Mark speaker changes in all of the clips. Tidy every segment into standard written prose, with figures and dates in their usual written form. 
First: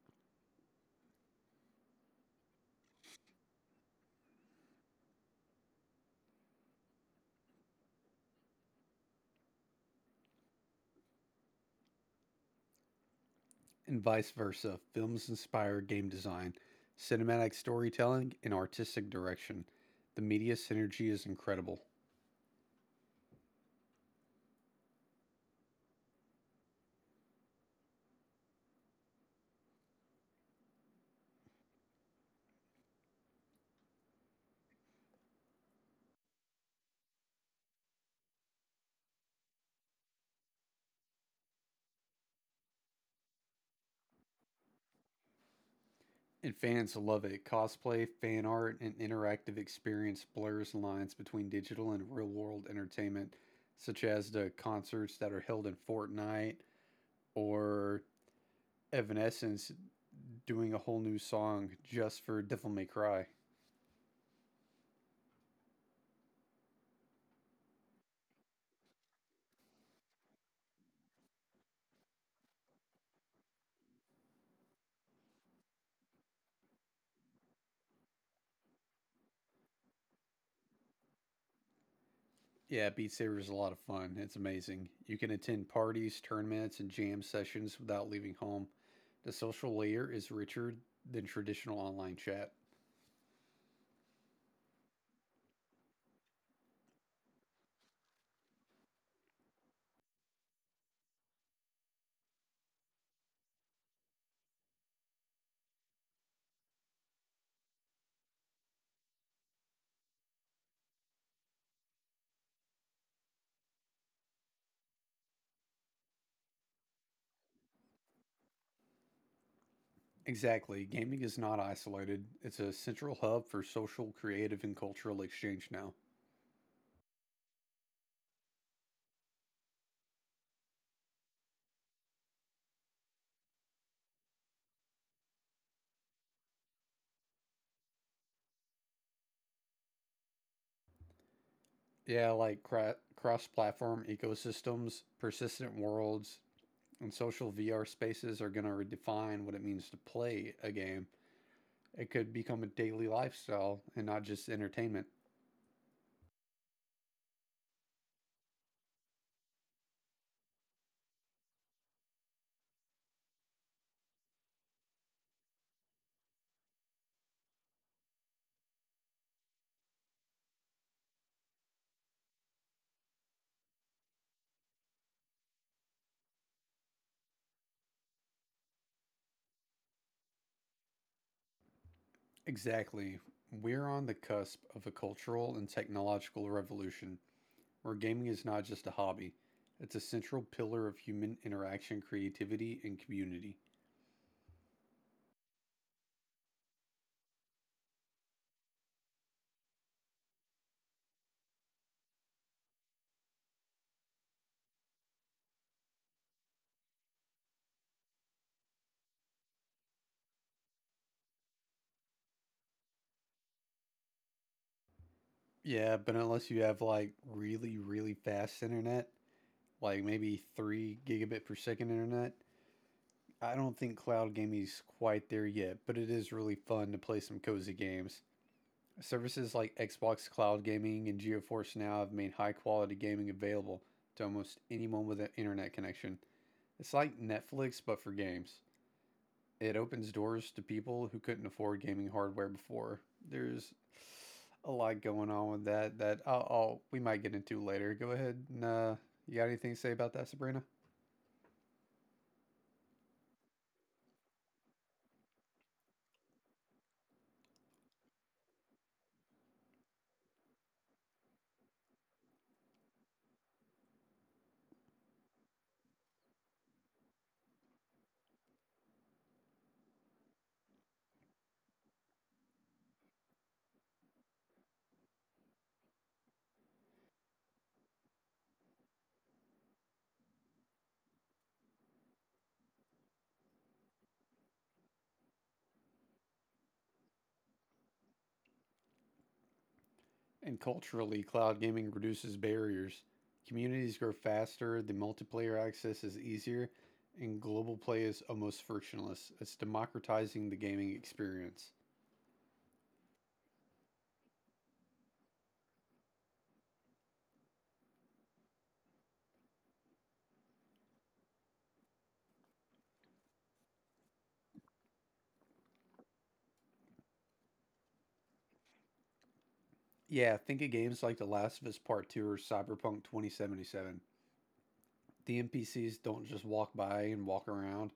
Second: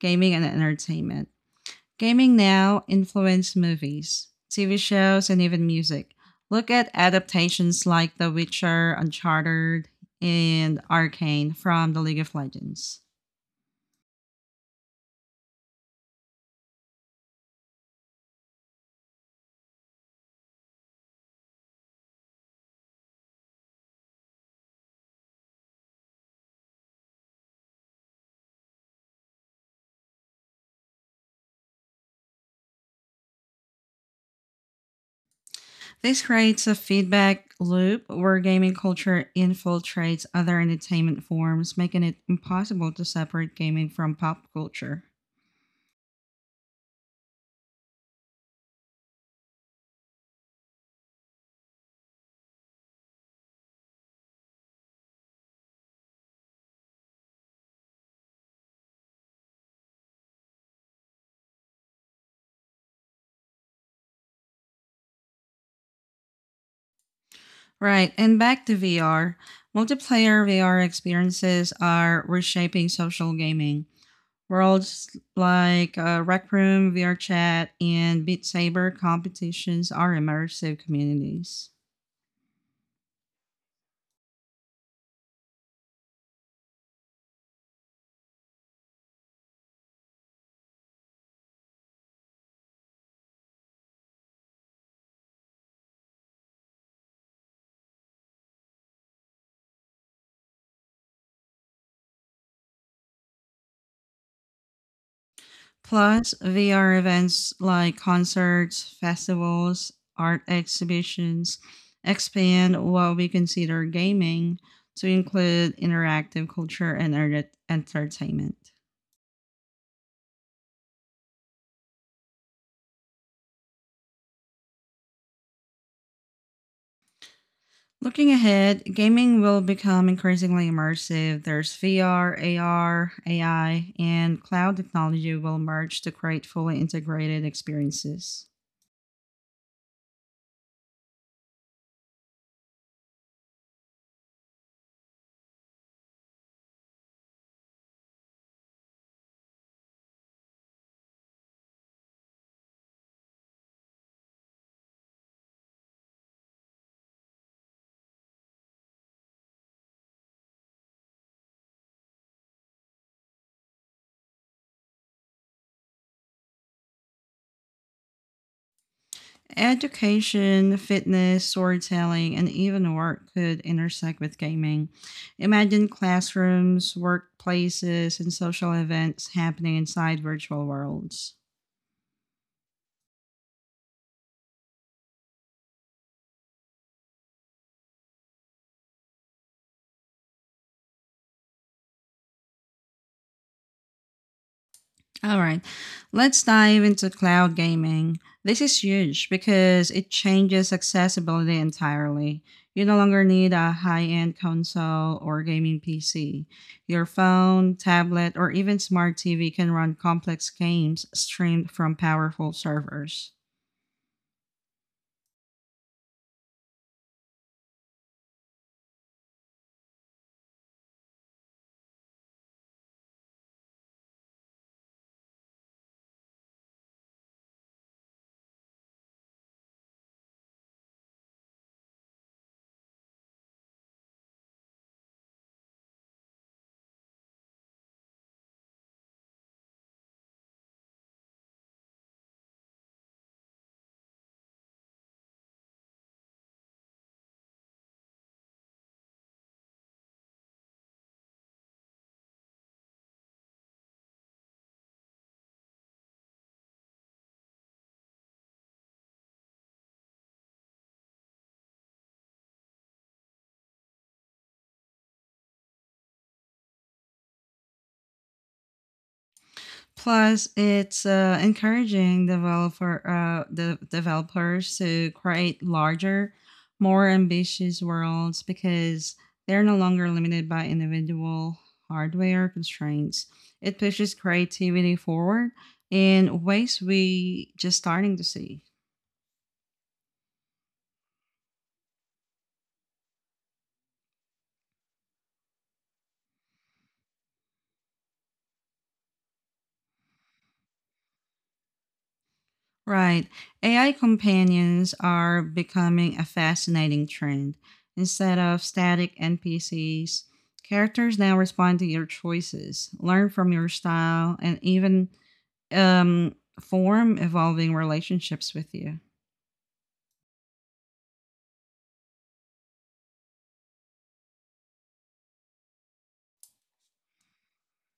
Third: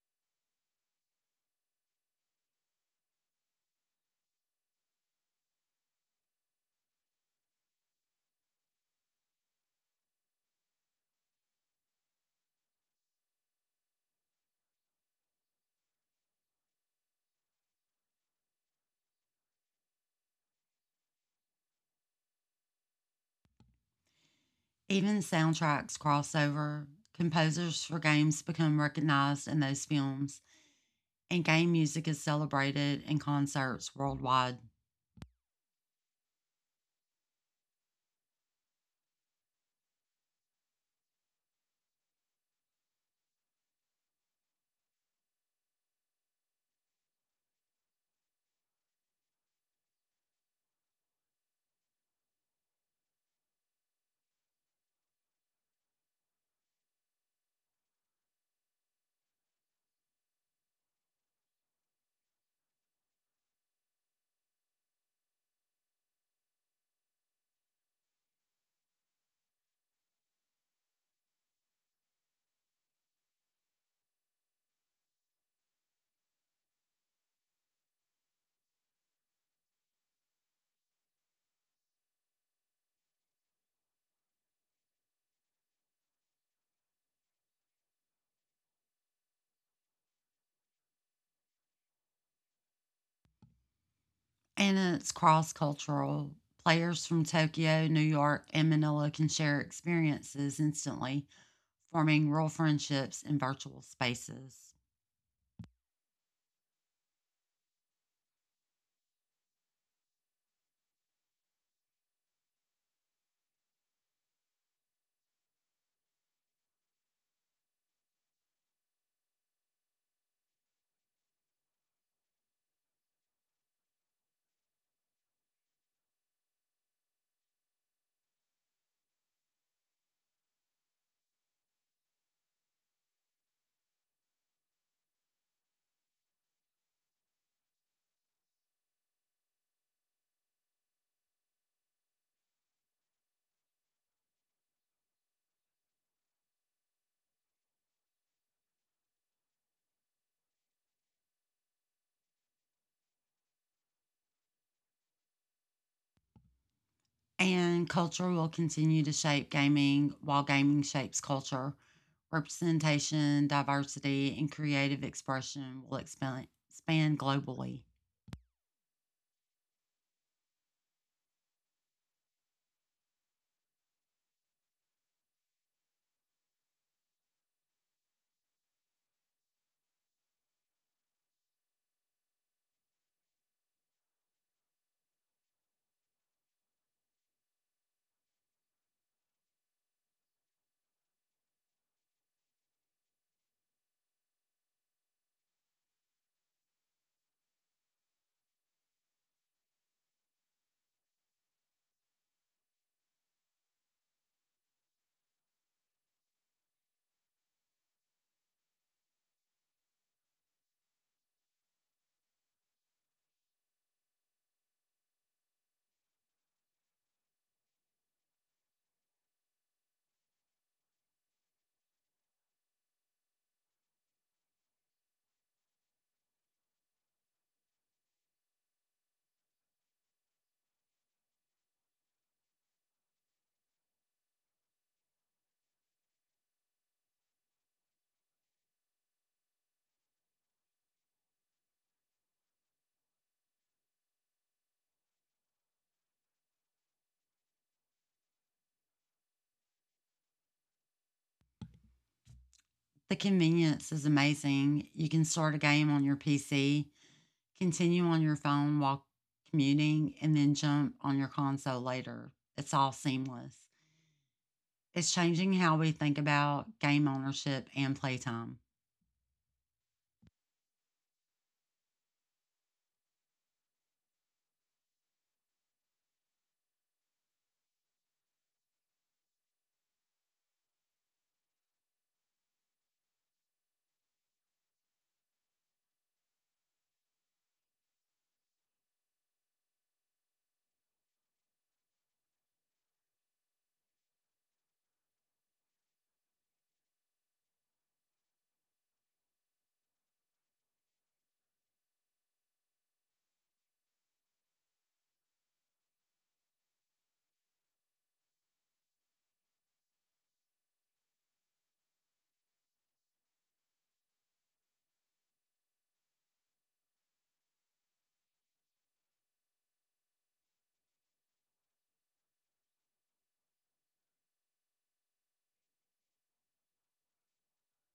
Speaker 1: gaming and entertainment. Gaming now influences movies, TV shows, and even music. Look at adaptations like The Witcher, Uncharted, and Arcane from the League of Legends.
Speaker 2: And vice versa. Films inspire game design, cinematic storytelling, and artistic direction. The media synergy is incredible.
Speaker 3: Even soundtracks cross over. Composers for games become recognized in those films, and game music is celebrated in concerts worldwide.
Speaker 1: This creates a feedback loop where gaming culture infiltrates other entertainment forms, making it impossible to separate gaming from pop culture.
Speaker 2: And fans love it. Cosplay, fan art, and interactive experience blurs lines between digital and real world entertainment, such as the concerts that are held in Fortnite or Evanescence doing a whole new song just for Devil May Cry.
Speaker 1: Right, and back to VR. Multiplayer VR experiences are reshaping social gaming. Worlds like Rec Room, VR Chat, and Beat Saber competitions are immersive communities.
Speaker 2: Yeah, Beat Saber is a lot of fun. It's amazing. You can attend parties, tournaments, and jam sessions without leaving home. The social layer is richer than traditional online chat.
Speaker 3: And it's cross cultural. Players from Tokyo, New York, and Manila can share experiences instantly, forming real friendships in virtual spaces.
Speaker 1: Plus, VR events like concerts, festivals, art exhibitions expand what we consider gaming to include interactive culture and entertainment.
Speaker 2: Exactly. Gaming is not isolated. It's a central hub for social, creative, and cultural exchange now.
Speaker 1: Looking ahead, gaming will become increasingly immersive. There's VR, AR, AI, and cloud technology will merge to create fully integrated experiences.
Speaker 2: Yeah, like cross-platform ecosystems, persistent worlds, and social VR spaces are going to redefine what it means to play a game. It could become a daily lifestyle and not just entertainment.
Speaker 3: And culture will continue to shape gaming while gaming shapes culture. Representation, diversity, and creative expression will expand globally.
Speaker 1: Education, fitness, storytelling, and even work could intersect with gaming. Imagine classrooms, workplaces, and social events happening inside virtual worlds.
Speaker 2: Exactly. We're on the cusp of a cultural and technological revolution where gaming is not just a hobby, it's a central pillar of human interaction, creativity, and community.
Speaker 1: All right, let's dive into cloud gaming. This is huge because it changes accessibility entirely. You no longer need a high end console or gaming PC. Your phone, tablet, or even smart TV can run complex games streamed from powerful servers.
Speaker 2: Yeah, but unless you have like really, really fast internet, like maybe 3 gigabit per second internet, I don't think cloud gaming's quite there yet, but it is really fun to play some cozy games. Services like Xbox Cloud Gaming and GeForce Now have made high quality gaming available to almost anyone with an internet connection. It's like Netflix, but for games. It opens doors to people who couldn't afford gaming hardware before. There's a lot going on with that that I'll we might get into later. Go ahead and you got anything to say about that, Sabrina?
Speaker 3: The convenience is amazing. You can start a game on your PC, continue on your phone while commuting, and then jump on your console later. It's all seamless. It's changing how we think about game ownership and playtime.
Speaker 1: Plus, it's encouraging developer the developers to create larger, more ambitious worlds because they're no longer limited by individual hardware constraints. It pushes creativity forward in ways we just starting to see.
Speaker 2: And culturally, cloud gaming reduces barriers. Communities grow faster, the multiplayer access is easier, and global play is almost frictionless. It's democratizing the gaming experience.
Speaker 1: Right. AI companions are becoming a fascinating trend. Instead of static NPCs, characters now respond to your choices, learn from your style, and even form evolving relationships with you.
Speaker 2: Yeah, think of games like The Last of Us Part 2 or Cyberpunk 2077. The NPCs don't just walk by and walk around,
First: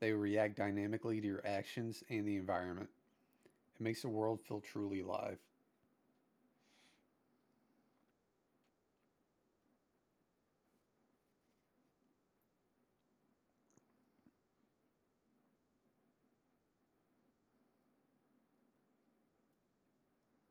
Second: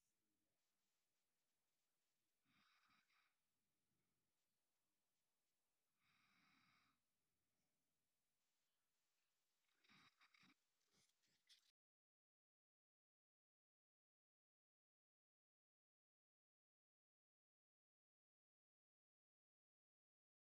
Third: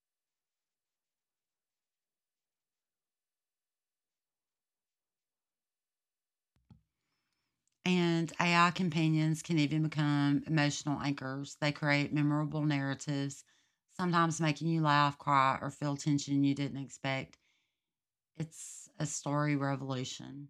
Speaker 2: they react dynamically to your actions and the environment. It makes the world feel truly alive.
Speaker 3: And AI companions can even become emotional anchors. They create memorable narratives, sometimes making you laugh, cry, or feel tension you didn't expect. It's a story revolution,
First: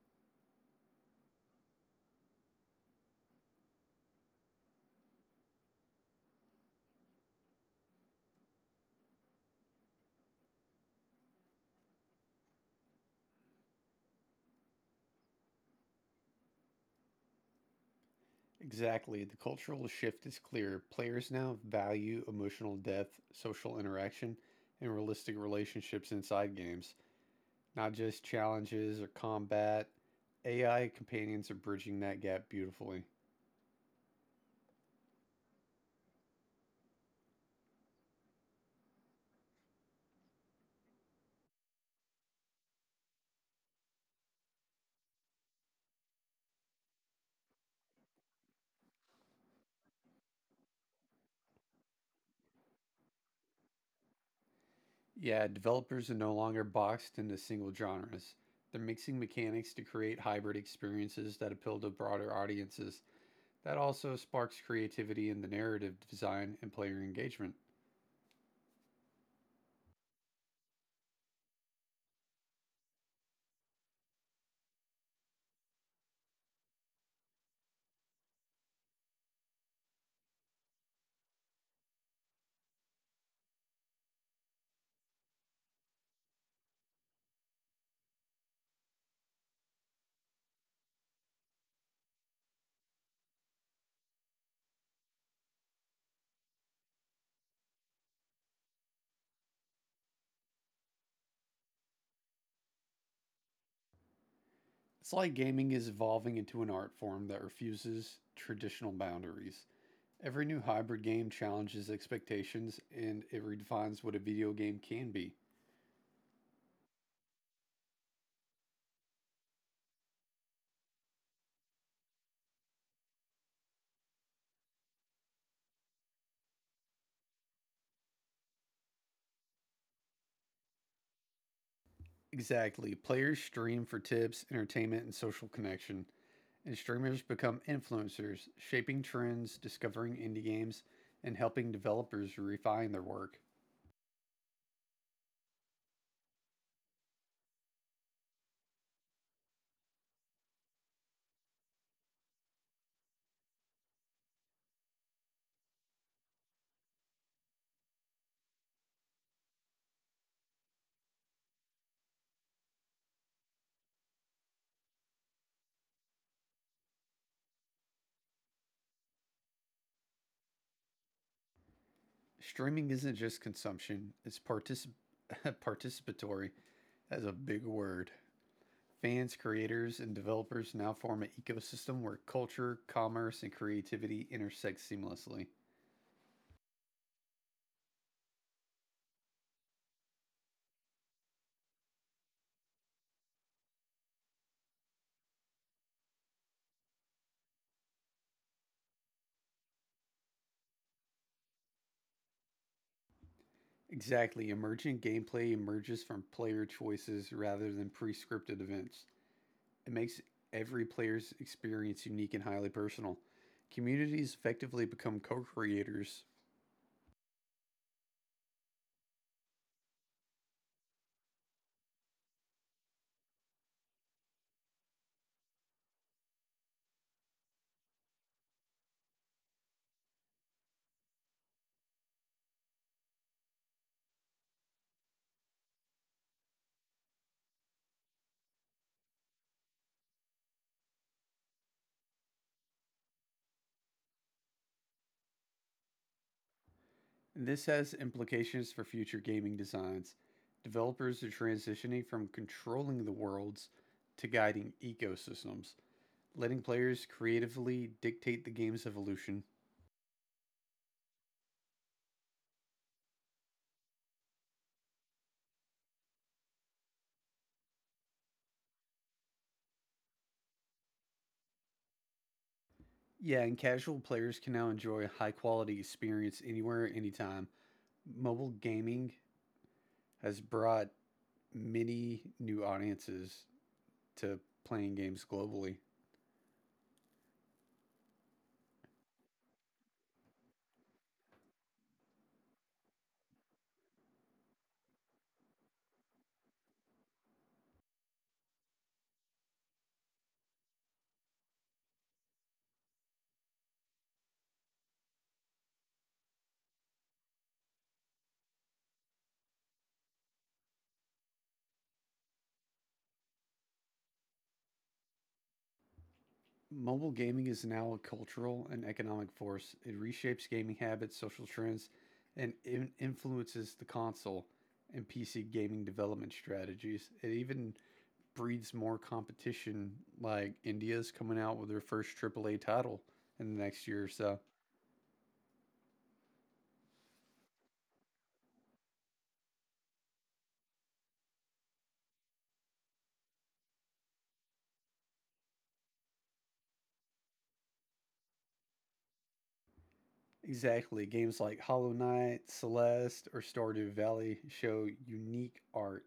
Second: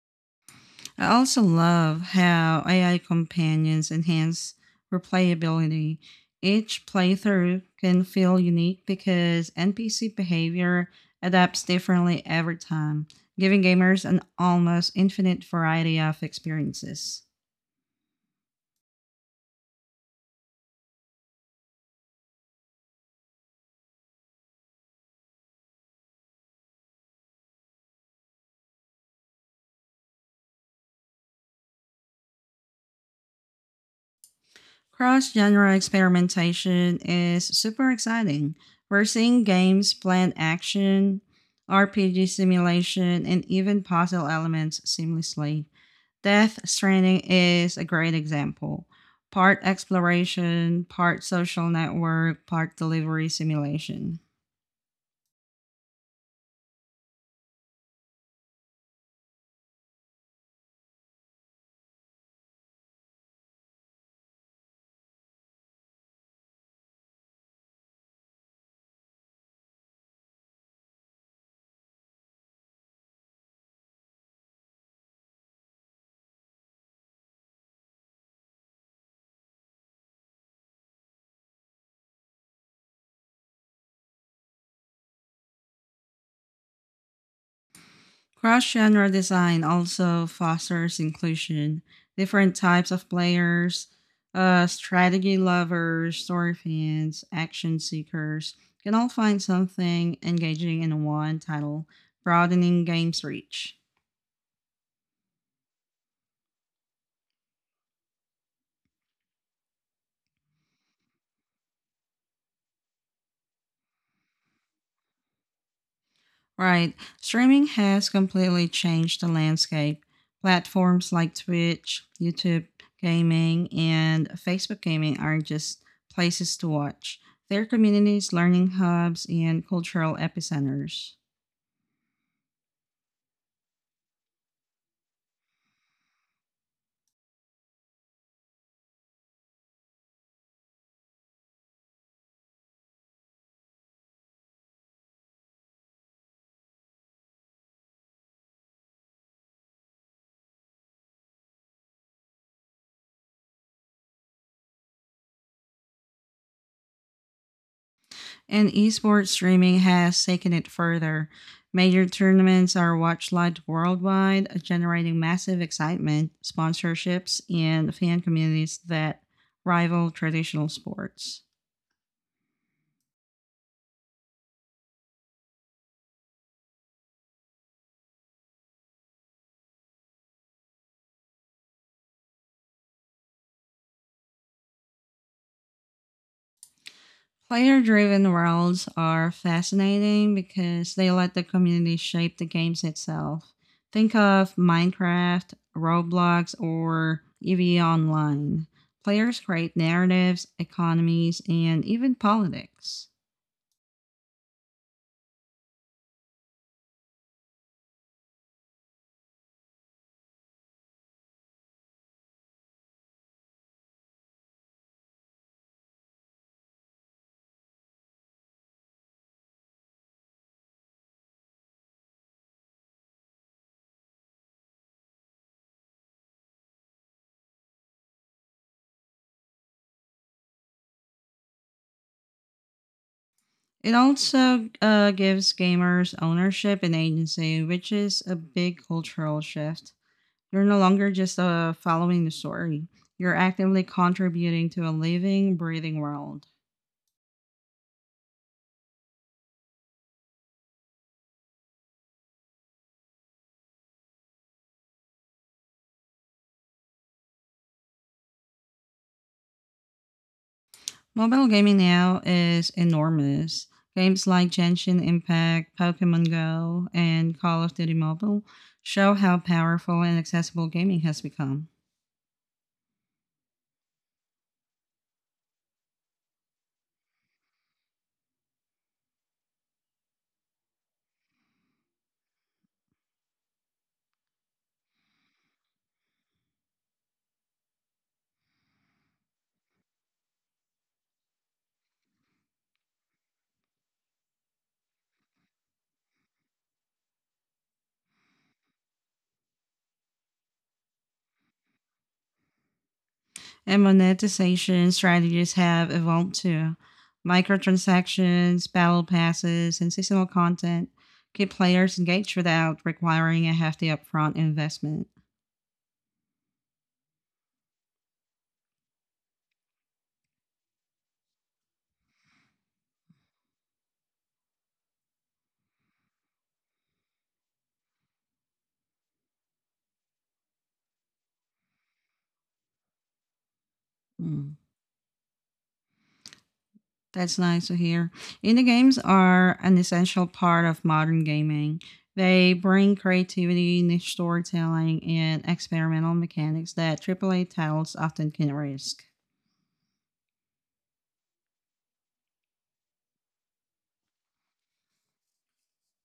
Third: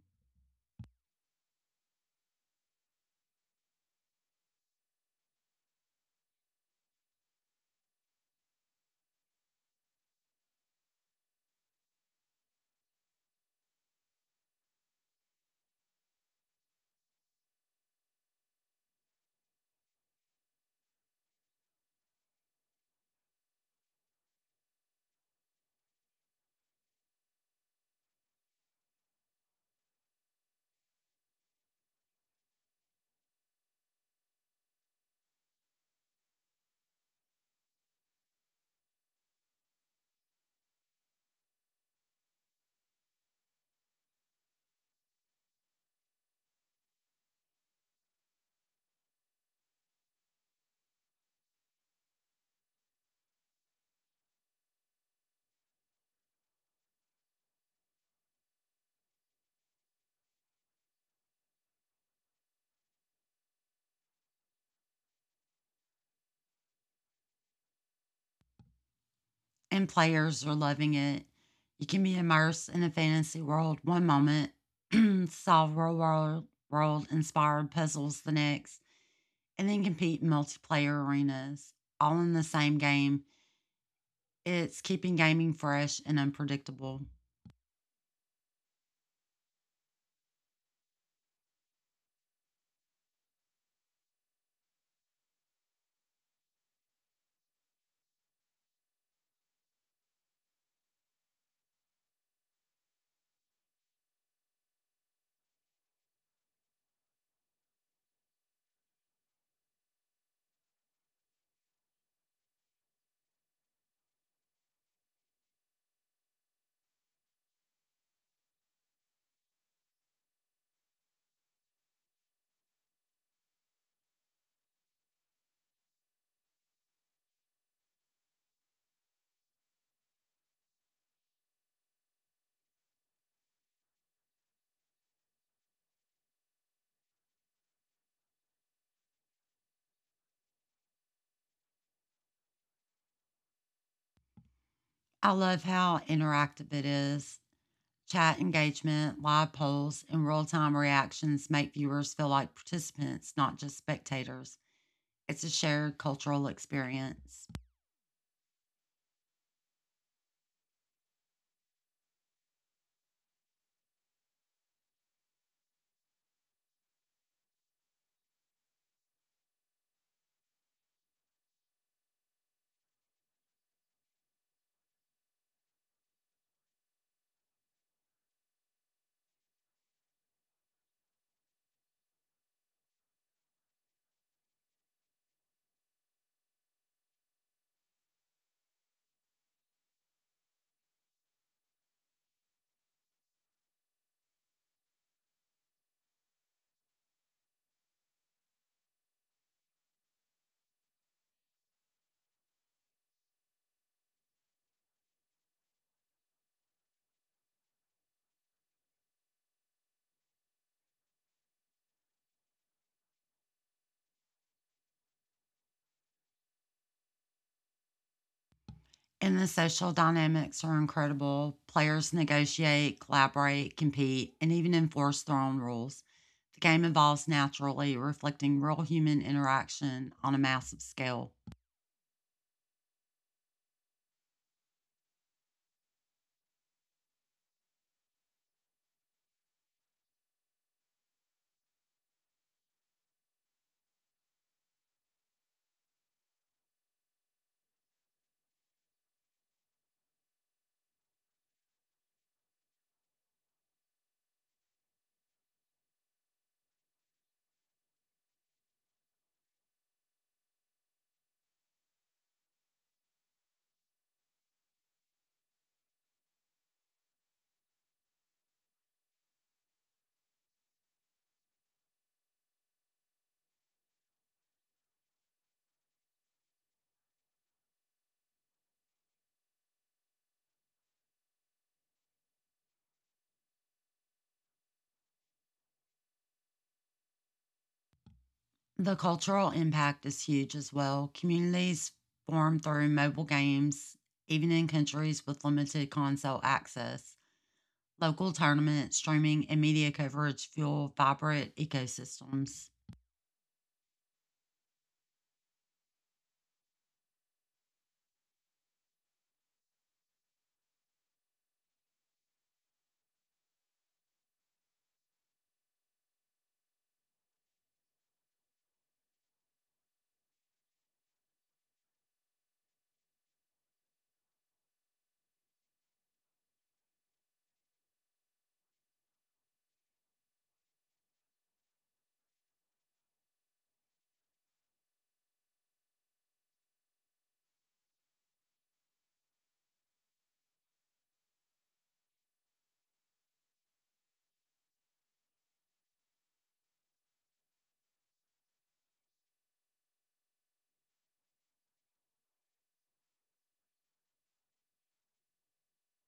Speaker 1: I also love how AI companions enhance replayability. Each playthrough can feel unique because NPC behavior adapts differently every time, giving gamers an almost infinite variety of experiences.
Speaker 2: Exactly. The cultural shift is clear. Players now value emotional depth, social interaction, and realistic relationships inside games, not just challenges or combat. AI companions are bridging that gap beautifully.
Speaker 1: Cross genre experimentation is super exciting. We're seeing games blend action, RPG simulation, and even puzzle elements seamlessly. Death Stranding is a great example. Part exploration, part social network, part delivery simulation.
Speaker 2: Yeah, developers are no longer boxed into single genres. They're mixing mechanics to create hybrid experiences that appeal to broader audiences. That also sparks creativity in the narrative design and player engagement.
Speaker 3: and players are loving it. You can be immersed in a fantasy world one moment, solve real world, world inspired puzzles the next, and then compete in multiplayer arenas, all in the same game. It's keeping gaming fresh and unpredictable.
Speaker 1: Cross genre design also fosters inclusion. Different types of players, strategy lovers, story fans, action seekers can all find something engaging in one title, broadening game's reach.
Speaker 2: Sly gaming is evolving into an art form that refuses traditional boundaries. Every new hybrid game challenges expectations and it redefines what a video game can be.
Speaker 1: Right. Streaming has completely changed the landscape. Platforms like Twitch, YouTube gaming, and Facebook gaming aren't just places to watch. They're communities, learning hubs, and cultural epicenters.
Speaker 2: Exactly. Players stream for tips, entertainment, and social connection, and streamers become influencers, shaping trends, discovering indie games, and helping developers refine their work.
Speaker 3: I love how interactive it is. Chat engagement, live polls, and real time reactions make viewers feel like participants, not just spectators. It's a shared cultural experience.
Speaker 1: And esports streaming has taken it further. Major tournaments are watched live worldwide, generating massive excitement, sponsorships, and fan communities that rival traditional sports.
Speaker 2: Streaming isn't just consumption, it's participatory. That's a big word. Fans, creators, and developers now form an ecosystem where culture, commerce, and creativity intersect seamlessly.
Speaker 1: Player driven worlds are fascinating because they let the community shape the games itself. Think of Minecraft, Roblox, or EVE Online. Players create narratives, economies, and even politics.
Speaker 2: Exactly, emergent gameplay emerges from player choices rather than pre-scripted events. It makes every player's experience unique and highly personal. Communities effectively become co-creators,
Speaker 3: And the social dynamics are incredible. Players negotiate, collaborate, compete, and even enforce their own rules. The game evolves naturally, reflecting real human interaction on a massive scale.
Speaker 1: It also gives gamers ownership and agency, which is a big cultural shift. You're no longer just following the story, you're actively contributing to a living, breathing world.
Speaker 2: and this has implications for future gaming designs. Developers are transitioning from controlling the worlds to guiding ecosystems, letting players creatively dictate the game's evolution.
Speaker 1: Mobile gaming now is enormous. Games like Genshin Impact, Pokemon Go, and Call of Duty Mobile show how powerful and accessible gaming has become.
Speaker 2: Yeah, and casual players can now enjoy a high quality experience anywhere, anytime. Mobile gaming has brought many new audiences to playing games globally.
Speaker 3: The cultural impact is huge as well. Communities form through mobile games, even in countries with limited console access. Local tournaments, streaming, and media coverage fuel vibrant ecosystems.
Speaker 1: And monetization strategies have evolved too. Microtransactions, battle passes, and seasonal content keep players engaged without requiring a hefty upfront investment.
Speaker 2: Mobile gaming is now a cultural and economic force. It reshapes gaming habits, social trends, and influences the console and PC gaming development strategies. It even breeds more competition. Like India's coming out with their first AAA title in the next year or so.
Speaker 1: Hmm. That's nice to hear. Indie games are an essential part of modern gaming. They bring creativity, niche storytelling, and experimental mechanics that AAA titles often can risk.
Speaker 2: Exactly. Games like Hollow Knight, Celeste, or Stardew Valley show unique art.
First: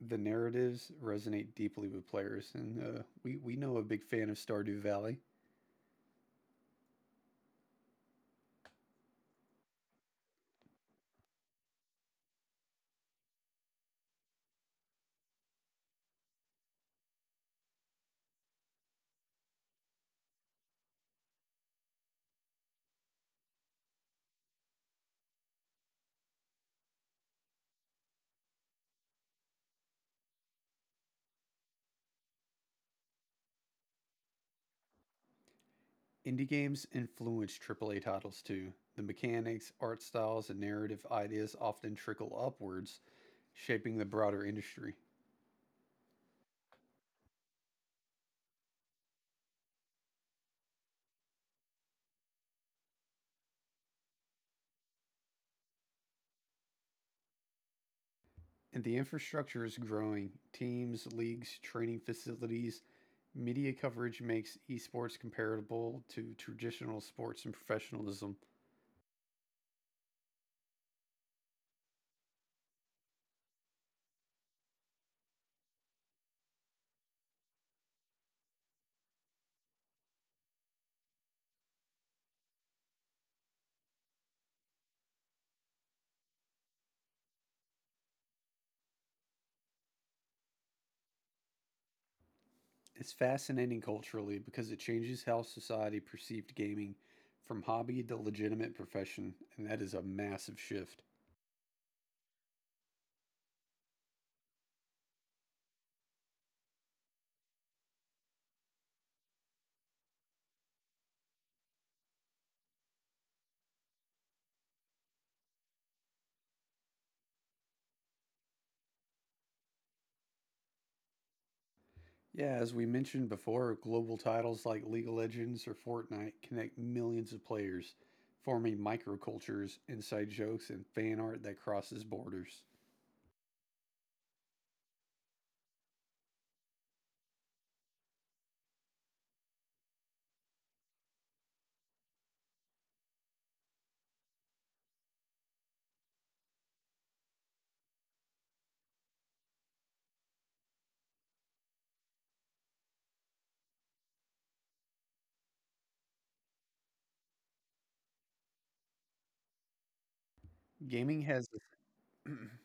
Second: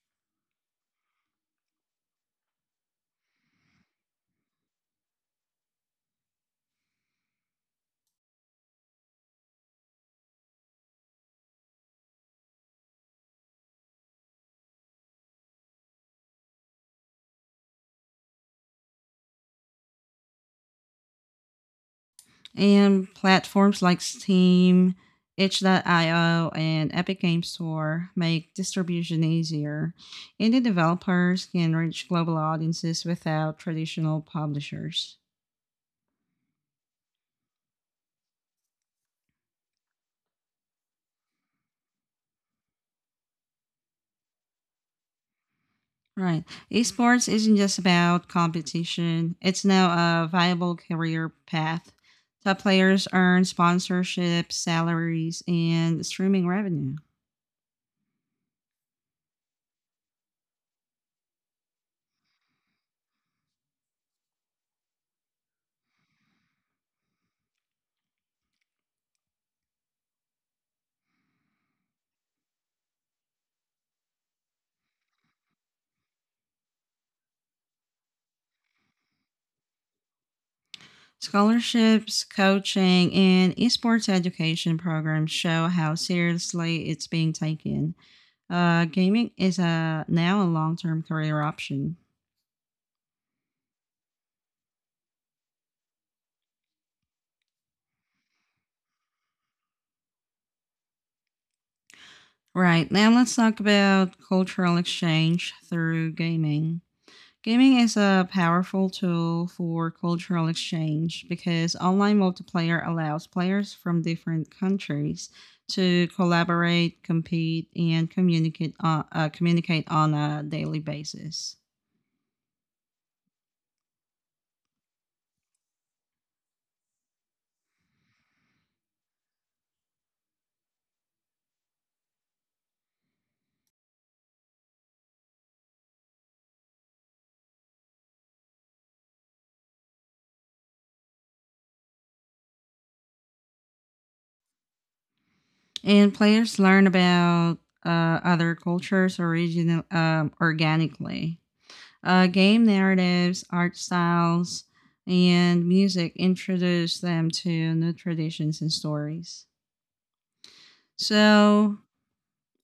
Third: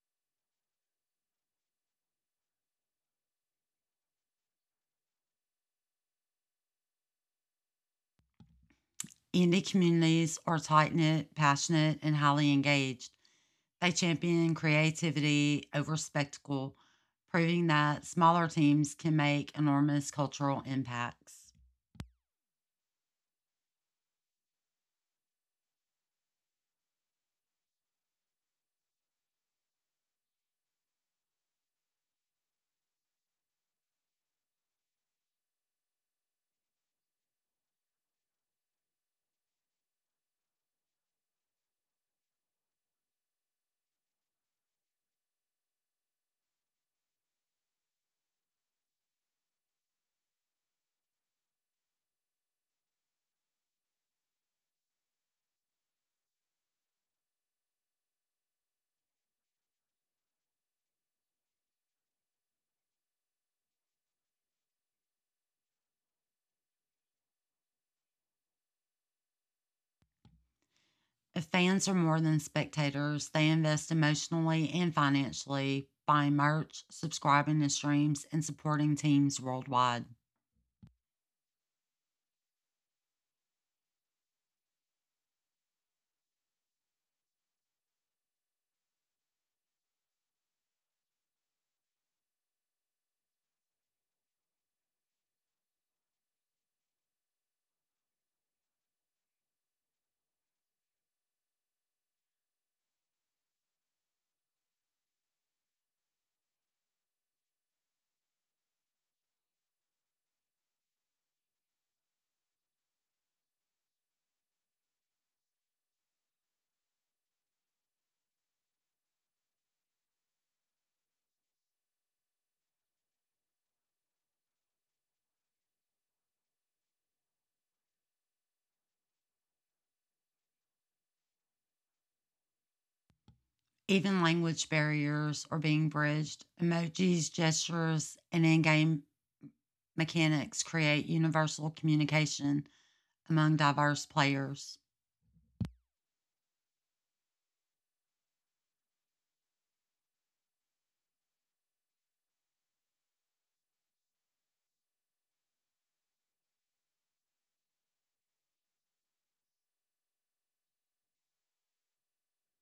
Speaker 2: The narratives resonate deeply with players, and we know a big fan of Stardew Valley.
Speaker 3: Indie communities are tight knit, passionate, and highly engaged. They champion creativity over spectacle, proving that smaller teams can make enormous cultural impacts.
Speaker 1: And platforms like Steam, itch.io, and Epic Games Store make distribution easier. Indie developers can reach global audiences without traditional publishers.
Speaker 2: Indie games influence AAA titles too. The mechanics, art styles, and narrative ideas often trickle upwards, shaping the broader industry.
Speaker 1: Right. Esports isn't just about competition, it's now a viable career path. Top players earn sponsorships, salaries, and streaming revenue.
Speaker 2: And the infrastructure is growing. Teams, leagues, training facilities, media coverage makes esports comparable to traditional sports and professionalism.
Speaker 3: If fans are more than spectators, they invest emotionally and financially, buying merch, subscribing to streams, and supporting teams worldwide.
Speaker 1: Scholarships, coaching, and esports education programs show how seriously it's being taken. Now a long term career option.
Speaker 2: It's fascinating culturally because it changes how society perceived gaming from hobby to legitimate profession, and that is a massive shift.
Speaker 1: Right, now let's talk about cultural exchange through gaming. Gaming is a powerful tool for cultural exchange because online multiplayer allows players from different countries to collaborate, compete, and communicate on a daily basis.
Speaker 2: Yeah, as we mentioned before, global titles like League of Legends or Fortnite connect millions of players, forming microcultures, inside jokes, and fan art that crosses borders.
Speaker 3: Even language barriers are being bridged. Emojis, gestures, and in game mechanics create universal communication among diverse players.
Speaker 1: And players learn about uh, other cultures organically. Game narratives, art styles, and music introduce them to new traditions and stories.
Speaker 2: Gaming has a
Speaker 1: So,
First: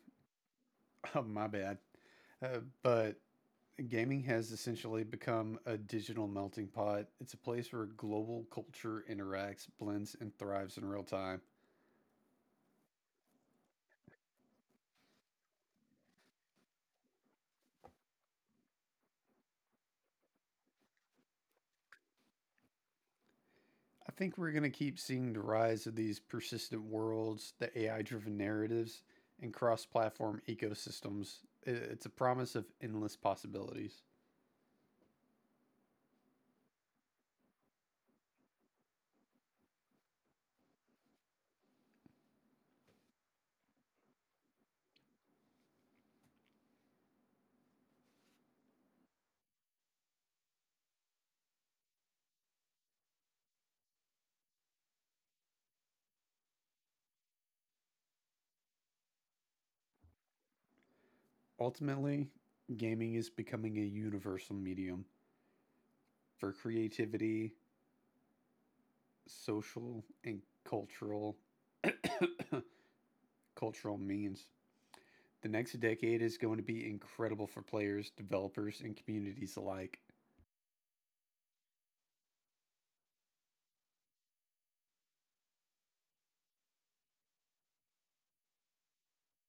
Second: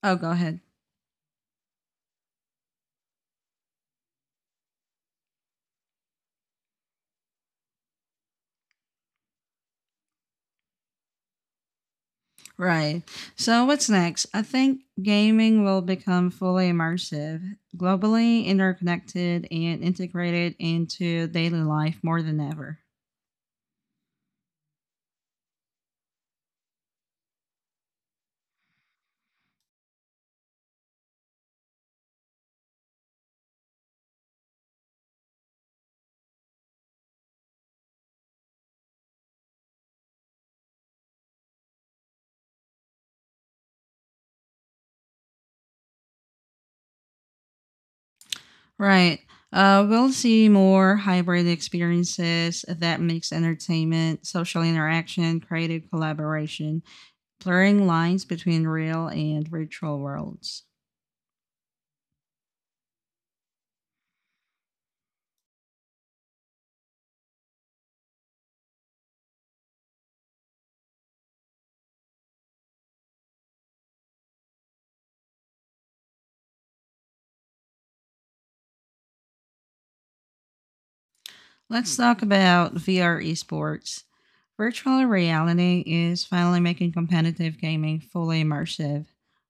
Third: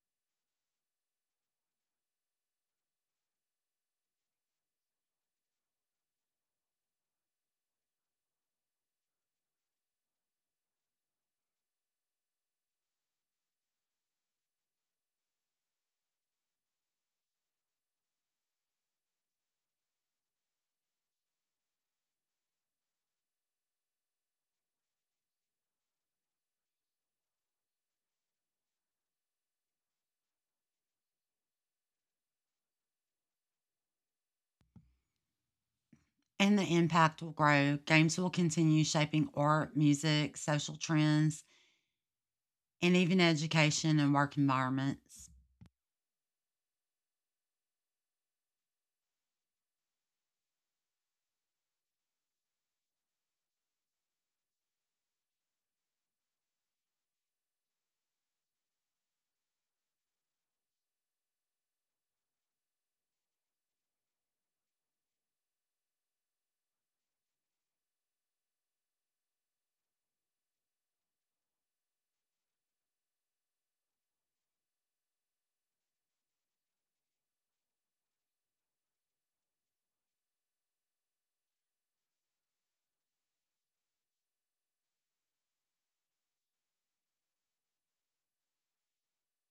Speaker 1: oh, go ahead.
Speaker 2: Oh, my bad. But gaming has essentially become a digital melting pot. It's a place where global culture interacts, blends, and thrives in real time.
Speaker 1: Right. So, what's next? I think gaming will become fully immersive, globally interconnected, and integrated into daily life more than ever.
Speaker 2: I think we're going to keep seeing the rise of these persistent worlds, the AI driven narratives, and cross platform ecosystems. It's a promise of endless possibilities.
Speaker 3: And the impact will grow. Games will continue shaping art, music, social trends, and even education and work environments.
Speaker 1: Right. We'll see more hybrid experiences that mix entertainment, social interaction, creative collaboration, blurring lines between real and virtual worlds.
Speaker 2: Ultimately, gaming is becoming a universal medium for creativity, social, and cultural cultural means. The next decade is going to be incredible for players, developers, and communities alike.
Speaker 1: Let's talk about VR esports. Virtual reality is finally making competitive gaming fully immersive.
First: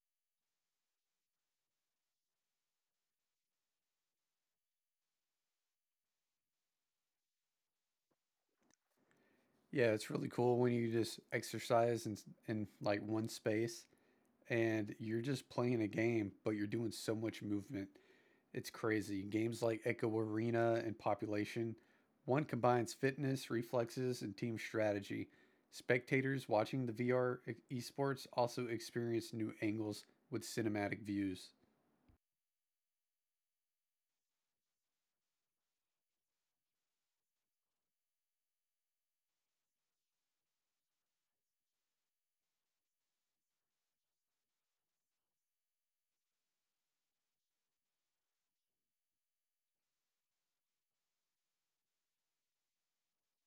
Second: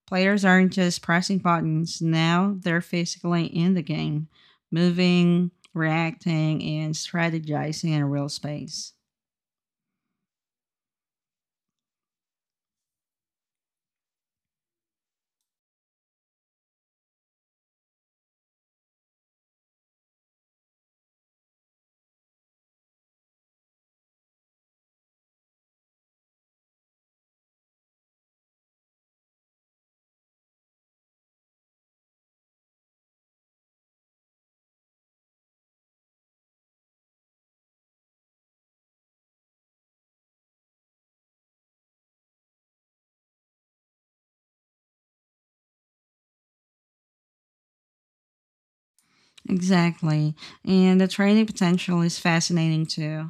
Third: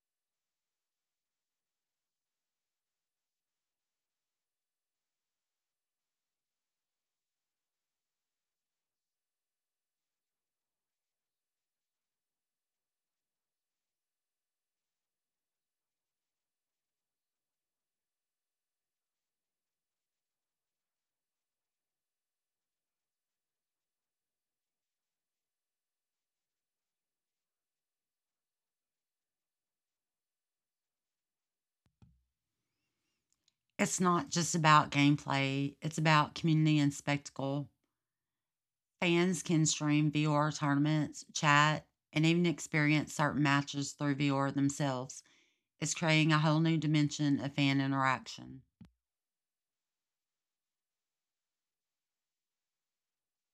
Speaker 1: Players aren't just pressing buttons, now they're physically in the game, moving, reacting, and strategizing in a real space.
Speaker 2: Yeah, it's really cool when you just exercise in like one space and you're just playing a game, but you're doing so much movement. It's crazy. Games like Echo Arena and Population, one combines fitness, reflexes, and team strategy. Spectators watching the VR esports also experience new angles with cinematic views.
Speaker 3: It's not just about gameplay, it's about community and spectacle. Fans can stream VR tournaments, chat, and even experience certain matches through VR themselves. It's creating a whole new dimension of fan interaction.
Speaker 1: Exactly, and the training potential is fascinating too.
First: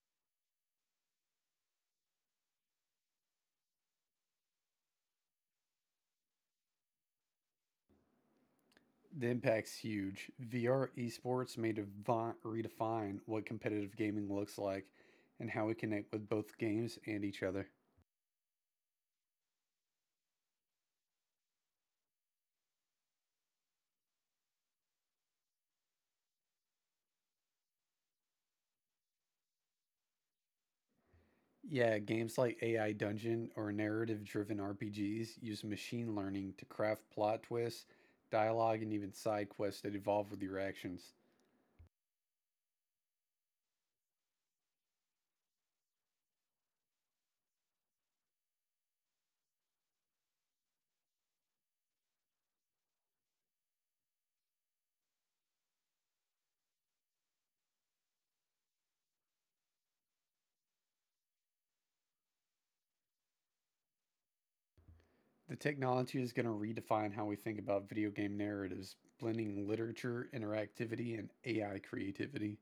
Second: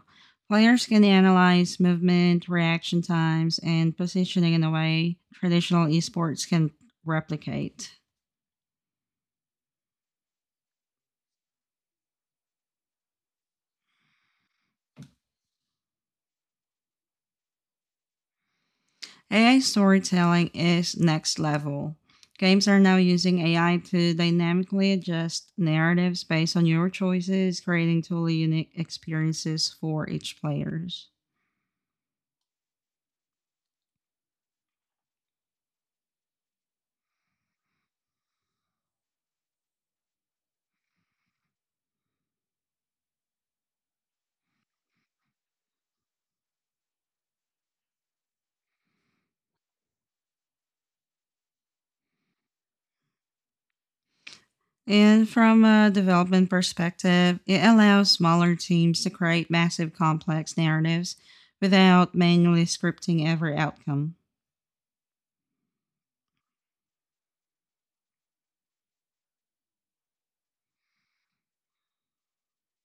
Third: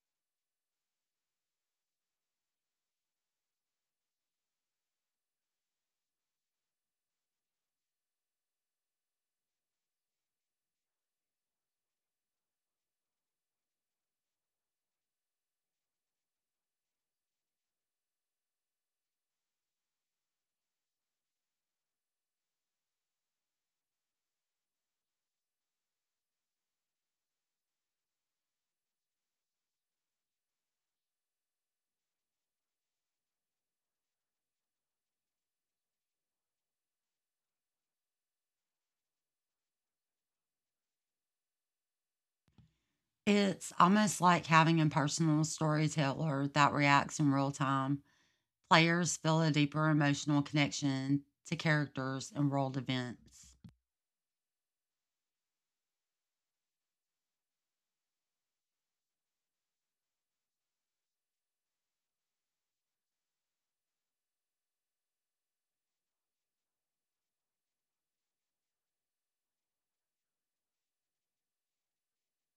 Speaker 1: Players can analyze movement, reaction times, and positioning in a way traditional esports can replicate.
Speaker 2: The impact's huge. VR esports may redefine what competitive gaming looks like and how we connect with both games and each other.
Speaker 1: AI storytelling is next level. Games are now using AI to dynamically adjust narratives based on your choices, creating totally unique experiences for each players.
Speaker 2: Yeah, games like AI Dungeon or narrative driven RPGs use machine learning to craft plot twists, dialogue, and even side quests that evolve with your actions.
Speaker 3: It's almost like having a personal storyteller that reacts in real time. Players feel a deeper emotional connection to characters and world events.
Speaker 1: And from a development perspective, it allows smaller teams to create massive complex narratives without manually scripting every outcome.
Speaker 2: The technology is going to redefine how we think about video game narratives, blending literature, interactivity, and AI creativity.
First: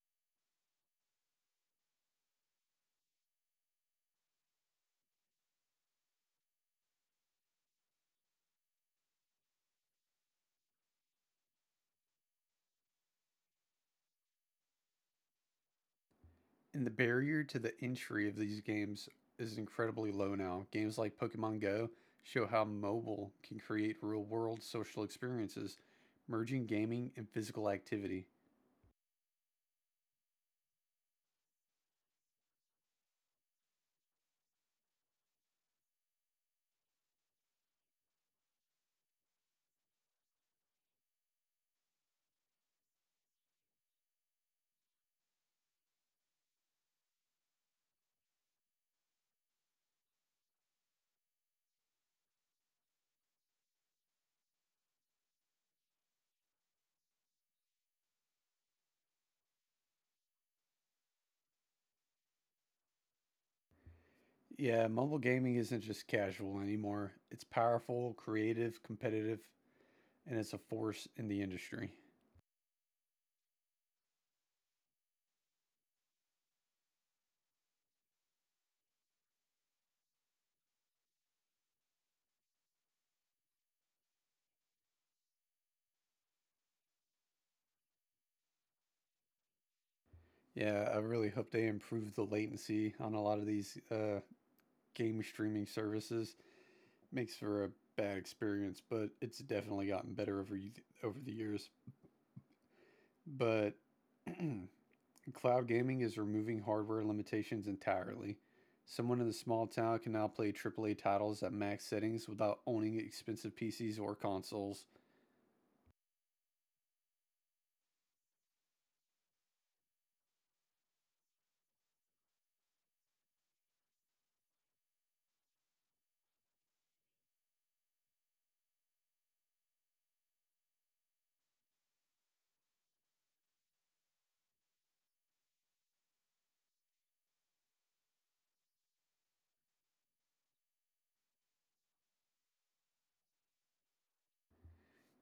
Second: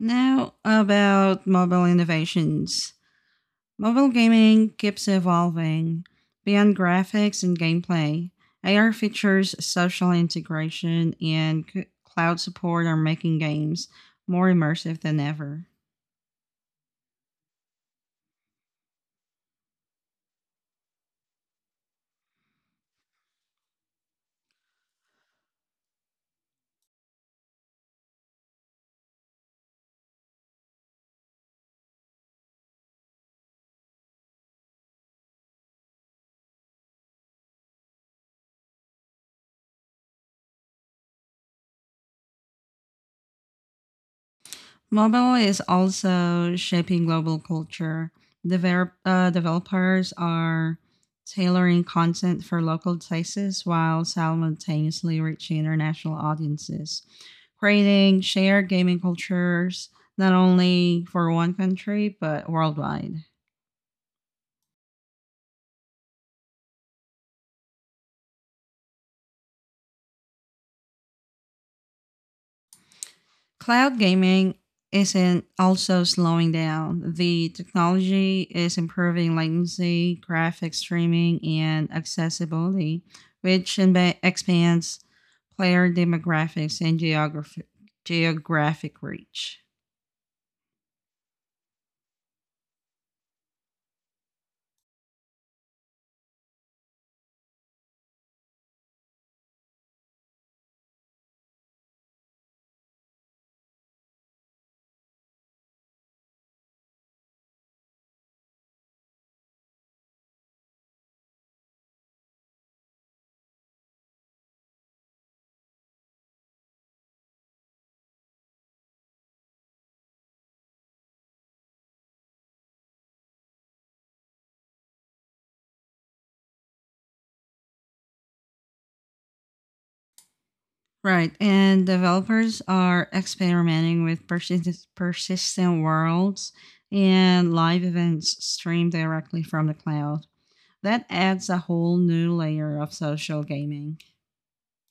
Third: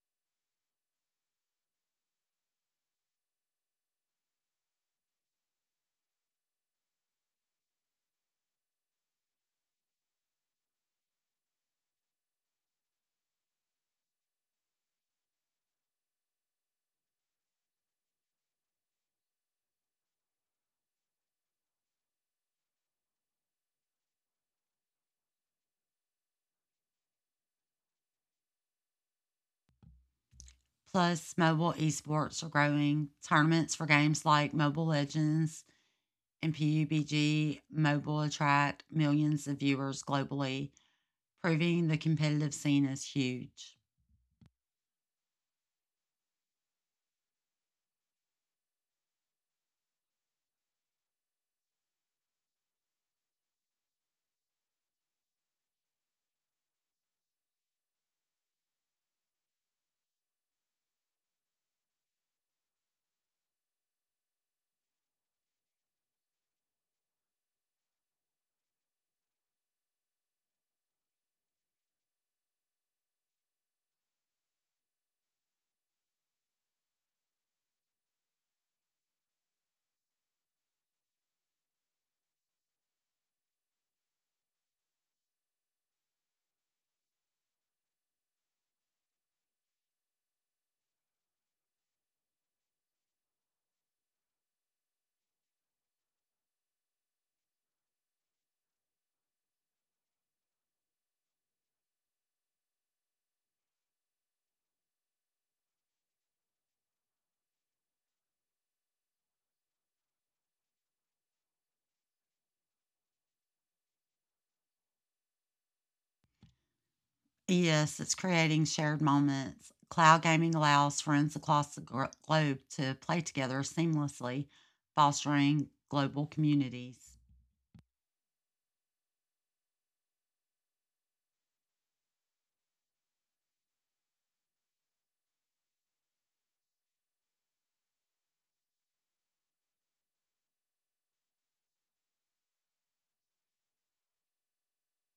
Speaker 1: Now, about mobile innovations. Mobile gaming keeps evolving beyond graphics and gameplay. AR features, social integration, and cloud support are making games more immersive than ever.
Speaker 2: And the barrier to the entry of these games is incredibly low now. Games like Pokemon Go show how mobile can create real world social experiences, merging gaming and physical activity.
Speaker 3: Plus, mobile esports are growing. Tournaments for games like Mobile Legends and PUBG Mobile attract millions of viewers globally, proving the competitive scene is huge.
Speaker 1: Mobile is also shaping global culture. Developers are tailoring content for local tastes while simultaneously reaching international audiences, creating shared gaming cultures not only for one country but worldwide.
Speaker 2: Yeah, mobile gaming isn't just casual anymore. It's powerful, creative, competitive, and it's a force in the industry.
Speaker 1: Cloud gaming isn't also slowing down. The technology is improving latency, graphics streaming, and accessibility, which expands player demographics and geographic reach.
Speaker 2: Yeah, I really hope they improve the latency on a lot of these game streaming services. Makes for a bad experience, but it's definitely gotten better over the years. But cloud gaming is removing hardware limitations entirely. Someone in a small town can now play AAA titles at max settings without owning expensive PCs or consoles.
Speaker 3: Yes, it's creating shared moments. Cloud gaming allows friends across the globe to play together seamlessly, fostering global communities.
Speaker 1: Right, and developers are experimenting with persistent worlds and live events streamed directly from the cloud. That adds a whole new layer of social gaming.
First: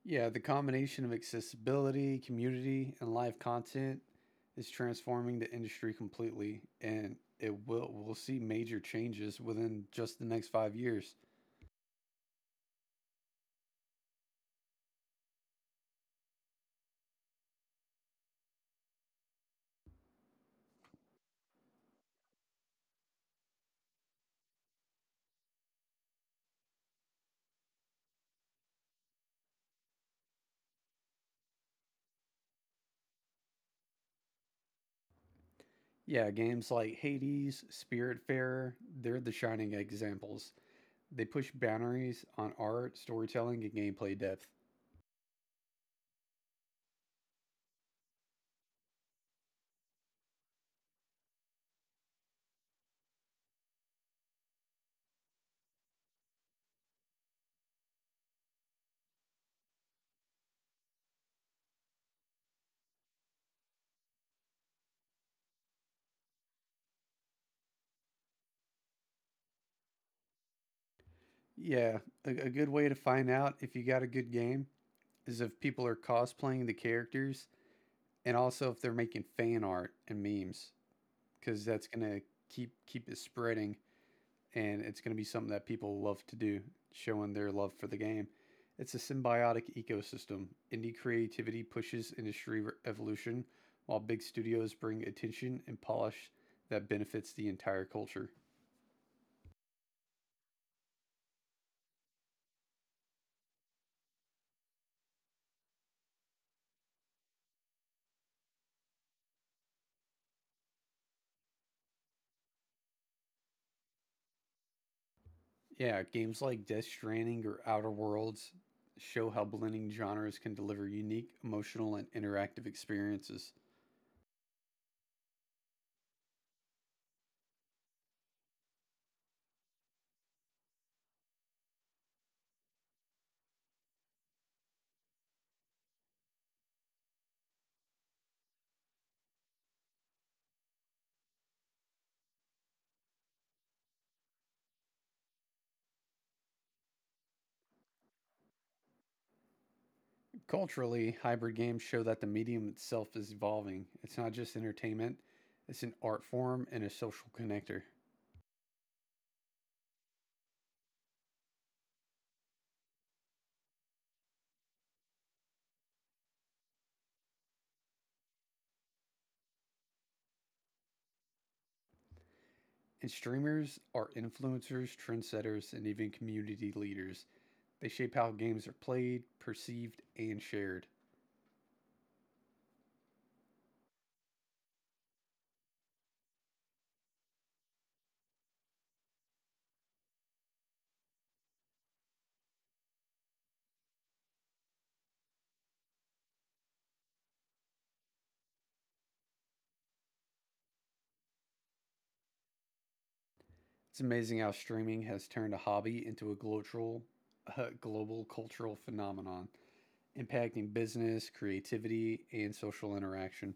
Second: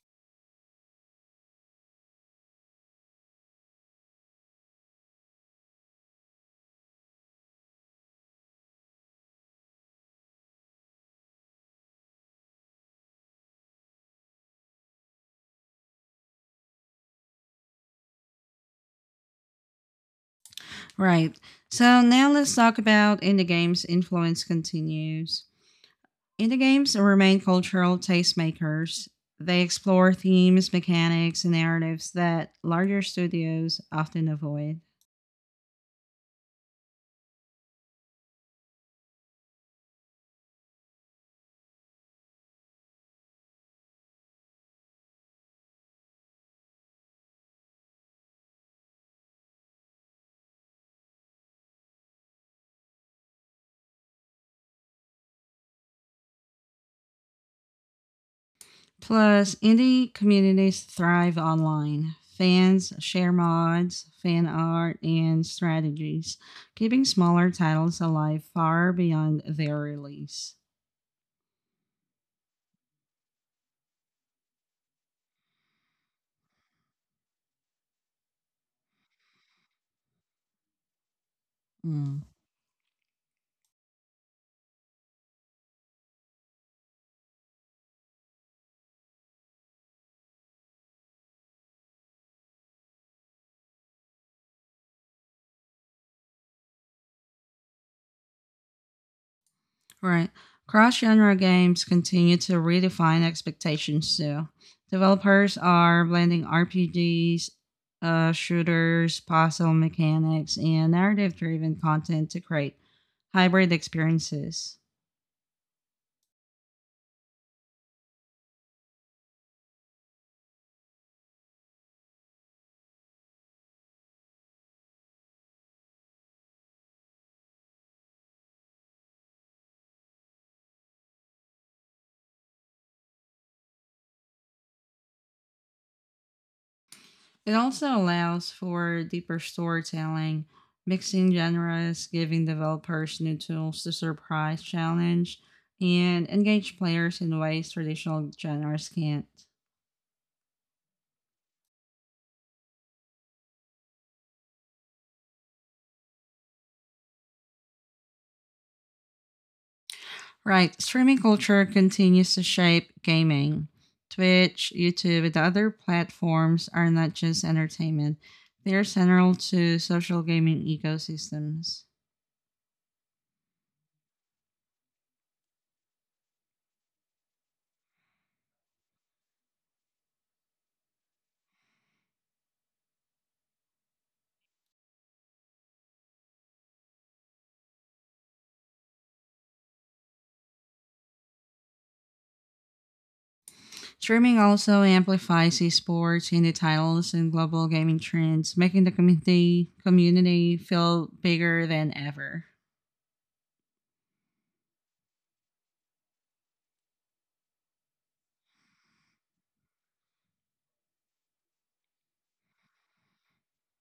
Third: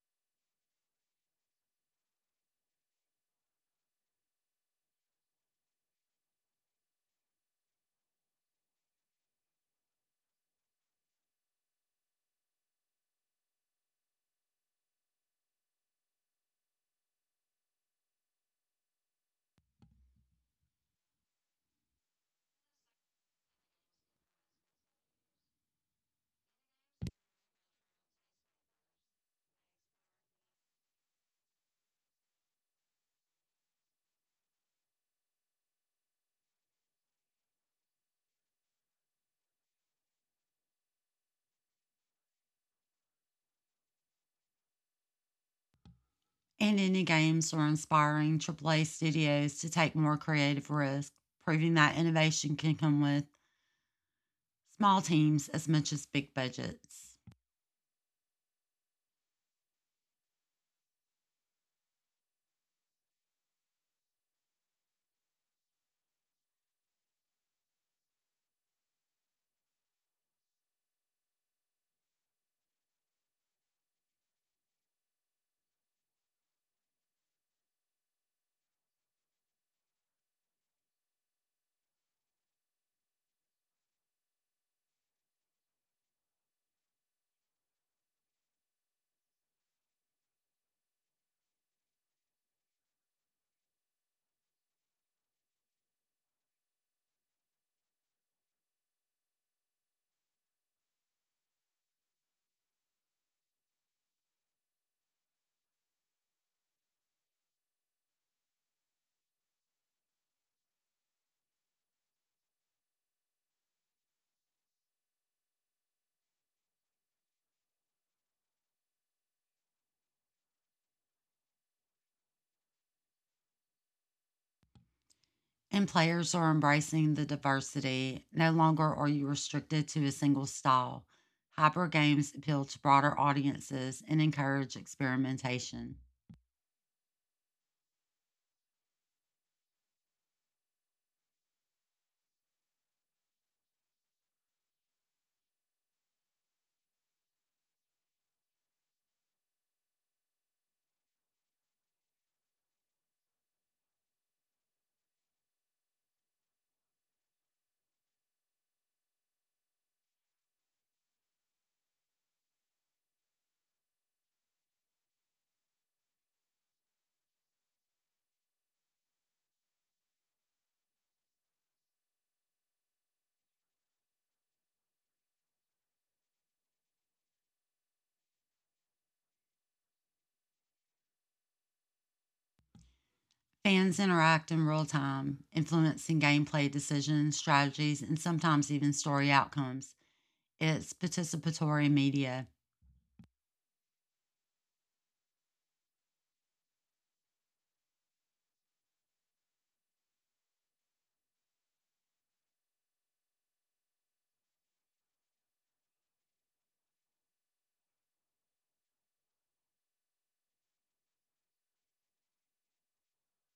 Speaker 2: Yeah, the combination of accessibility, community, and live content is transforming the industry completely, and it will we'll see major changes within just the next 5 years.
Speaker 1: Right. So now let's talk about indie games' influence continues. Indie games remain cultural tastemakers. They explore themes, mechanics, and narratives that larger studios often avoid.
Speaker 2: Yeah, games like Hades, Spiritfarer, they're the shining examples. They push boundaries on art, storytelling, and gameplay depth.
Speaker 3: And indie games are inspiring AAA studios to take more creative risks, proving that innovation can come with small teams as much as big budgets.
Speaker 1: Plus, indie communities thrive online. Fans share mods, fan art, and strategies, keeping smaller titles alive far beyond their release.
Speaker 2: Yeah, a good way to find out if you got a good game is if people are cosplaying the characters and also if they're making fan art and memes because that's
Speaker 1: Mm.
Speaker 2: gonna keep it spreading and it's gonna be something that people love to do, showing their love for the game. It's a symbiotic ecosystem. Indie creativity pushes industry evolution, while big studios bring attention and polish that benefits the entire culture.
Speaker 1: Right. Cross genre games continue to redefine expectations, too. Developers are blending RPGs, shooters, puzzle mechanics, and narrative driven content to create hybrid experiences.
Speaker 2: Yeah, games like Death Stranding or Outer Worlds show how blending genres can deliver unique, emotional, and interactive experiences.
Speaker 3: And players are embracing the diversity. No longer are you restricted to a single style. Hyper games appeal to broader audiences and encourage experimentation.
Speaker 1: It also allows for deeper storytelling, mixing genres, giving developers new tools to surprise, challenge, and engage players in ways traditional genres can't.
Speaker 2: Culturally, hybrid games show that the medium itself is evolving. It's not just entertainment, it's an art form and a social connector.
Speaker 1: Right. Streaming culture continues to shape gaming. Twitch, YouTube, and other platforms are not just entertainment, they are central to social gaming ecosystems.
Speaker 2: And streamers are influencers, trendsetters, and even community leaders. They shape how games are played, perceived, and shared.
Speaker 3: Fans interact in real time, influencing gameplay decisions, strategies, and sometimes even story outcomes. It's participatory media.
Speaker 1: Streaming also amplifies esports, indie titles, and global gaming trends, making the community feel bigger than ever.
Speaker 2: It's amazing how streaming has turned a hobby into a global cultural phenomenon, impacting business, creativity, and social interaction.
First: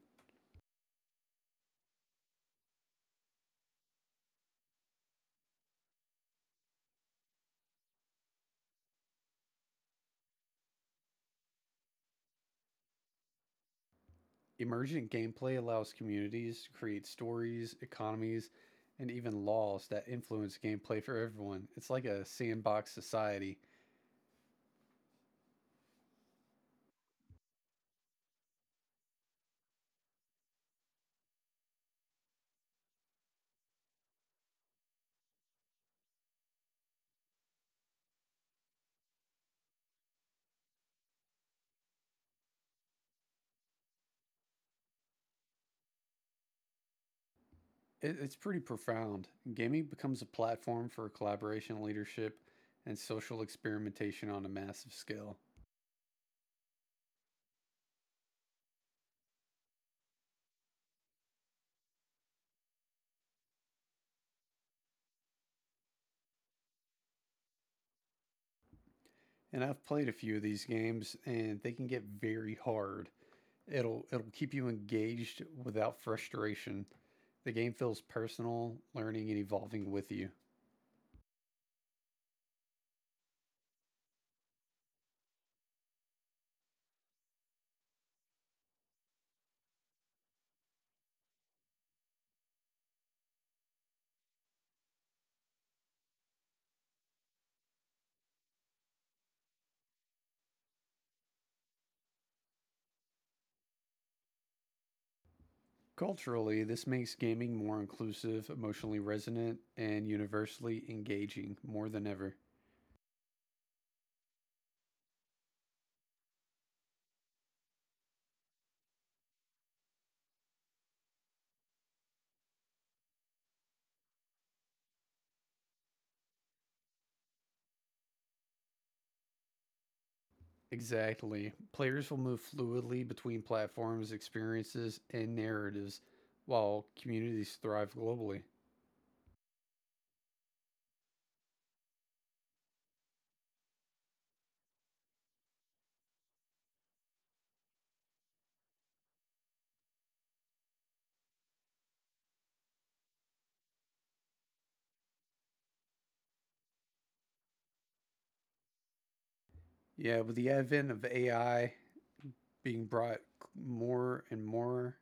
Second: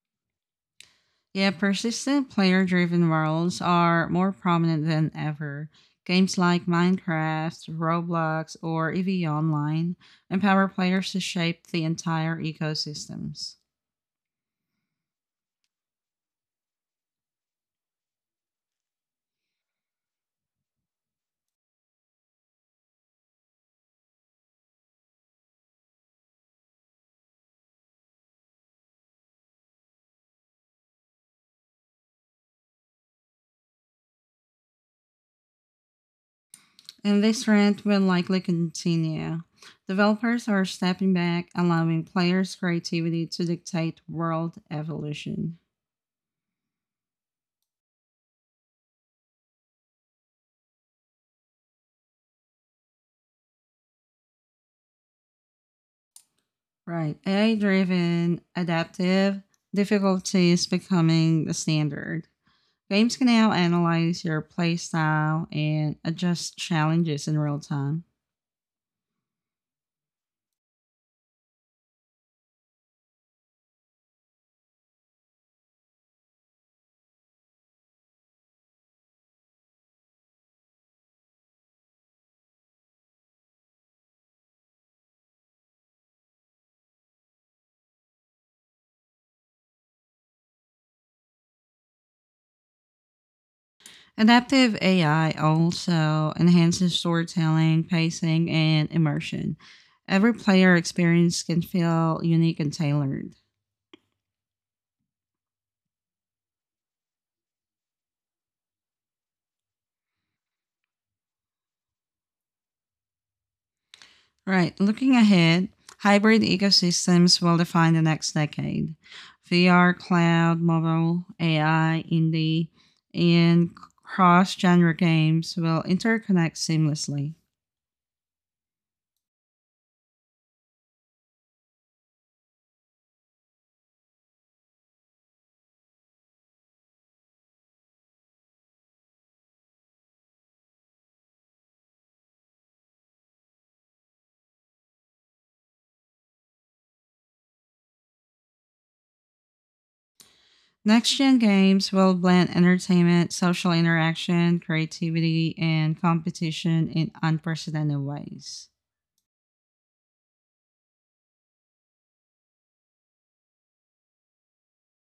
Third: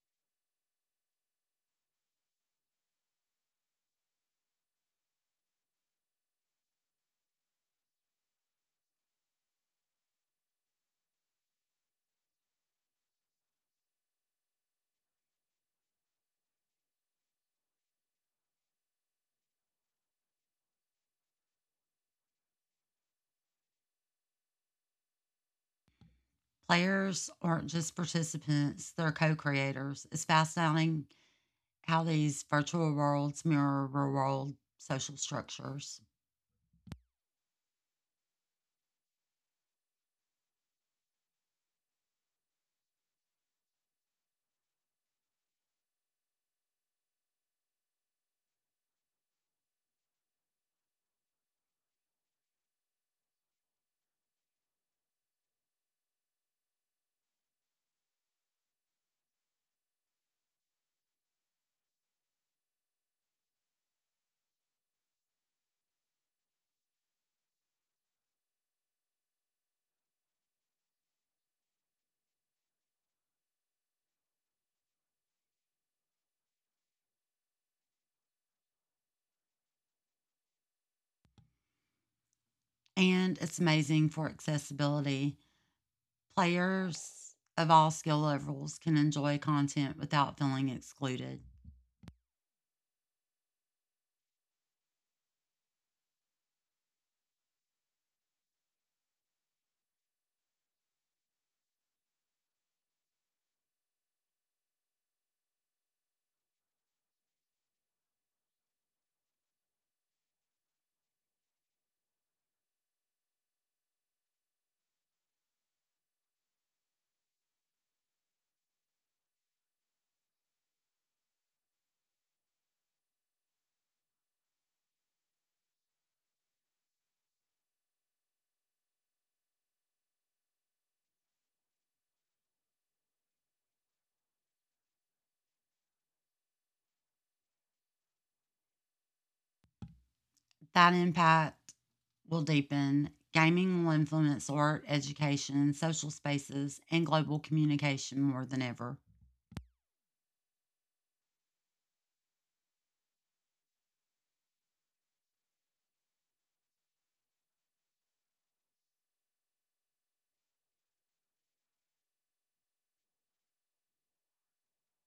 Speaker 1: Yeah, persistent player driven worlds are more prominent than ever. Games like Minecraft, Roblox, or EVE Online empower players to shape the entire ecosystems.
Speaker 2: Emergent gameplay allows communities to create stories, economies, and even laws that influence gameplay for everyone. It's like a sandbox society.
Speaker 3: Players aren't just participants, they're co creators. It's fascinating how these virtual worlds mirror real world social structures.
Speaker 1: And this trend will likely continue. Developers are stepping back, allowing players' creativity to dictate world evolution.
Speaker 2: It's pretty profound. Gaming becomes a platform for collaboration, leadership, and social experimentation on a massive scale.
Speaker 1: Right, AI driven, adaptive difficulty is becoming the standard. Games can now analyze your playstyle and adjust challenges in real time.
Speaker 2: And I've played a few of these games and they can get very hard. It'll keep you engaged without frustration. The game feels personal, learning, and evolving with you.
Speaker 3: And it's amazing for accessibility. Players of all skill levels can enjoy content without feeling excluded.
Speaker 1: Adaptive AI also enhances storytelling, pacing, and immersion. Every player experience can feel unique and tailored.
Speaker 2: Culturally, this makes gaming more inclusive, emotionally resonant, and universally engaging more than ever.
Speaker 1: Right, looking ahead, hybrid ecosystems will define the next decade. VR, cloud, mobile, AI, indie, and cross genre games will interconnect seamlessly.
Speaker 2: Exactly. Players will move fluidly between platforms, experiences, and narratives while communities thrive globally.
Speaker 3: That impact will deepen. Gaming will influence art, education, social spaces, and global communication more than ever.
Speaker 1: Next gen games will blend entertainment, social interaction, creativity, and competition in unprecedented ways.
Speaker 2: Yeah, with the advent of AI being brought more and more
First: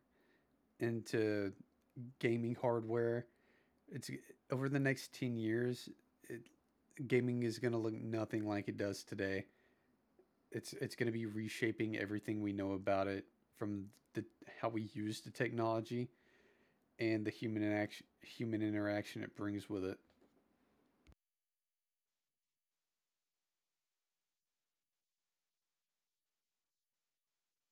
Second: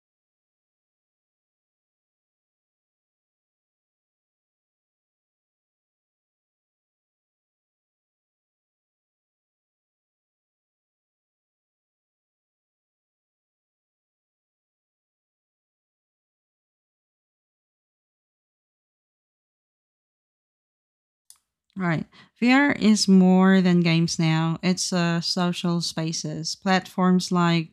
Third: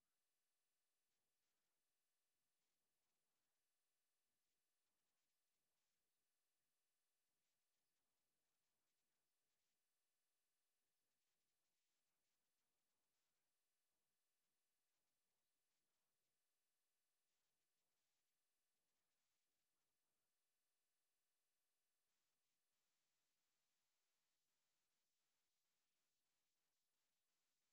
Speaker 2: into gaming hardware, it's over the next 10 years, it, gaming is going to look nothing like it does today. It's going to be reshaping everything we know about it, from the how we use the technology and the human interaction it brings with it.
Speaker 1: Right. VR is more than games now. It's social spaces. Platforms like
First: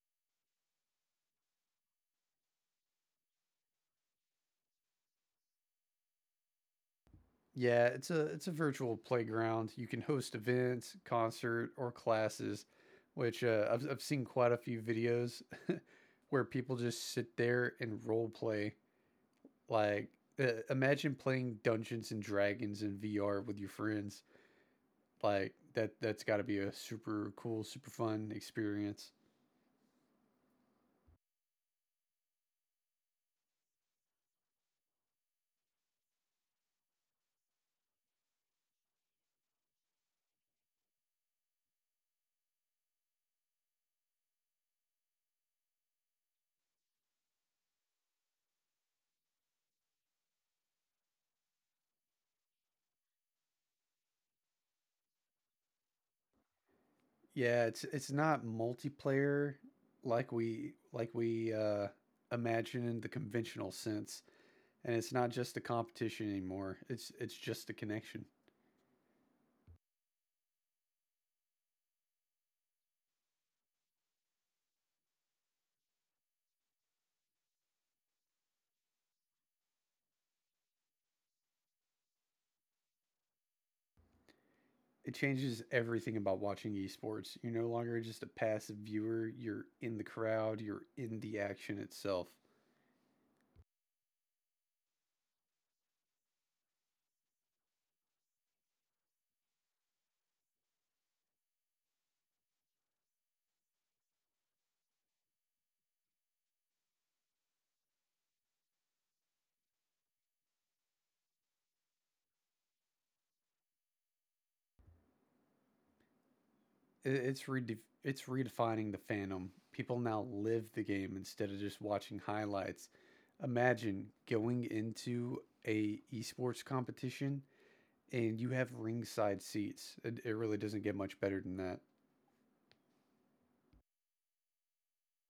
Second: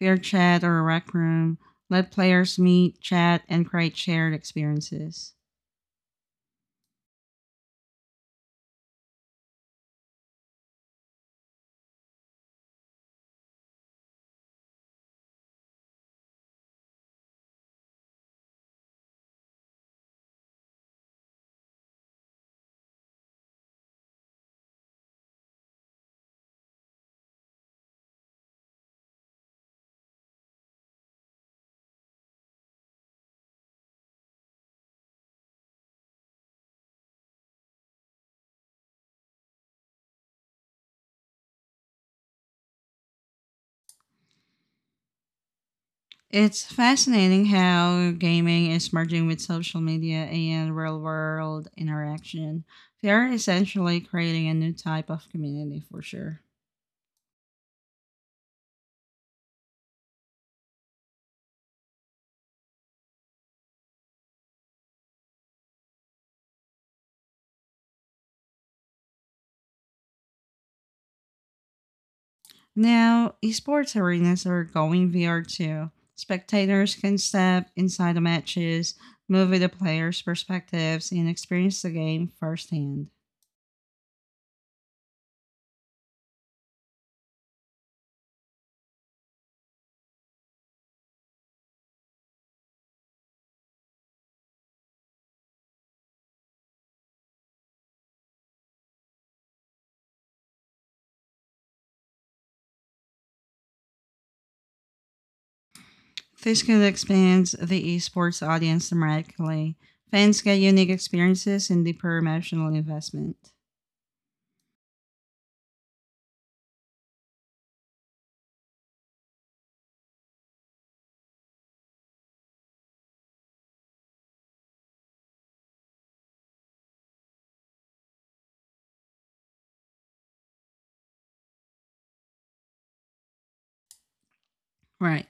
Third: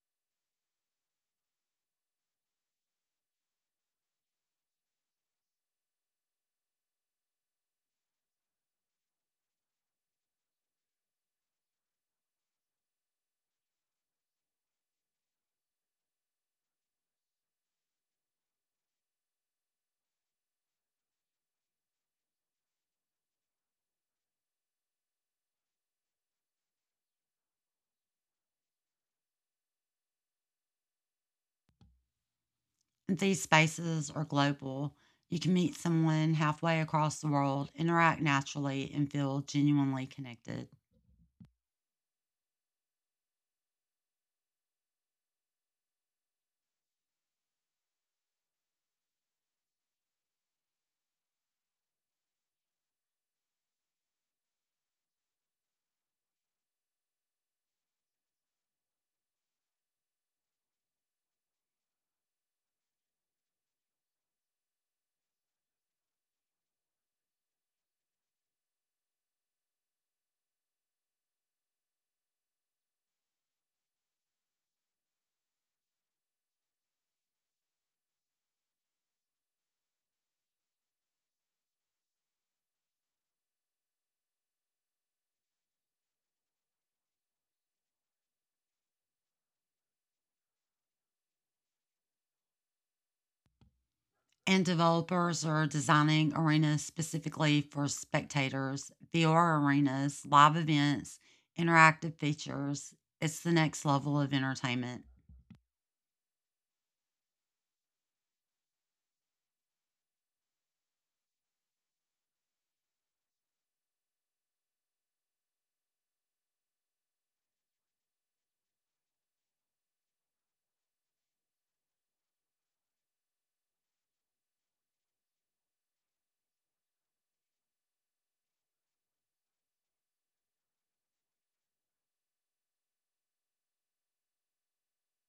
Speaker 1: VR Chat or Rec Room let players meet, chat, and create shared experiences.
Speaker 2: Yeah, it's a virtual playground. You can host events, concert, or classes, which I've seen quite a few videos where people just sit there and role play. Like, imagine playing Dungeons and Dragons in VR with your friends. Like that's got to be a super cool, super fun experience.
Speaker 3: These spaces are global. You can meet someone halfway across the world, interact naturally, and feel genuinely connected.
Speaker 1: It's fascinating how gaming is merging with social media and real world interaction. They are essentially creating a new type of community for sure.
Speaker 2: Yeah, it's not multiplayer like we imagine in the conventional sense, and it's not just a competition anymore. It's just a connection.
Speaker 1: Now, esports arenas are going VR too. Spectators can step inside the matches, move with the players' perspectives, and experience the game firsthand.
Speaker 2: It changes everything about watching esports. You're no longer just a passive viewer. You're in the crowd. You're in the action itself.
Speaker 3: And developers are designing arenas specifically for spectators, VR arenas, live events, interactive features. It's the next level of entertainment.
Speaker 1: This could expand the esports audience dramatically. Fans get unique experiences and deeper emotional investment.
Speaker 2: It's it's redefining the fandom. People now live the game instead of just watching highlights. Imagine going into a esports competition and you have ringside seats. It really doesn't get much better than that.
Speaker 1: Right.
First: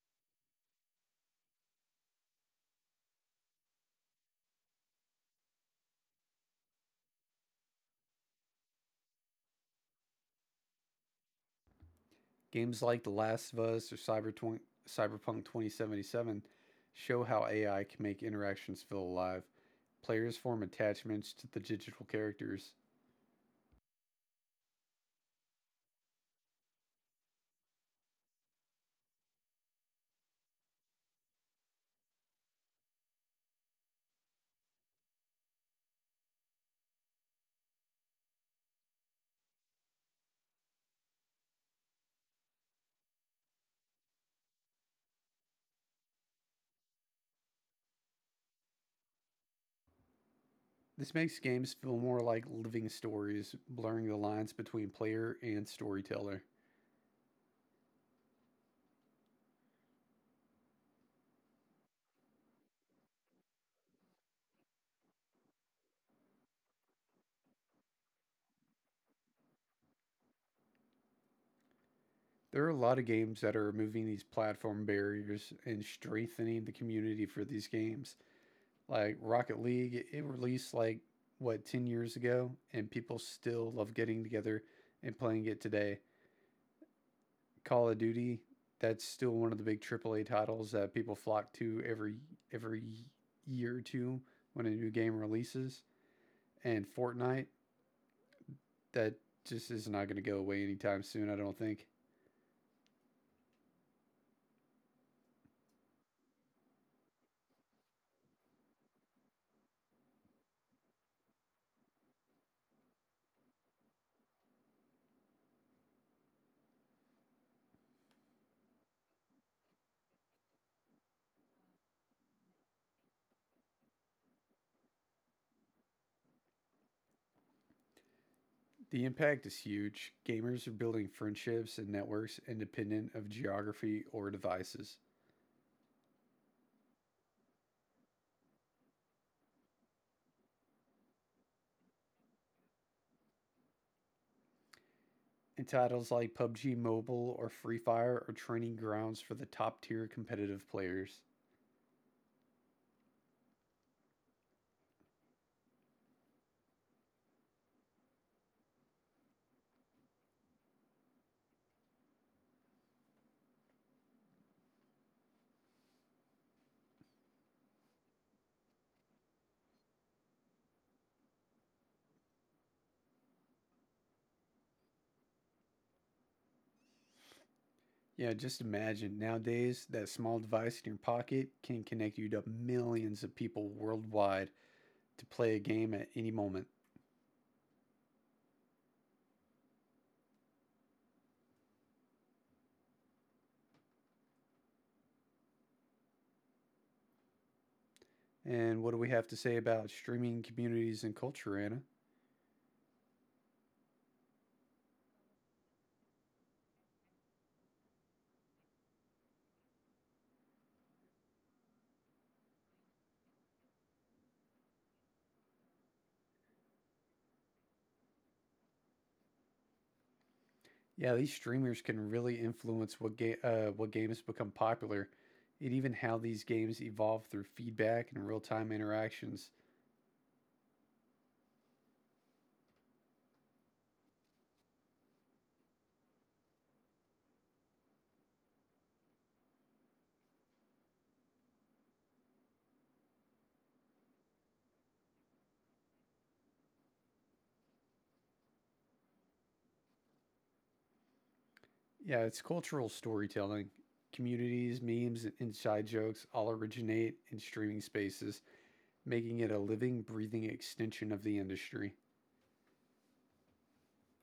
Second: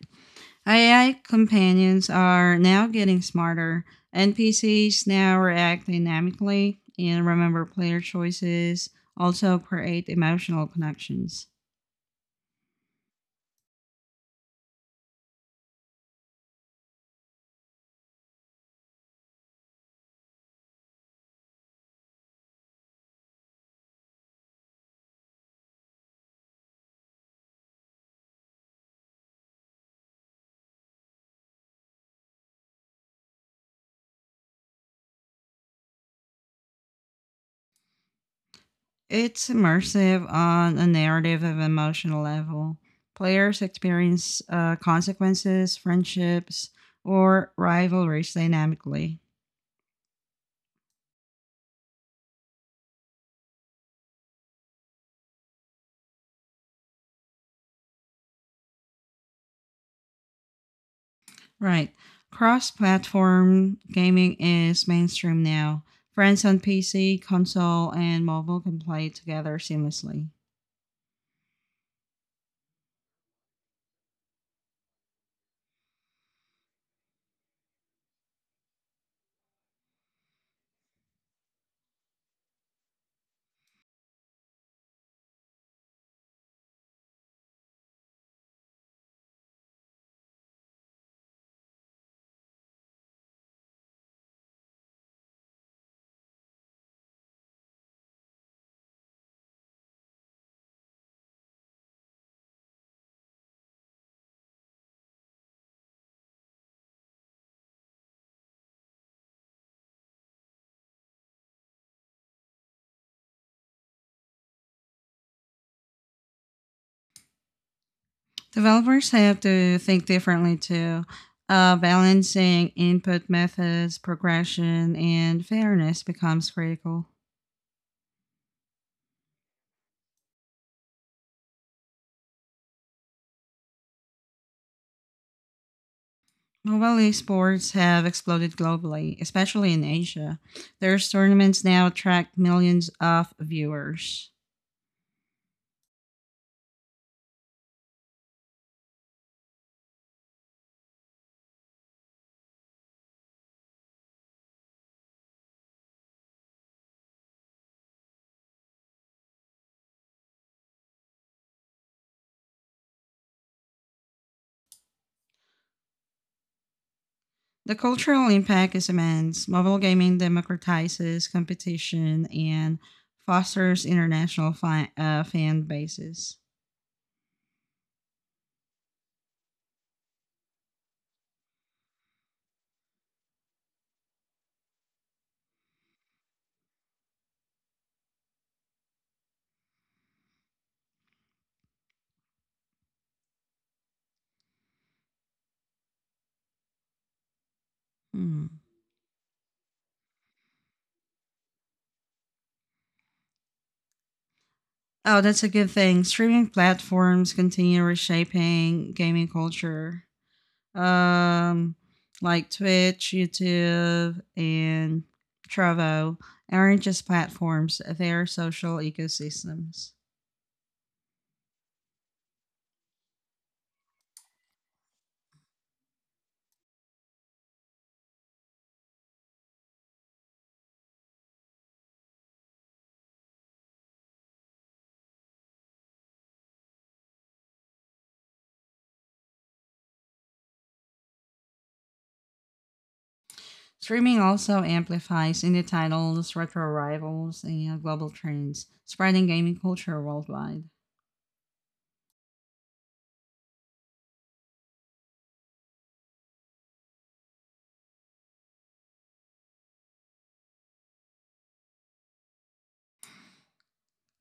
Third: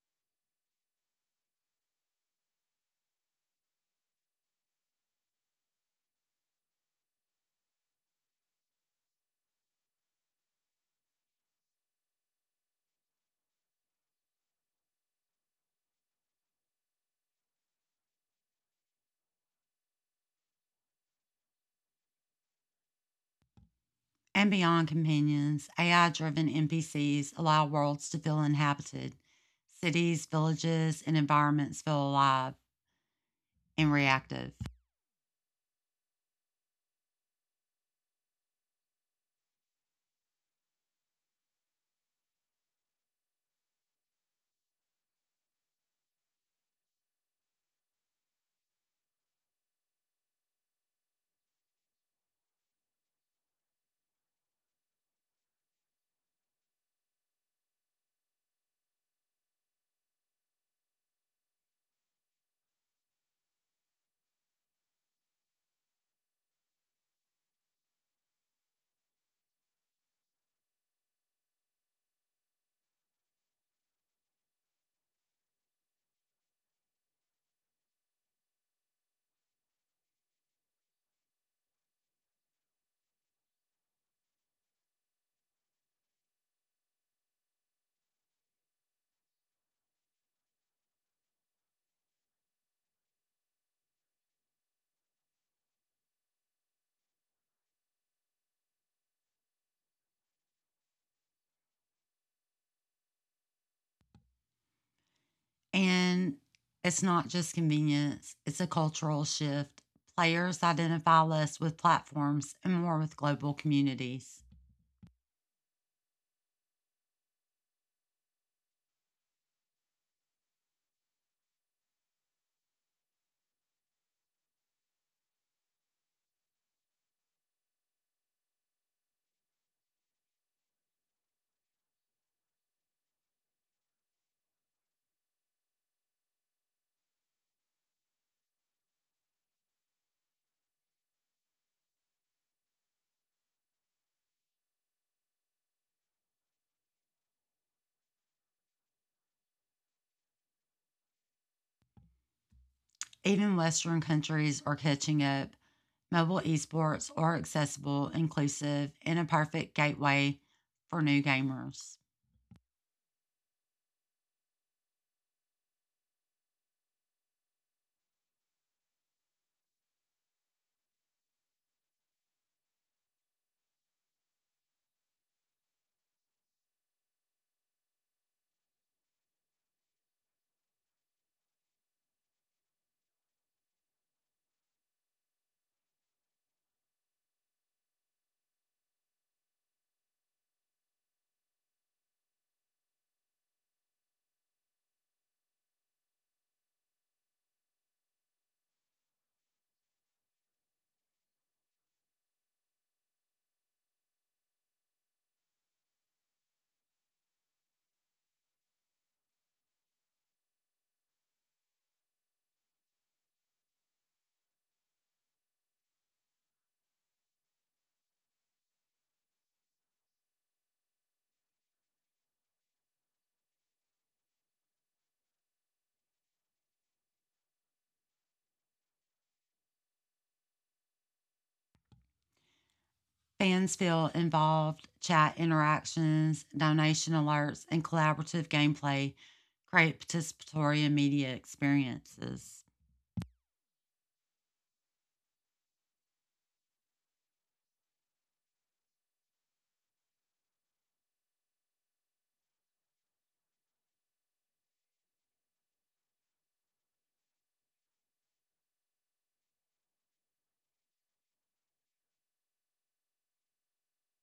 Speaker 1: AI companions are now getting smarter. NPCs now react dynamically and remember player choices, also create emotional connections.
Speaker 2: Games like The Last of Us or Cyberpunk 2077 show how AI can make interactions feel alive. Players form attachments to the digital characters.
Speaker 3: And beyond companions, AI driven NPCs allow worlds to feel inhabited. Cities, villages, and environments feel alive and reactive.
Speaker 1: It's immersive on a narrative of emotional level. Players experience consequences, friendships, or rivalries dynamically.
Speaker 2: This makes games feel more like living stories, blurring the lines between player and storyteller.
Speaker 1: Right. Cross platform gaming is mainstream now. Friends on PC, console, and mobile can play together seamlessly.
Speaker 2: There are a lot of games that are removing these platform barriers and strengthening the community for these games. Like Rocket League, it released like what, 10 years ago, and people still love getting together and playing it today. Call of Duty, that's still one of the big AAA titles that people flock to every year or two when a new game releases. And Fortnite, that just is not going to go away anytime soon, I don't think.
Speaker 3: And it's not just convenience, it's a cultural shift. Players identify less with platforms and more with global communities.
Speaker 1: Developers have to think differently too, balancing input methods, progression, and fairness becomes critical.
Speaker 2: The impact is huge. Gamers are building friendships and networks independent of geography or devices.
Speaker 1: Mobile esports have exploded globally, especially in Asia. Their tournaments now attract millions of viewers.
Speaker 2: And titles like PUBG Mobile or Free Fire are training grounds for the top tier competitive players.
Speaker 3: Even Western countries are catching up. Mobile esports are accessible, inclusive, and a perfect gateway for new gamers.
Speaker 1: The cultural impact is immense. Mobile gaming democratizes competition and fosters international fan bases.
Speaker 2: Yeah, just imagine nowadays that small device in your pocket can connect you to millions of people worldwide to play a game at any moment.
Speaker 1: Hmm.
Speaker 2: And what do we have to say about streaming communities and culture, Anna?
Speaker 1: Oh, that's a good thing. Streaming platforms continue reshaping gaming culture, um, like Twitch, YouTube, and Trovo aren't just platforms; they are social ecosystems.
Speaker 2: Yeah, these streamers can really influence what what games become popular, and even how these games evolve through feedback and real time interactions.
Speaker 3: Fans feel involved, chat interactions, donation alerts, and collaborative gameplay create participatory and media experiences.
Speaker 1: Streaming also amplifies indie titles, retro rivals, and global trends, spreading gaming culture worldwide.
Speaker 2: Yeah, it's cultural storytelling. Communities, memes, and inside jokes all originate in streaming spaces, making it a living, breathing extension of the industry.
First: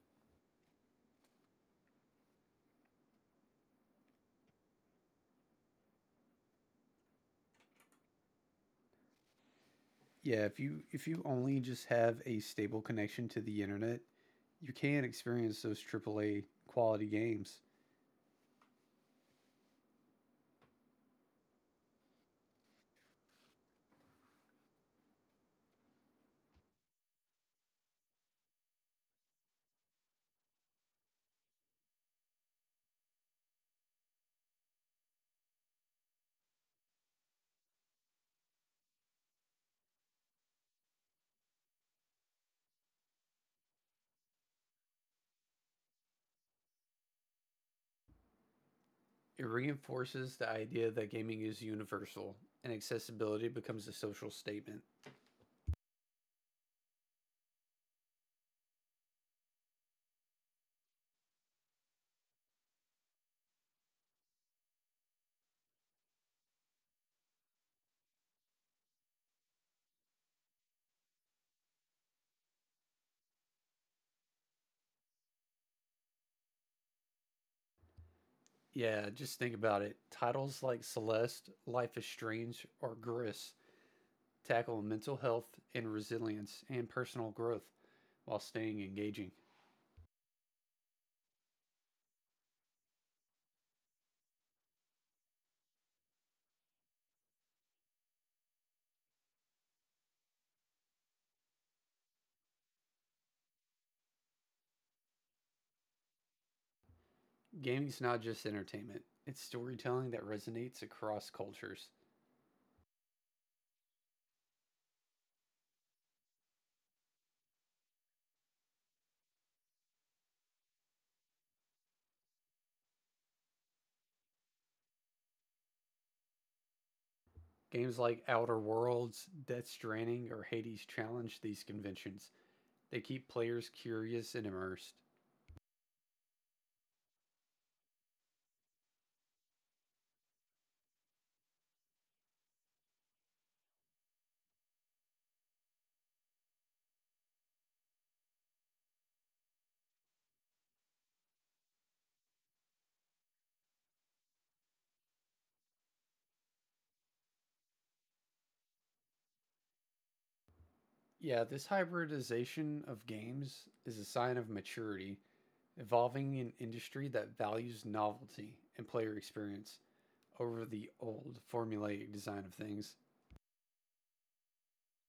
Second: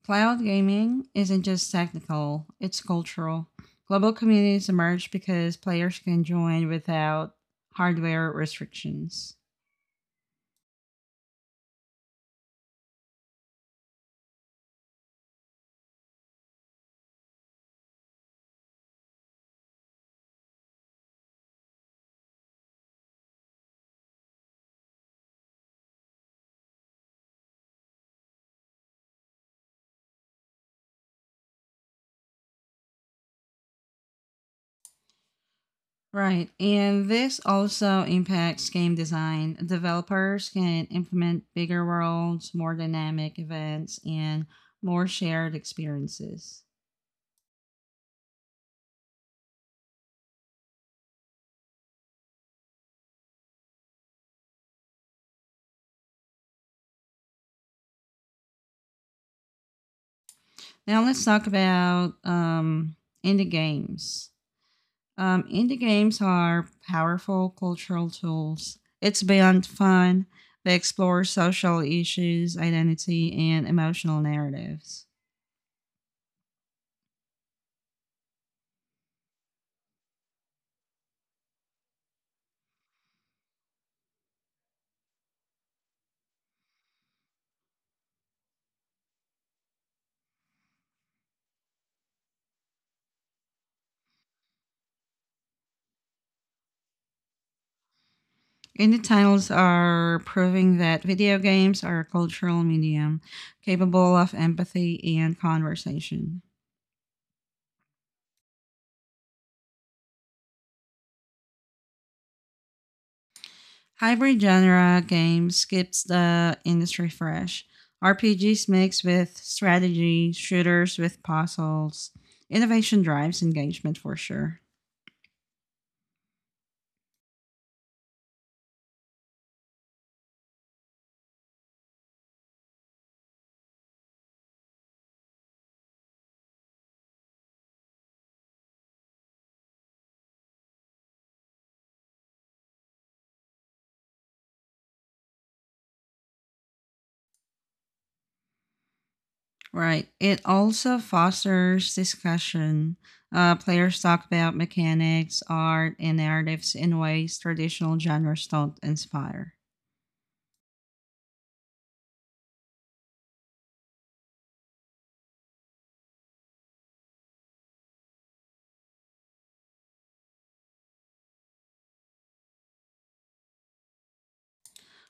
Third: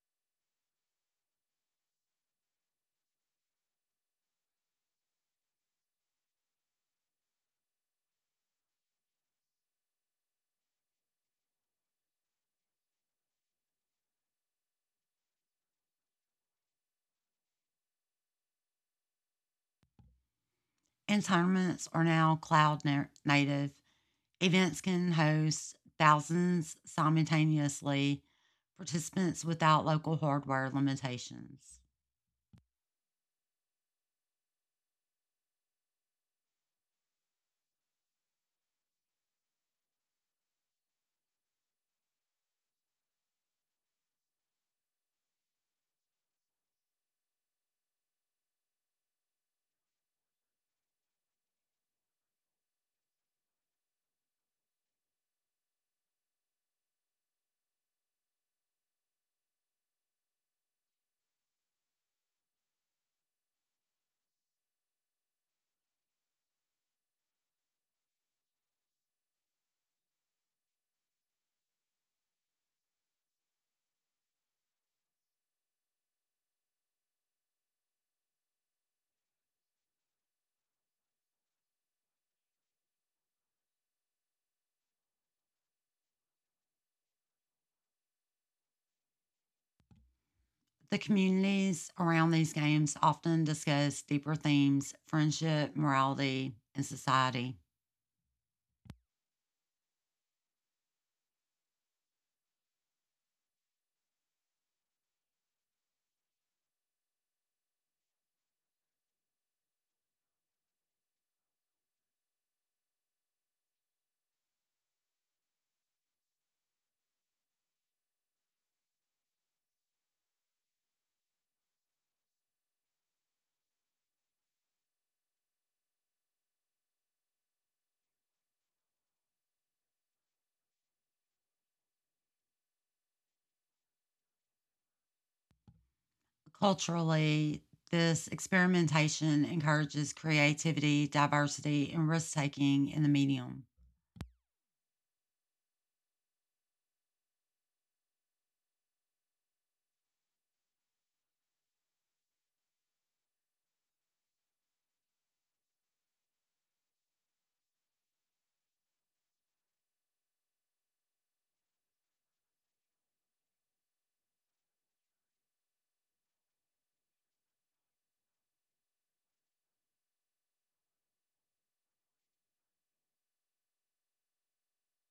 Speaker 1: Cloud gaming isn't just technical, it's cultural. Global communities emerge because players can join without hardware restrictions.
Speaker 2: Yeah, if you only just have a stable connection to the internet, you can experience those AAA quality games.
Speaker 3: And tournaments are now cloud native. Events can host thousands simultaneously, participants without local hardware limitations.
Speaker 1: Right, and this also impacts game design. Developers can implement bigger worlds, more dynamic events, and more shared experiences.
Speaker 2: It reinforces the idea that gaming is universal and accessibility becomes a social statement.
Speaker 1: Now let's talk about indie games. Indie games are powerful cultural tools. It's beyond fun. They explore social issues, identity, and emotional narratives.
Speaker 2: Yeah, just think about it. Titles like Celeste, Life is Strange, or Gris tackle mental health and resilience and personal growth while staying engaging.
Speaker 3: The communities around these games often discuss deeper themes friendship, morality, and society.
Speaker 1: Indie titles are proving that video games are a cultural medium capable of empathy and conversation.
Speaker 2: Gaming's not just entertainment, it's storytelling that resonates across cultures.
Speaker 1: Hybrid genre game skips the industry fresh. RPGs mixed with strategy, shooters with puzzles. Innovation drives engagement for sure.
Speaker 2: Games like Outer Worlds, Death Stranding, or Hades challenge these conventions. They keep players curious and immersed.
Speaker 3: Culturally, this experimentation encourages creativity, diversity, and risk taking in the medium.
Speaker 1: Right. It also fosters discussion. Players talk about mechanics, art, and narratives in ways traditional genres don't inspire.
Speaker 2: Yeah, this hybridization of games is a sign of maturity, evolving an industry that values novelty and player experience over the old formulaic design of things.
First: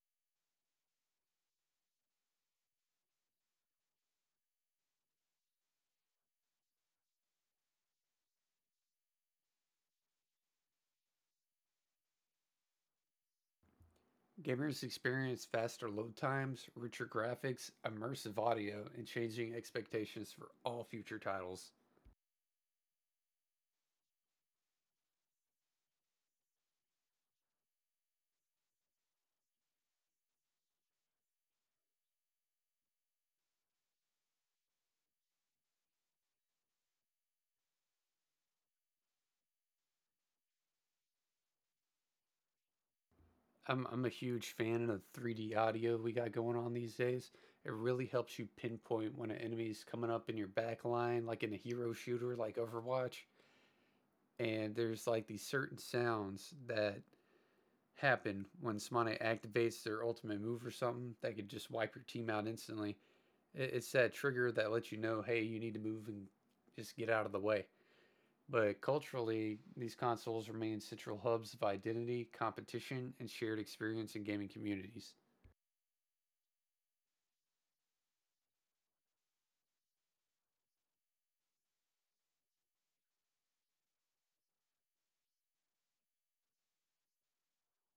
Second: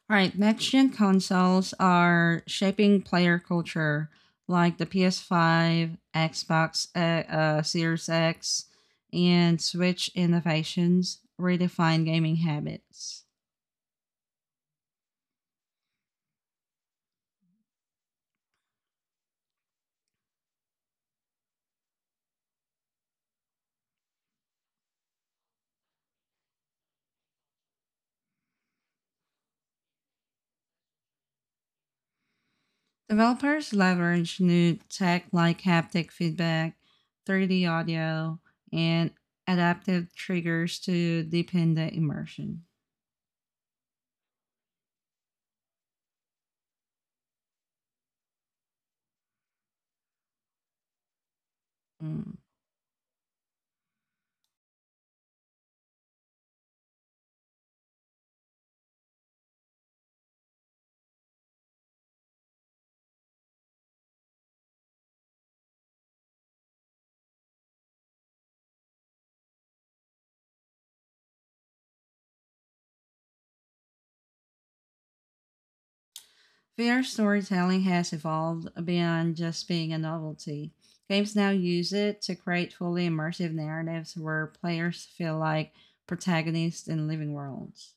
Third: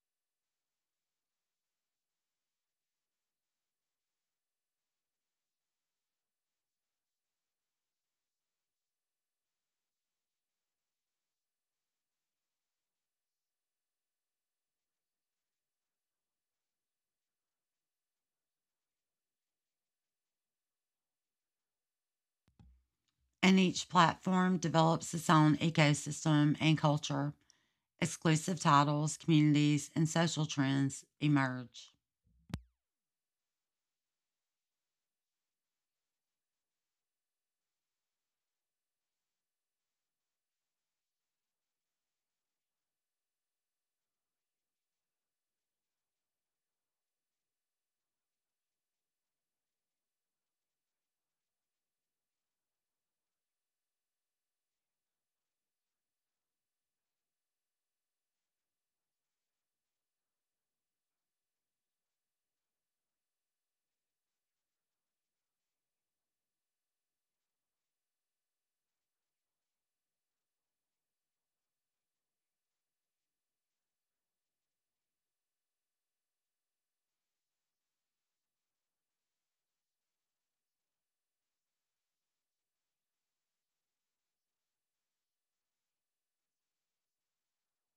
Speaker 1: All right, next gen consoles are shaping player culture, like the PS5, Xbox Series X, and Switch innovations redefine gaming habits.
Speaker 2: Gamers experience faster load times, richer graphics, immersive audio, and changing expectations for all future titles.
Speaker 3: And each platform develops its own ecosystem and culture. Exclusive titles, communities, and social trends emerge.
Speaker 1: Developers leverage new tech like haptic feedback, 3D audio, and adaptive triggers to deepen the immersion.
Speaker 2: I'm a huge fan of the 3D audio we got going on these days. It really helps you pinpoint when an enemy's coming up in your back line, like in a hero shooter
Speaker 1: Mm.
Speaker 2: like Overwatch. And there's like these certain sounds that happen when Smite activates their ultimate move or something that could just wipe your team out instantly. It's that trigger that lets you know, hey, you need to move and just get out of the way. But culturally, these consoles remain central hubs of identity, competition, and shared experience in gaming communities.
Speaker 1: VR storytelling has evolved beyond just being a novelty. Games now use it to create fully immersive narratives where players feel like protagonists in living worlds.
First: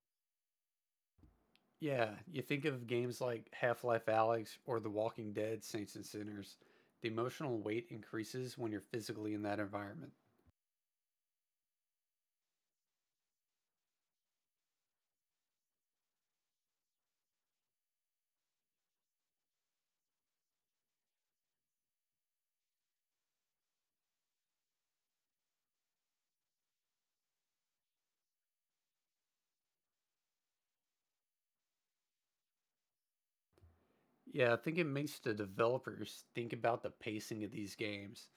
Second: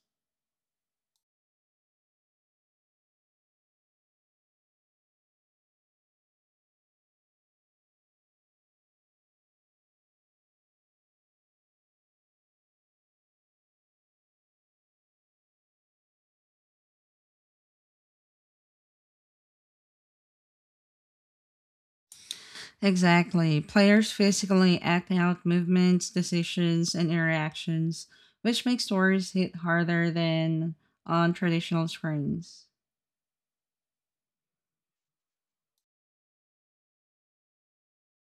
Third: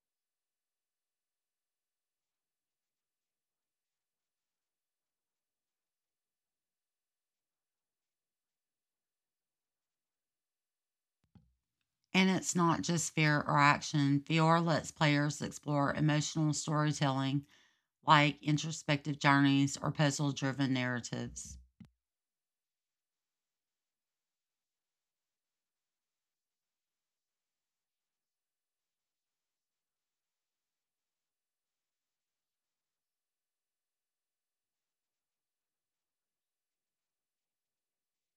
Speaker 2: Yeah, you think of games like Half Life Alyx or The Walking Dead Saints and Sinners, the emotional weight increases when you're physically in that environment.
Speaker 3: And it's not just fear or action. VR lets players explore emotional storytelling like introspective journeys or puzzle driven narratives.
Speaker 1: Exactly. Players physically act out movements, decisions, and interactions, which makes stories hit harder than on traditional screens.
Speaker 2: Yeah, I think it makes the developers think about the pacing of these games.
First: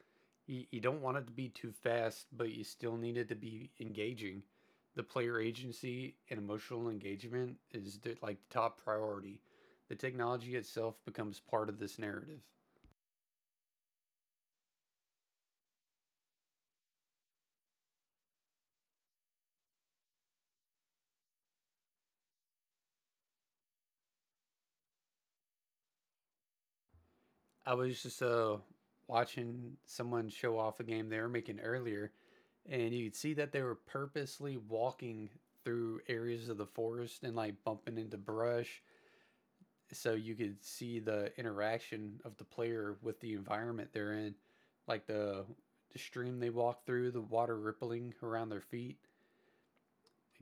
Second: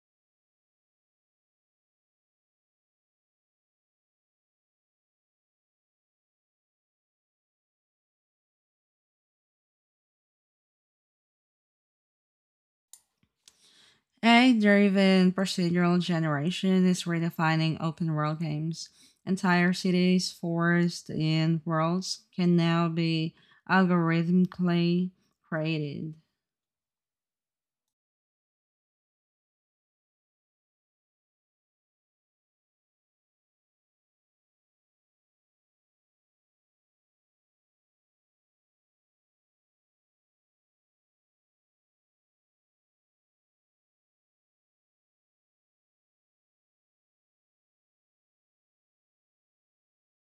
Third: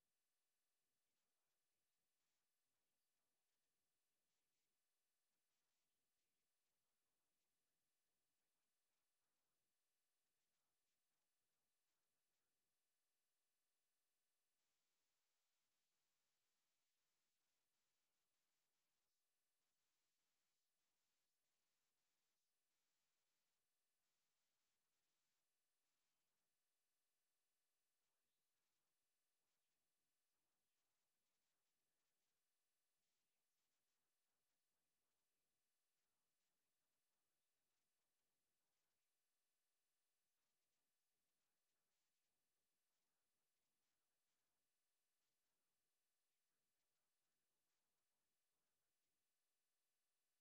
Speaker 2: You don't want it to be too fast, but you still need it to be engaging. The player agency and emotional engagement is like the top priority. The technology itself becomes part of this narrative.
Speaker 1: AI driven procedural generation is redefining open world games. Entire cities, forests, and worlds can now be algorithmically created.
Speaker 2: I was just watching someone show off a game they were making earlier, and you could see that they were purposely walking through areas of the forest and like bumping into brush so you could see the interaction of the player with the environment they're in, like the stream they walk through, the water rippling around their feet.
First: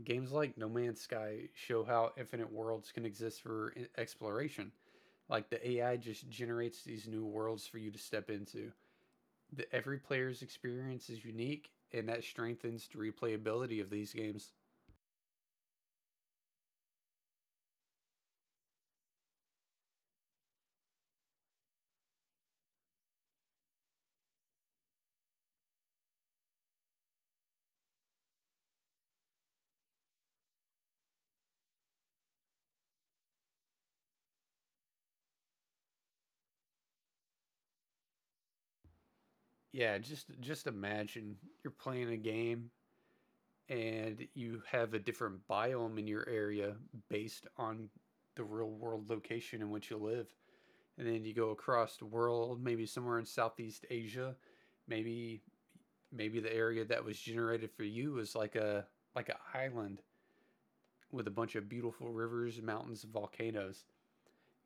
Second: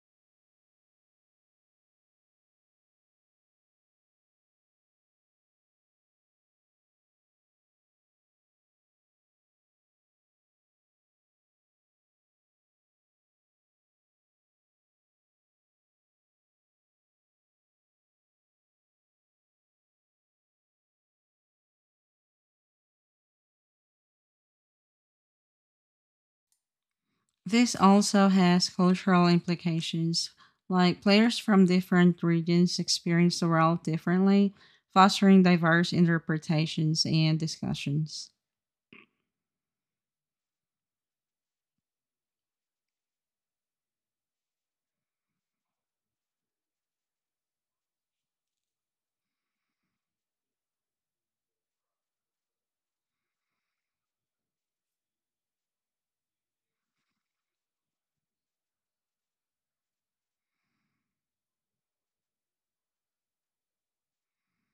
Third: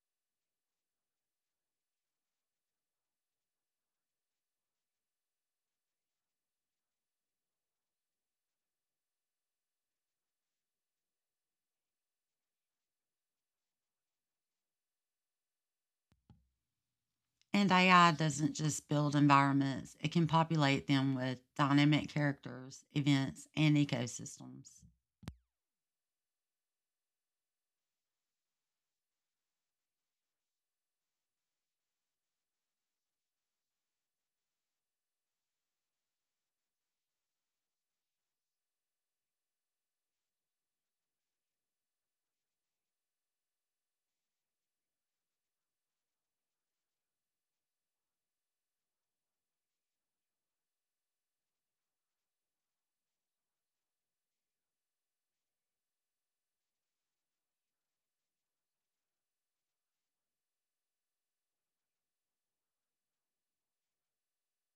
Speaker 2: Games like No Man's Sky show how infinite worlds can exist for exploration. Like the AI just generates these new worlds for you to step into. Every player's experience is unique, and that strengthens the replayability of these games.
Speaker 3: And AI doesn't just build environments, it can populate them with dynamic characters, events, and ecosystems.
Speaker 1: This also has cultural implications, like players from different regions experience the world differently, fostering diverse interpretations and discussions.
Speaker 2: Yeah, just imagine you're playing a game and you have a different biome in your area based on the real world location in which you live. And then you go across the world, maybe somewhere in Southeast Asia, maybe the area that was generated for you is like a like an island with a bunch of beautiful rivers, mountains, and volcanoes.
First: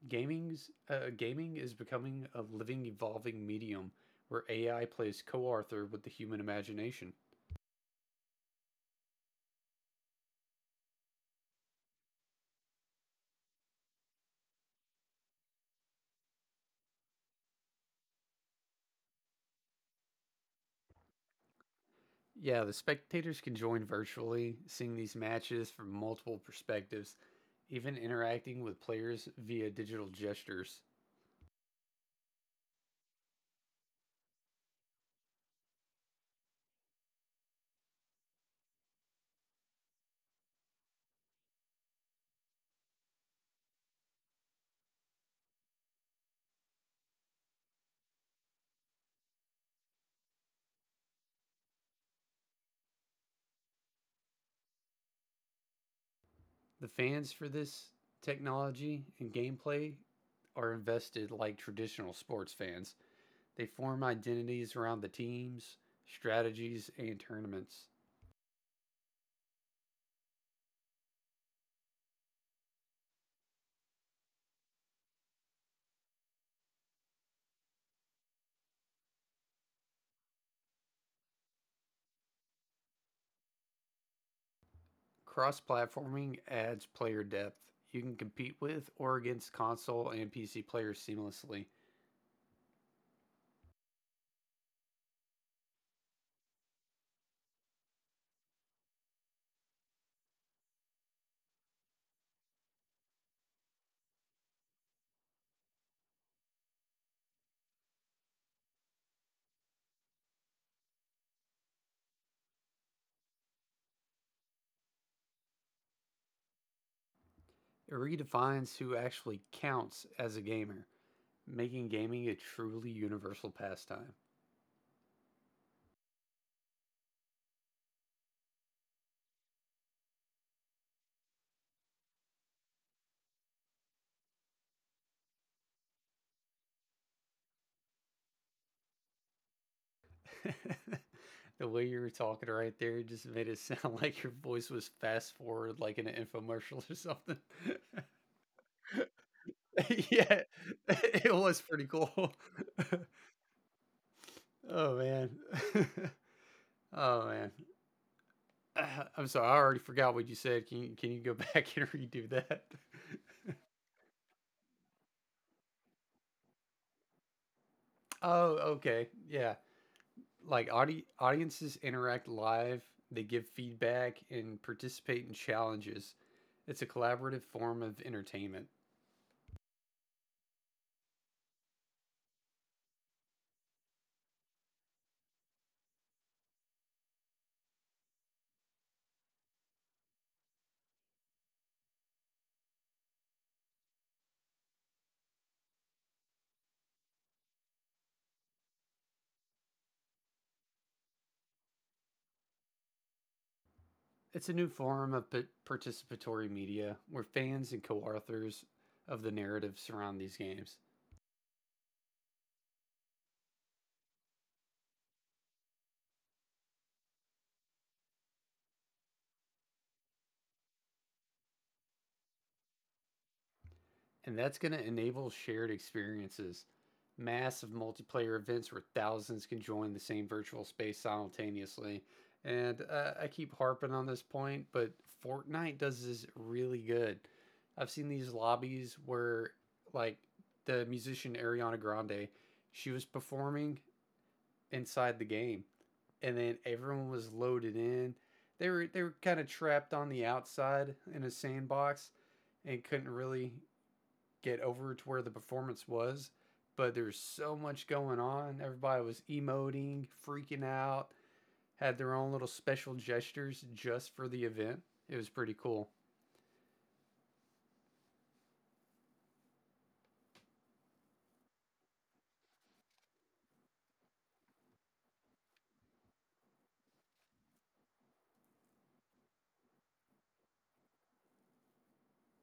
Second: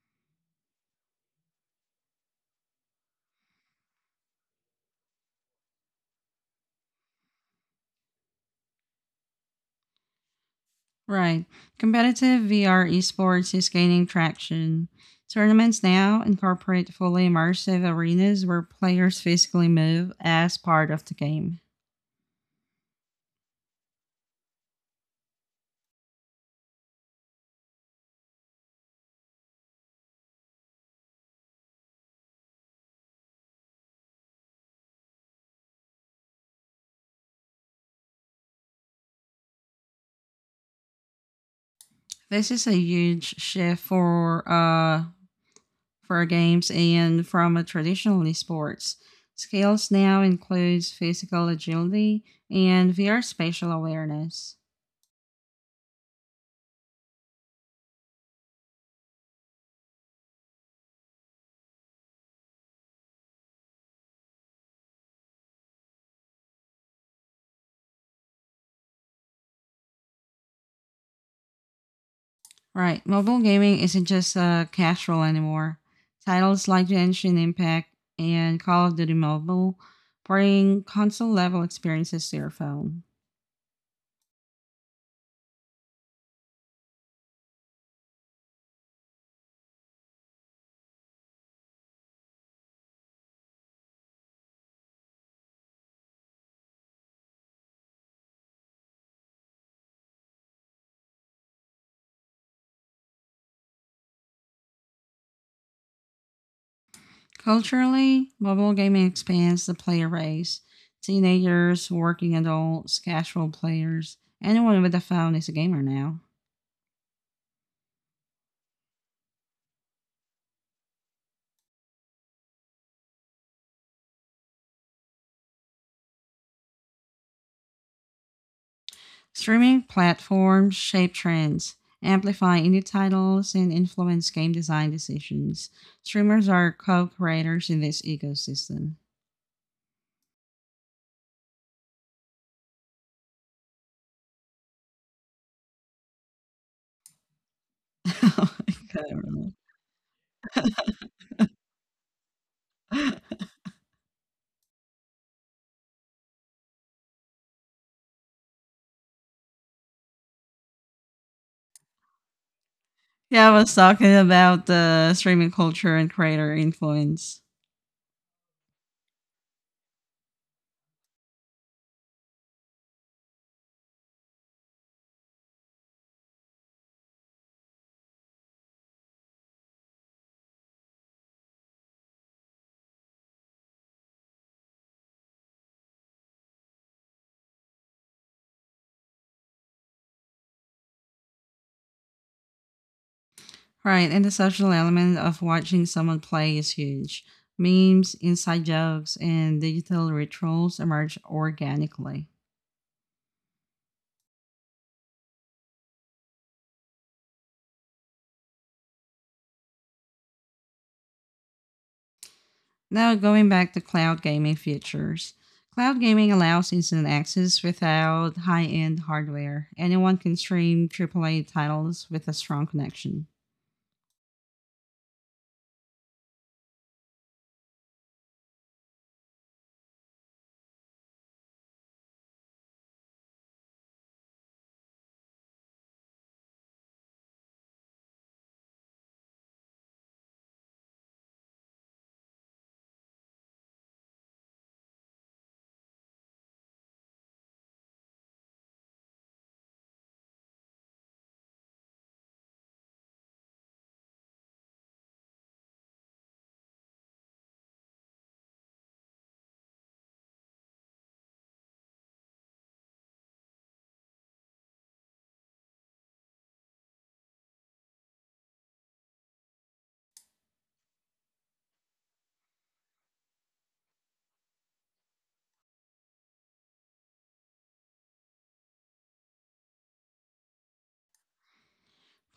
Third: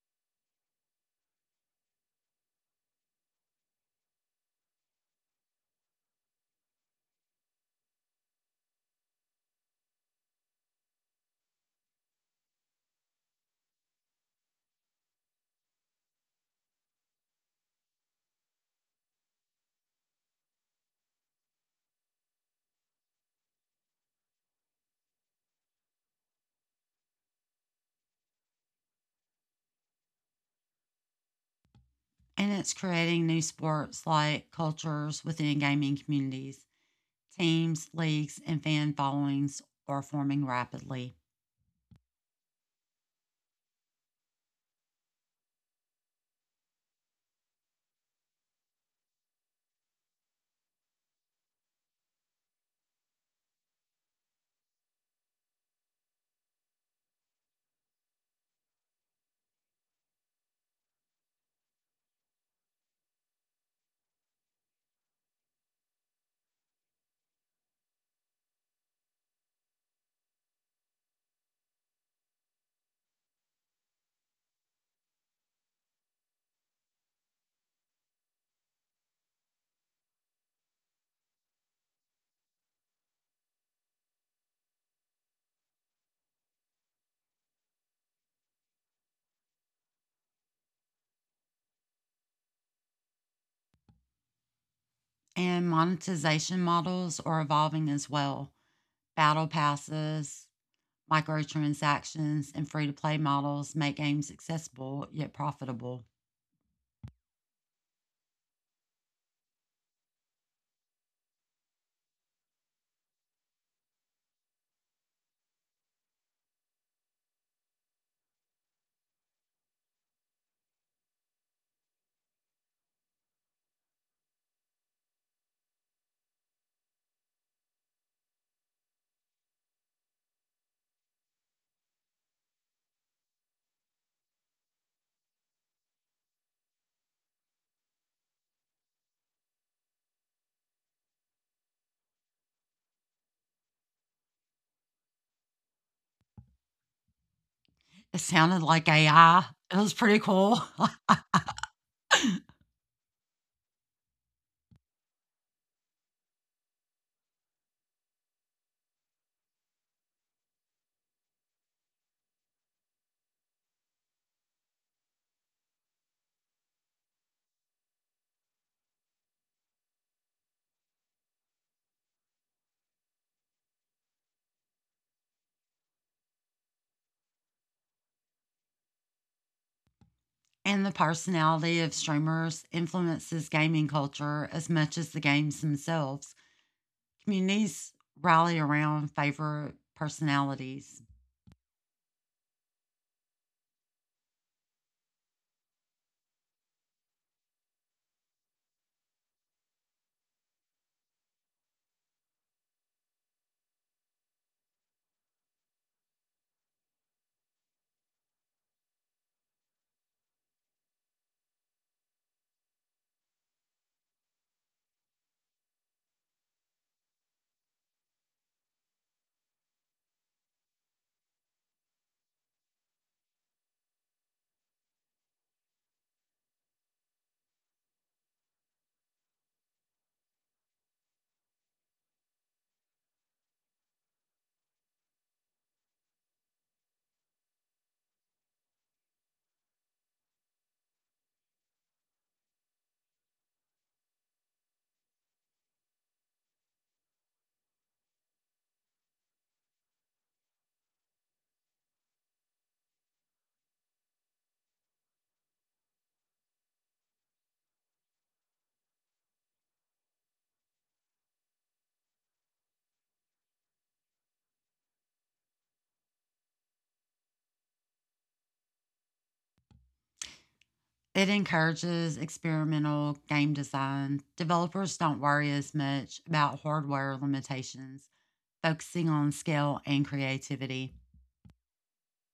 Speaker 2: Gaming is becoming a living, evolving medium where AI plays co-author with the human imagination.
Speaker 1: Right. Competitive VR esports is gaining traction. Tournaments now incorporate fully immersive arenas where players physically move as part of the game.
Speaker 2: Yeah, the spectators can join virtually, seeing these matches from multiple perspectives, even interacting with players via digital gestures.
Speaker 3: And it's creating new sports like cultures within gaming communities. Teams, leagues, and fan followings are forming rapidly.
Speaker 1: This is a huge shift for games and from a traditional sports. Skills now includes physical agility and VR spatial awareness.
Speaker 2: The fans for this technology and gameplay are invested like traditional sports fans. They form identities around the teams, strategies, and tournaments.
Speaker 1: Right, mobile gaming isn't just casual anymore. Titles like The Ancient Impact and Call of Duty Mobile bring console level experiences to your phone.
Speaker 2: Cross platforming adds player depth. You can compete with or against console and PC players seamlessly.
Speaker 3: And monetization models are evolving as well. Battle passes, microtransactions and free to play models make games accessible yet profitable.
Speaker 1: Culturally, mobile gaming expands the player base. Teenagers, working adults, casual players, anyone with a phone is a gamer now.
Speaker 2: It redefines who actually counts as a gamer, making gaming a truly universal pastime.
Speaker 1: Streaming platforms shape trends, amplify indie titles, and influence game design decisions. Streamers are co creators in this ecosystem.
Speaker 2: The way you were talking right there just made it sound like your voice was fast forward like in an infomercial or something.
Speaker 3: It
Speaker 1: Oh
Speaker 3: sounded
Speaker 1: my
Speaker 3: like
Speaker 1: god,
Speaker 3: AI.
Speaker 1: really.
Speaker 3: It was pretty
Speaker 2: Yeah,
Speaker 3: cool.
Speaker 2: it was pretty cool. Oh man. Oh man. I'm sorry, I already forgot what you said. Can you go back and redo that?
Speaker 1: Yeah, I was talking about the streaming culture and creator influence.
Speaker 2: Oh, okay. Yeah. Like audiences interact live, they give feedback and participate in challenges. It's a collaborative form of entertainment.
Speaker 3: And the personality of streamers influences gaming culture as much as the games themselves. Communities rally around favorite personalities.
Speaker 1: Right, and the social element of watching someone play is huge. Memes, inside jokes, and digital rituals emerge organically.
Speaker 2: It's a new form of participatory media where fans and co authors of the narrative surround these games.
Speaker 1: Now, going back to cloud gaming features, cloud gaming allows instant access without high end hardware. Anyone can stream AAA titles with a strong connection.
Speaker 2: And that's going to enable shared experiences, massive multiplayer events where thousands can join the same virtual space simultaneously. And I keep harping on this point, but Fortnite does this really good. I've seen these lobbies where, like, the musician Ariana Grande, she was performing inside the game, and then everyone was loaded in. They were kind of trapped on the outside in a sandbox, and couldn't really get over to where the performance was. But there's so much going on. Everybody was emoting, freaking out, had their own little special gestures just for the event. It was pretty cool.
Speaker 3: It encourages experimental game design. Developers don't worry as much about hardware limitations, focusing on scale and creativity.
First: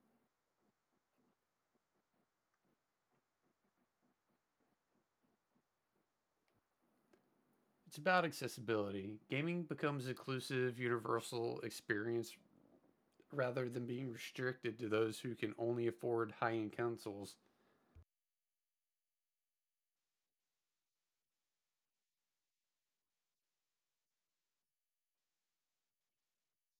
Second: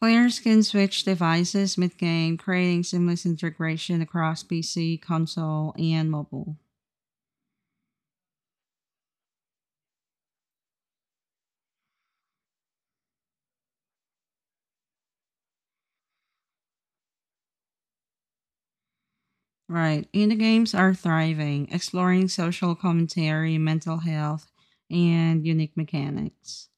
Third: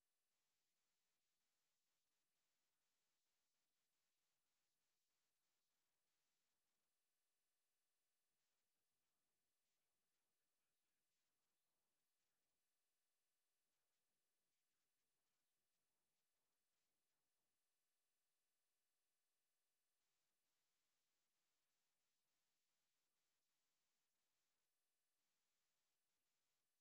Speaker 1: Players can switch devices mid game, creating seamless integration across PC, console, and mobile.
Speaker 2: It's about accessibility. Gaming becomes an inclusive, universal experience rather than being restricted to those who can only afford high-end consoles.
Speaker 1: Right, indie games are thriving, exploring social commentary, mental health, and unique mechanics.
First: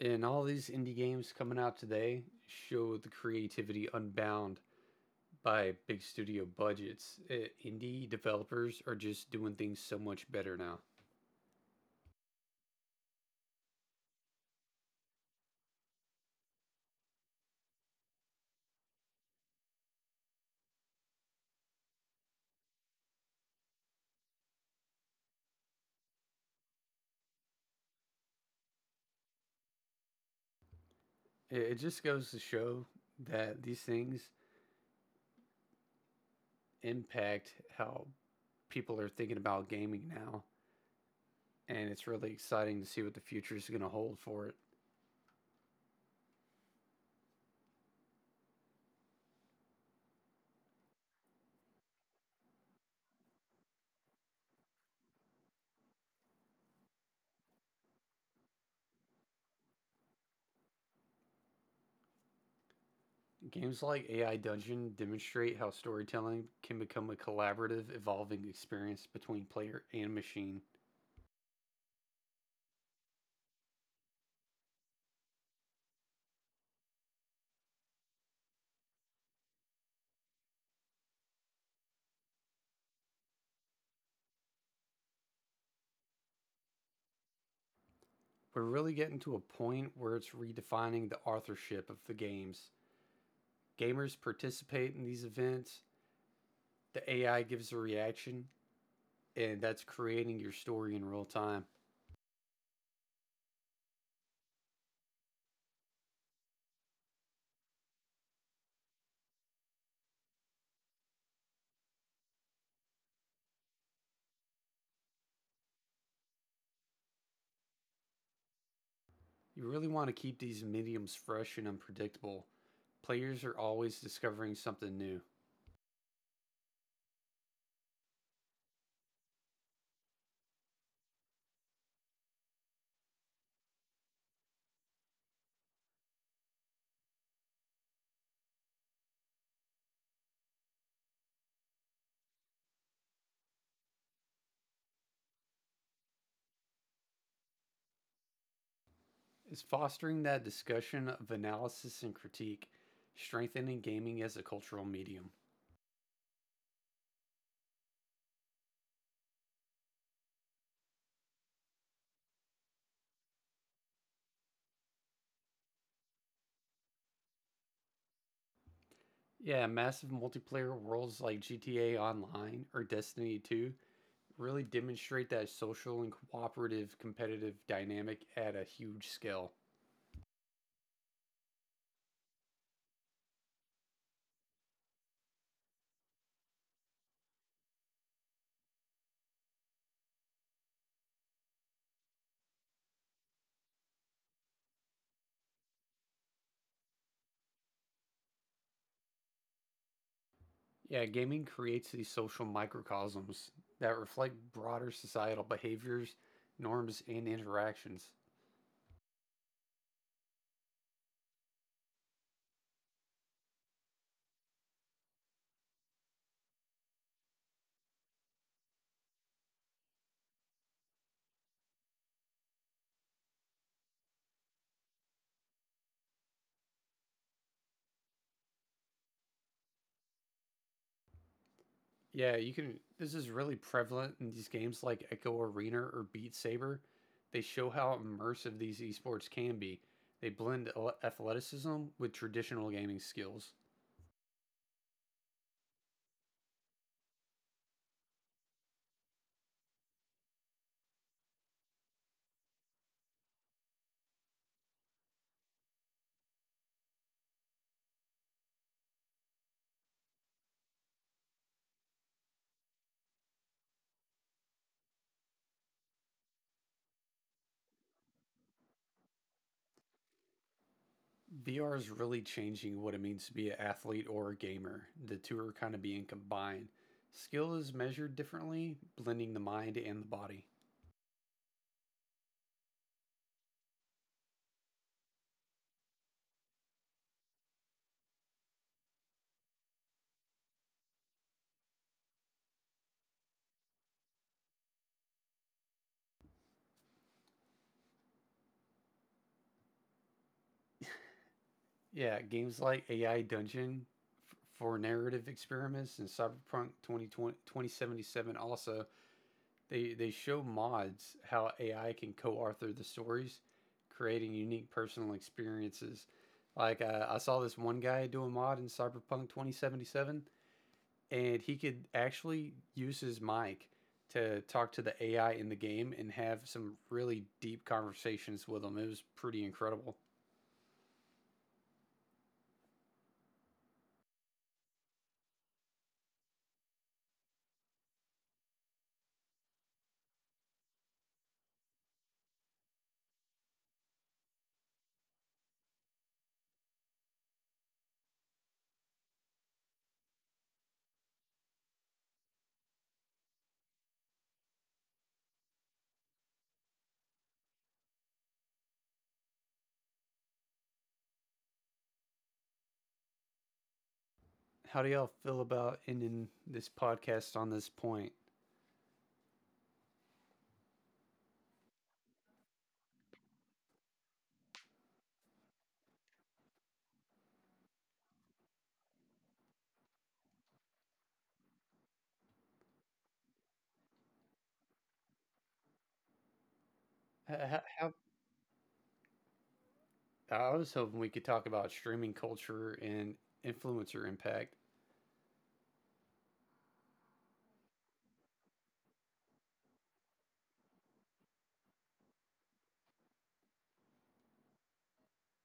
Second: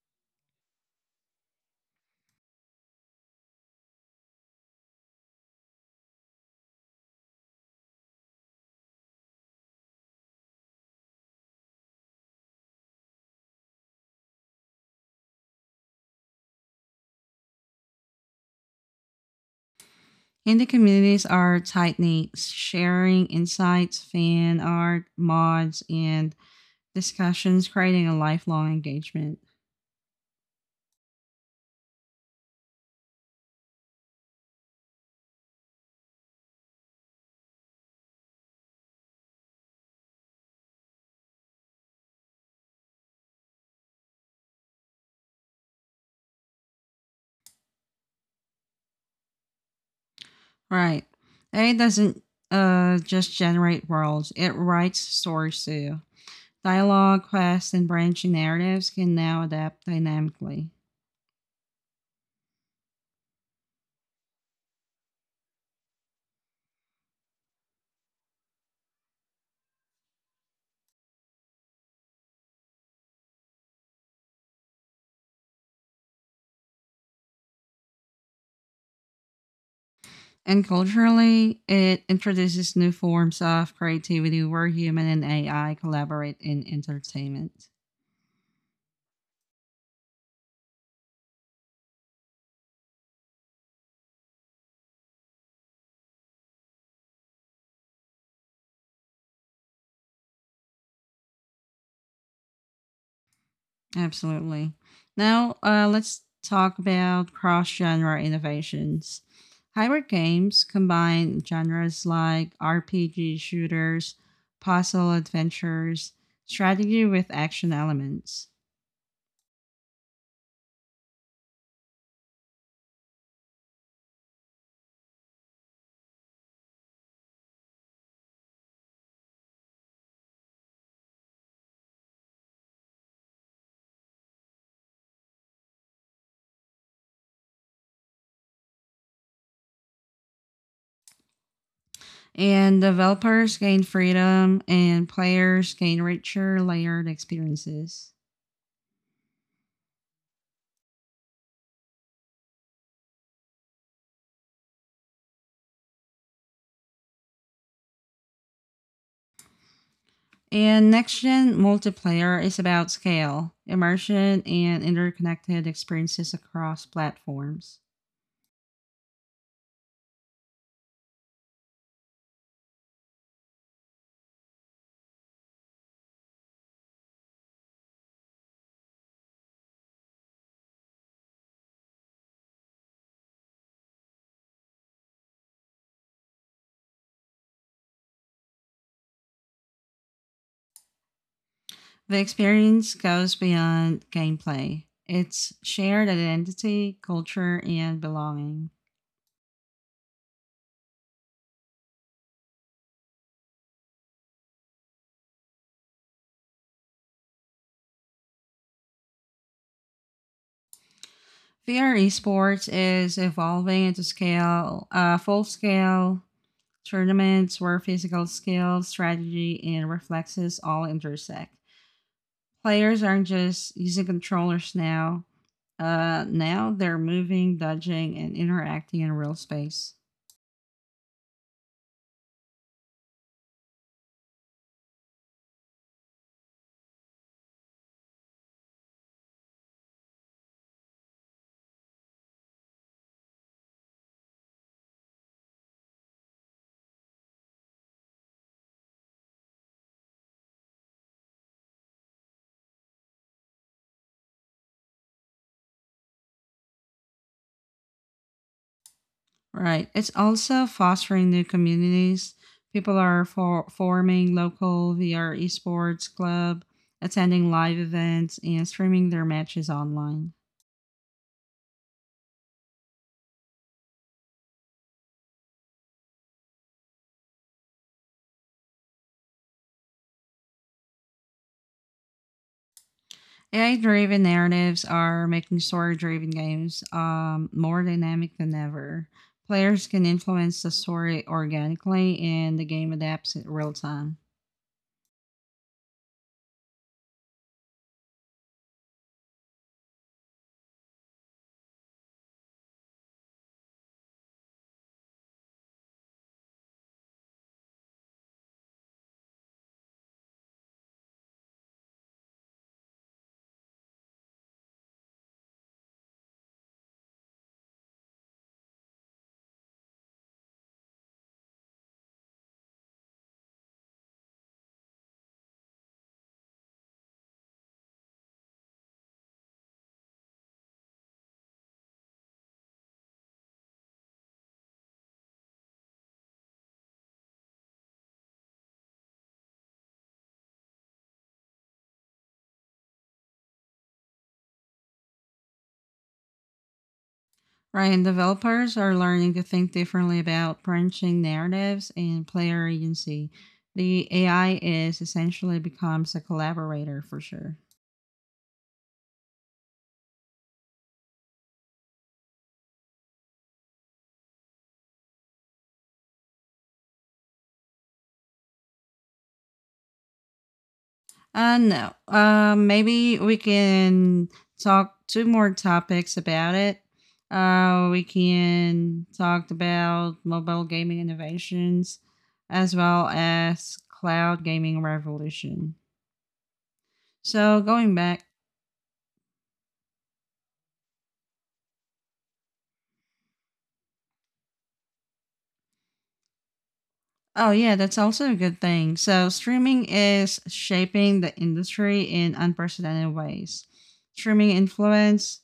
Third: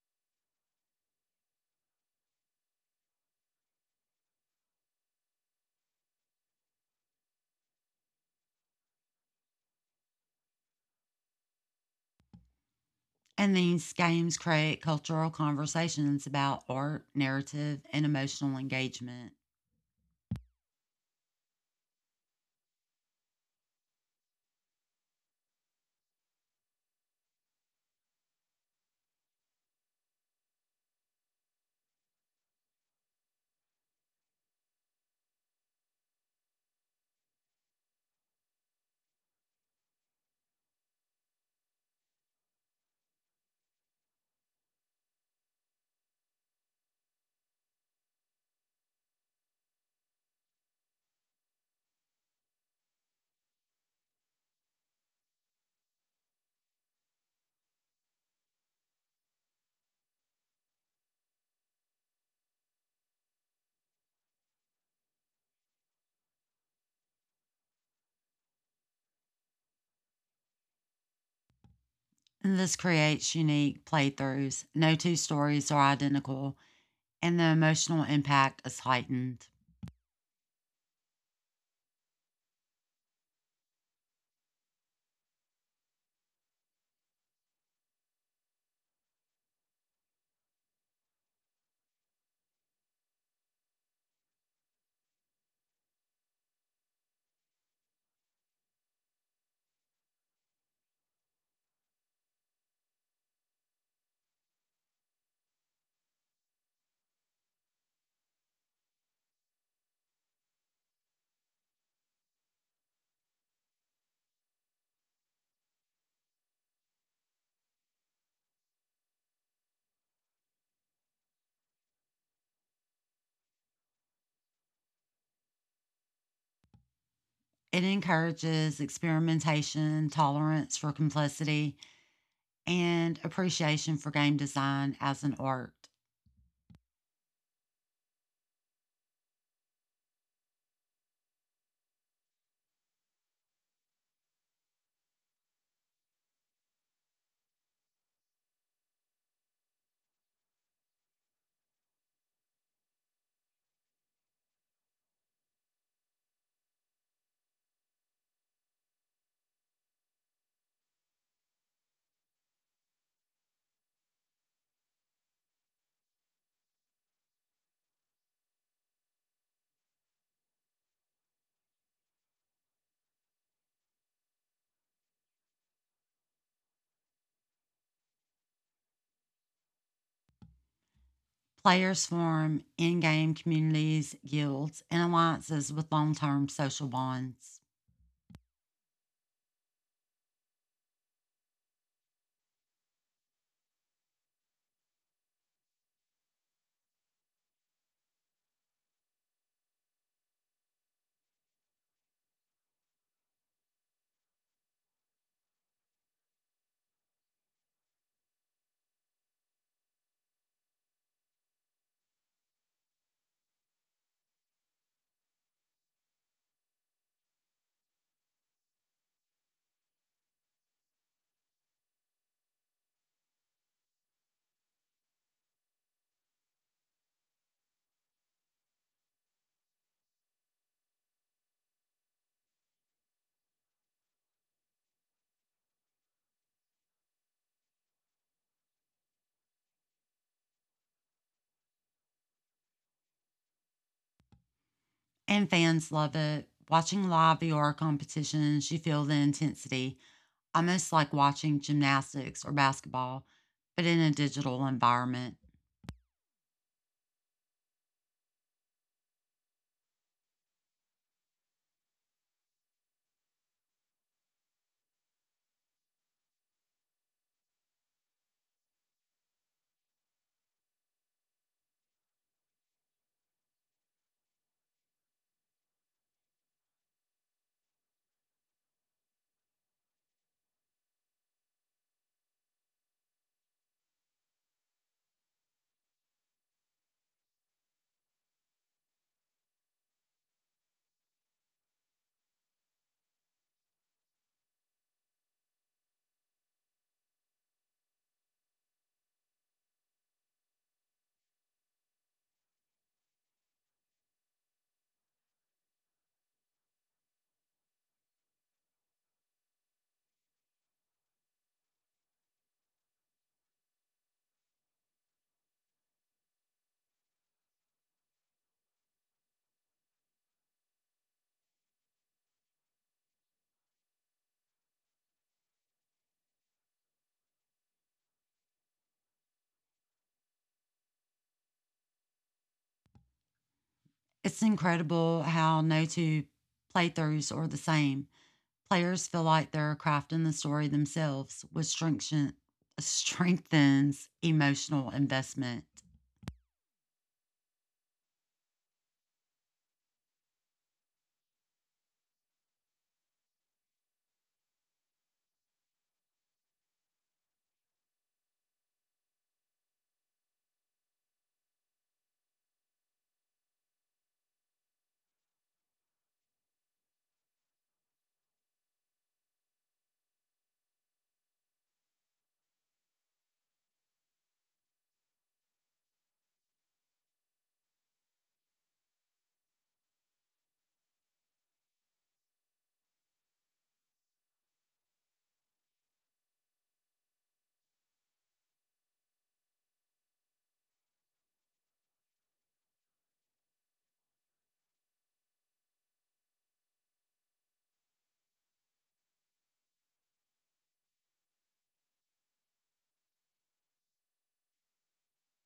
Speaker 2: And all these indie games coming out today show the creativity unbound by big studio budgets. Indie developers are just doing things so much better now.
Speaker 3: And these games create cultural conversations about art, narrative, and emotional engagement.
Speaker 1: Indie communities are tight knit, sharing insights, fan art, mods, and discussions, creating a lifelong engagement.
Speaker 2: It just goes to show that these things impact how people are thinking about gaming now. And it's really exciting to see what the future is going to hold for it.
Speaker 1: Right. A I doesn't just generate worlds, it writes stories too. Dialogue, quests, and branching narratives can now adapt dynamically.
Speaker 2: Games like AI Dungeon demonstrate how storytelling can become a collaborative, evolving experience between player and machine.
Speaker 3: And this creates unique playthroughs. No two stories are identical, and the emotional impact is heightened.
Speaker 1: And culturally, it introduces new forms of creativity where human and AI collaborate in entertainment.
Speaker 2: We're really getting to a point where it's redefining the authorship of the games. Gamers participate in these events, the AI gives a reaction, and that's creating your story in real time.
Speaker 1: Absolutely. Now, let's talk about cross genre innovations. Hybrid games combine genres like RPG shooters, puzzle adventures, strategy with action elements.
Speaker 2: You really want to keep these mediums fresh and unpredictable. Players are always discovering something new.
Speaker 3: It encourages experimentation, tolerance for complexity, and appreciation for game design as an art.
Speaker 1: And developers gain freedom, and players gain richer, layered experiences.
Speaker 2: It's fostering that discussion of analysis and critique, strengthening gaming as a cultural medium.
Speaker 1: And next gen multiplayer is about scale, immersion, and interconnected experiences across platforms.
Speaker 2: Yeah, massive multiplayer worlds like GTA Online or Destiny 2 really demonstrate that social and cooperative competitive dynamic at a huge scale.
Speaker 3: Players form in game communities, guilds, and alliances with long term social bonds.
Speaker 1: The experience goes beyond gameplay, it's shared identity, culture, and belonging.
Speaker 2: Yeah, gaming creates these social microcosms that reflect broader societal behaviors, norms, and interactions.
Speaker 1: VR esports is evolving into scale, full scale tournaments where physical skills, strategy, and reflexes all intersect. Players aren't just using controllers now. Now they're moving, dodging, and interacting in real space.
Speaker 2: Yeah, you can. This is really prevalent in these games like Echo Arena or Beat Saber. They show how immersive these esports can be. They blend athleticism with traditional gaming skills.
Speaker 3: And fans love it. Watching live VR competitions, you feel the intensity, almost like watching gymnastics or basketball, but in a digital environment.
Speaker 1: Right. It's also fostering new communities. People are forming local VR esports club, attending live events, and streaming their matches online.
Speaker 2: VR is really changing what it means to be an athlete or a gamer. The two are kind of being combined. Skill is measured differently, blending the mind and the body.
Speaker 1: AI driven narratives are making story driven games more dynamic than ever. Players can influence the story organically and the game adapts in real time.
Speaker 2: Yeah, games like AI Dungeon for narrative experiments and Cyberpunk 2020, 2077 also, they show mods how AI can co-author the stories, creating unique personal experiences. Like I saw this one guy do a mod in Cyberpunk 2077 and he could actually use his mic to talk to the AI in the game and have some really deep conversations with them. It was pretty incredible.
Speaker 3: It's incredible how no two playthroughs are the same. Players feel like they're crafting the story themselves, which strengthens emotional investment.
Speaker 1: Right, and developers are learning to think differently about branching narratives and player agency. The AI is essentially becomes a collaborator for sure.
Speaker 2: How do y'all feel about ending this podcast on this point?
Speaker 1: No. Maybe we can talk two more topics about it. We can talk about mobile gaming innovations as well as cloud gaming revolution. So,
Speaker 2: How,
Speaker 1: going back,
Speaker 2: I was hoping we could talk about streaming culture and influencer impact.
Speaker 1: oh, yeah, that's also a good thing. So, streaming is shaping the industry in unprecedented ways. Streaming influence